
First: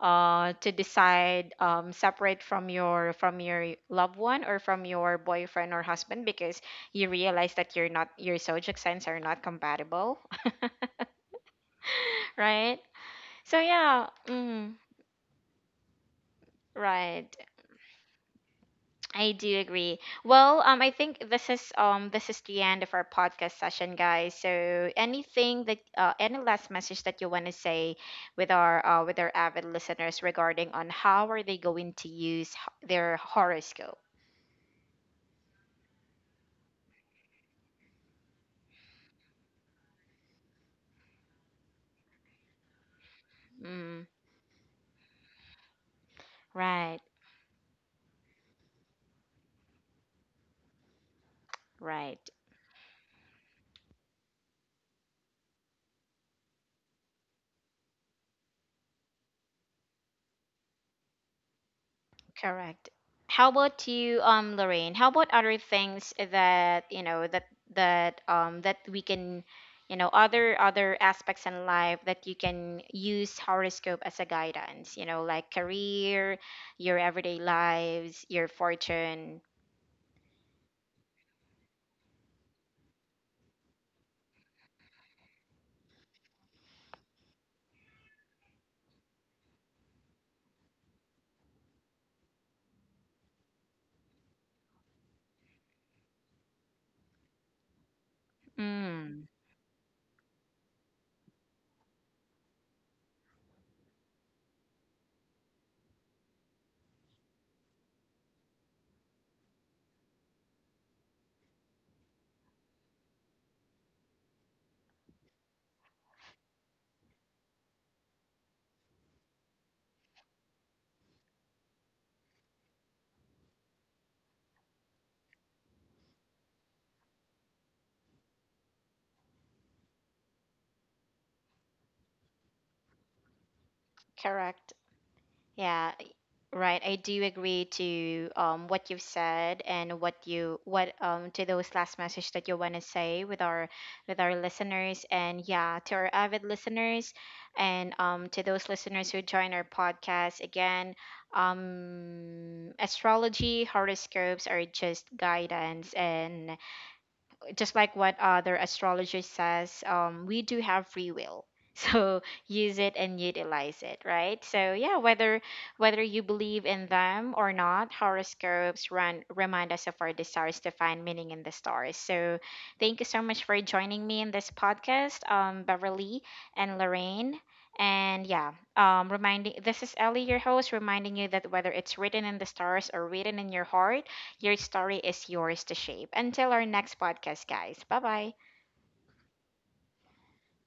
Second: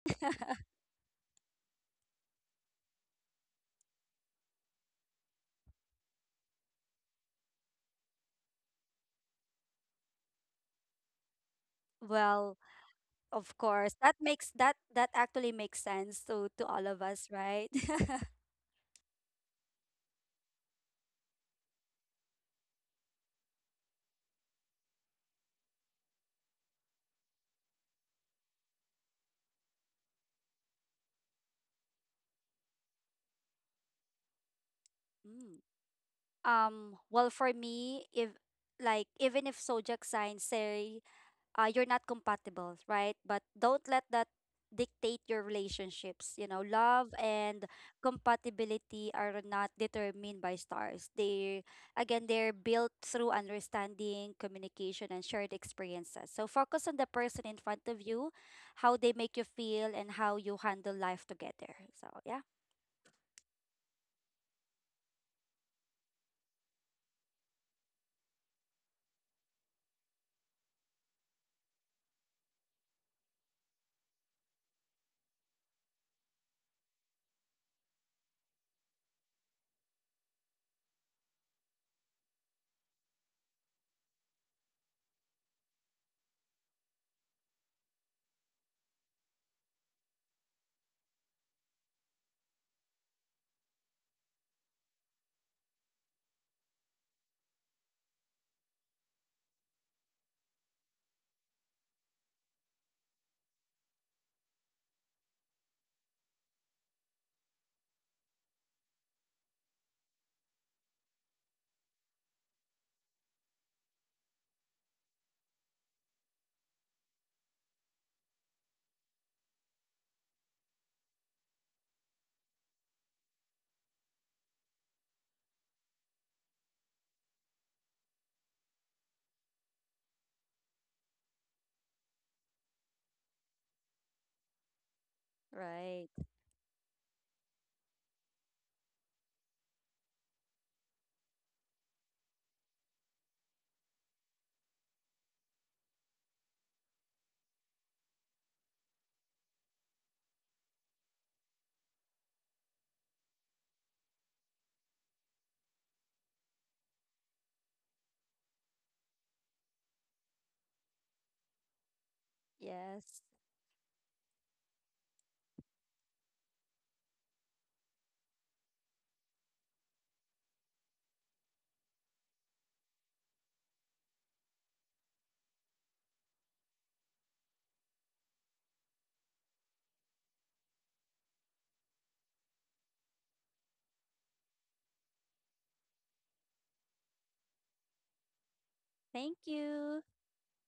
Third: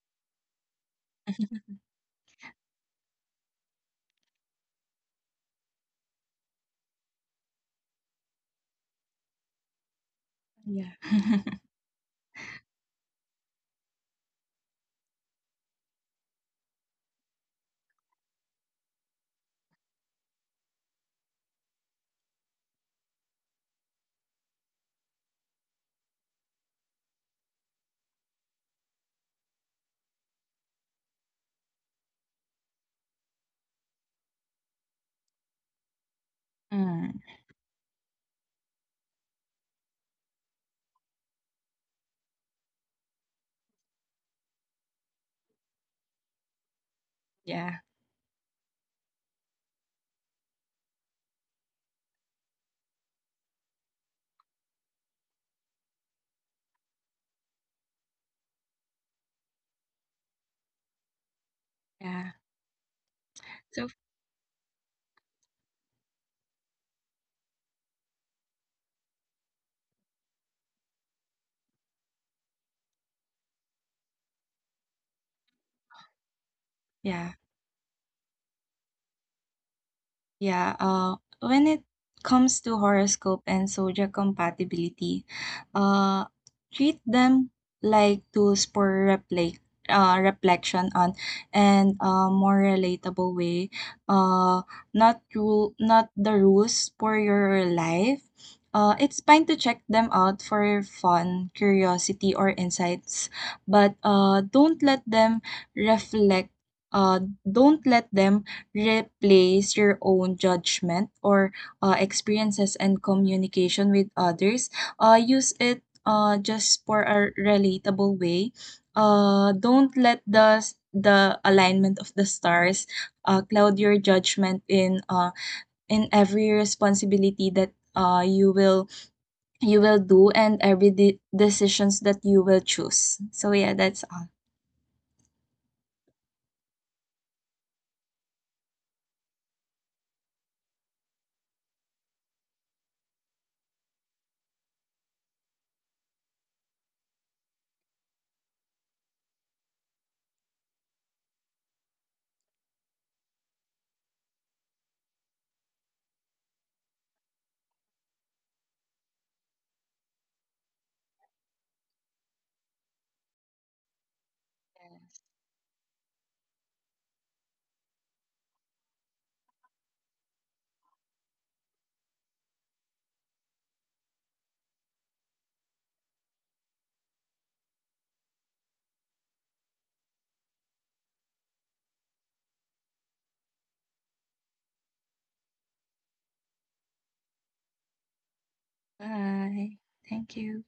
A: to decide, separate from your loved one or from your boyfriend or husband because you realize that you're not your zodiac signs are not compatible,
C: Yeah.
B: Well,
A: right?
B: of
A: So
B: course,
A: yeah.
B: that makes
A: Mm.
B: that that actually makes sense to all of us,
A: Right.
B: right?
A: I do agree. Well, I think this is the end of our podcast session, guys. So anything that any last message that you want to say with our avid listeners regarding on how are they going to use their horoscope?
B: Mm.
C: Mm,
B: Well, for me, if, like, even if zodiac signs say, you're not compatible, right? But don't
A: Mm.
B: let that dictate your relationships. You know,
A: Right,
B: love and
C: yeah,
B: compatibility are not determined by stars. They again
A: right.
B: they're built through understanding, communication, and shared experiences. So focus on the person in front of you, how they make you feel, and how you handle life together. So
C: yeah.
B: yeah,
A: Correct. How
C: So,
A: about you, Lorraine? How about other things that you know, that that we can, you know, other aspects in life that you can use horoscope as a guidance? You know, like career, your
C: yeah.
A: everyday lives, your fortune.
C: Yeah, when it comes to horoscope and zodiac compatibility, uh, treat them like tools for reflect, reflection on and a more relatable way. Uh, not the rules for your life. It's
A: Mm.
C: fine to check them out for fun, curiosity, or insights, but don't let them reflect. Don't let them replace your own judgment or, experiences and communication with others. Use it, just for a relatable way. Don't let the alignment of the stars, cloud your judgment in, every responsibility that, you will do, and every decisions that you will choose. So yeah, that's all.
A: Correct. Yeah.
B: right.
A: Right, I do agree to what you've said and what you what to those last message that you want to say with our listeners, and yeah, to our avid listeners, and to those listeners who join our podcast again. Astrology, horoscopes are just guidance, and just like what other astrologer says, we do have free will. So use it and
B: Yes.
A: utilize it, right? So yeah, whether you believe in them or not, horoscopes run remind us of our desires to find meaning in the stars. So thank you so much for joining me in this podcast, Beverly and Lorraine. And yeah, reminding, this is Ellie, your host, reminding you that whether it's written in the stars or written in your heart, your story is yours to shape. Until our next podcast, guys. Bye bye.
B: Thank
C: Bye.
B: you.
C: Thank you.